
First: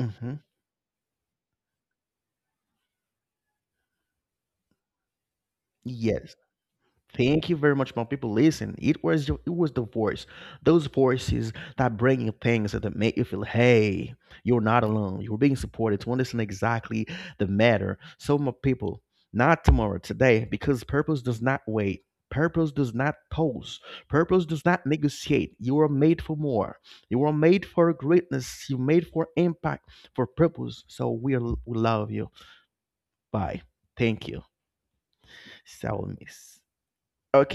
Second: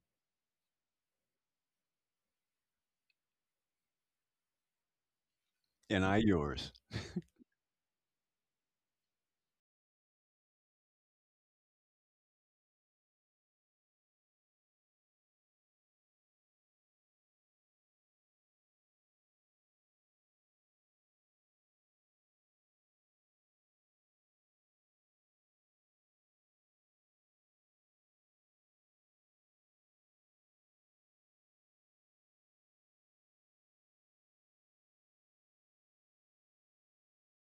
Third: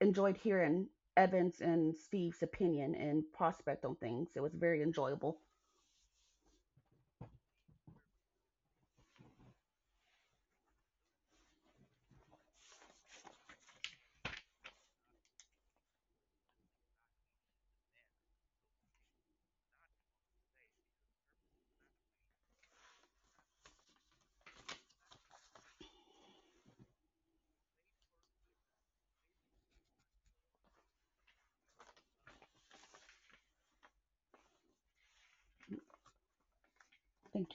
enjoyed hearing Evan's and Steve's opinion and prospect on things. It was very enjoyable. And I Yes. yours. Thank you very much, my people. Listen, it was the voice, those voices that bring you things that make you feel, hey, you're not alone. You're being supported, to understand exactly the matter. So, my people, not tomorrow, today, because purpose does not wait. Purpose does not pause. Purpose does not negotiate. You are made for more. You are made for greatness. You're made for impact, for purpose. So we love you. Bye. Thank you. So miss. Okay. Thank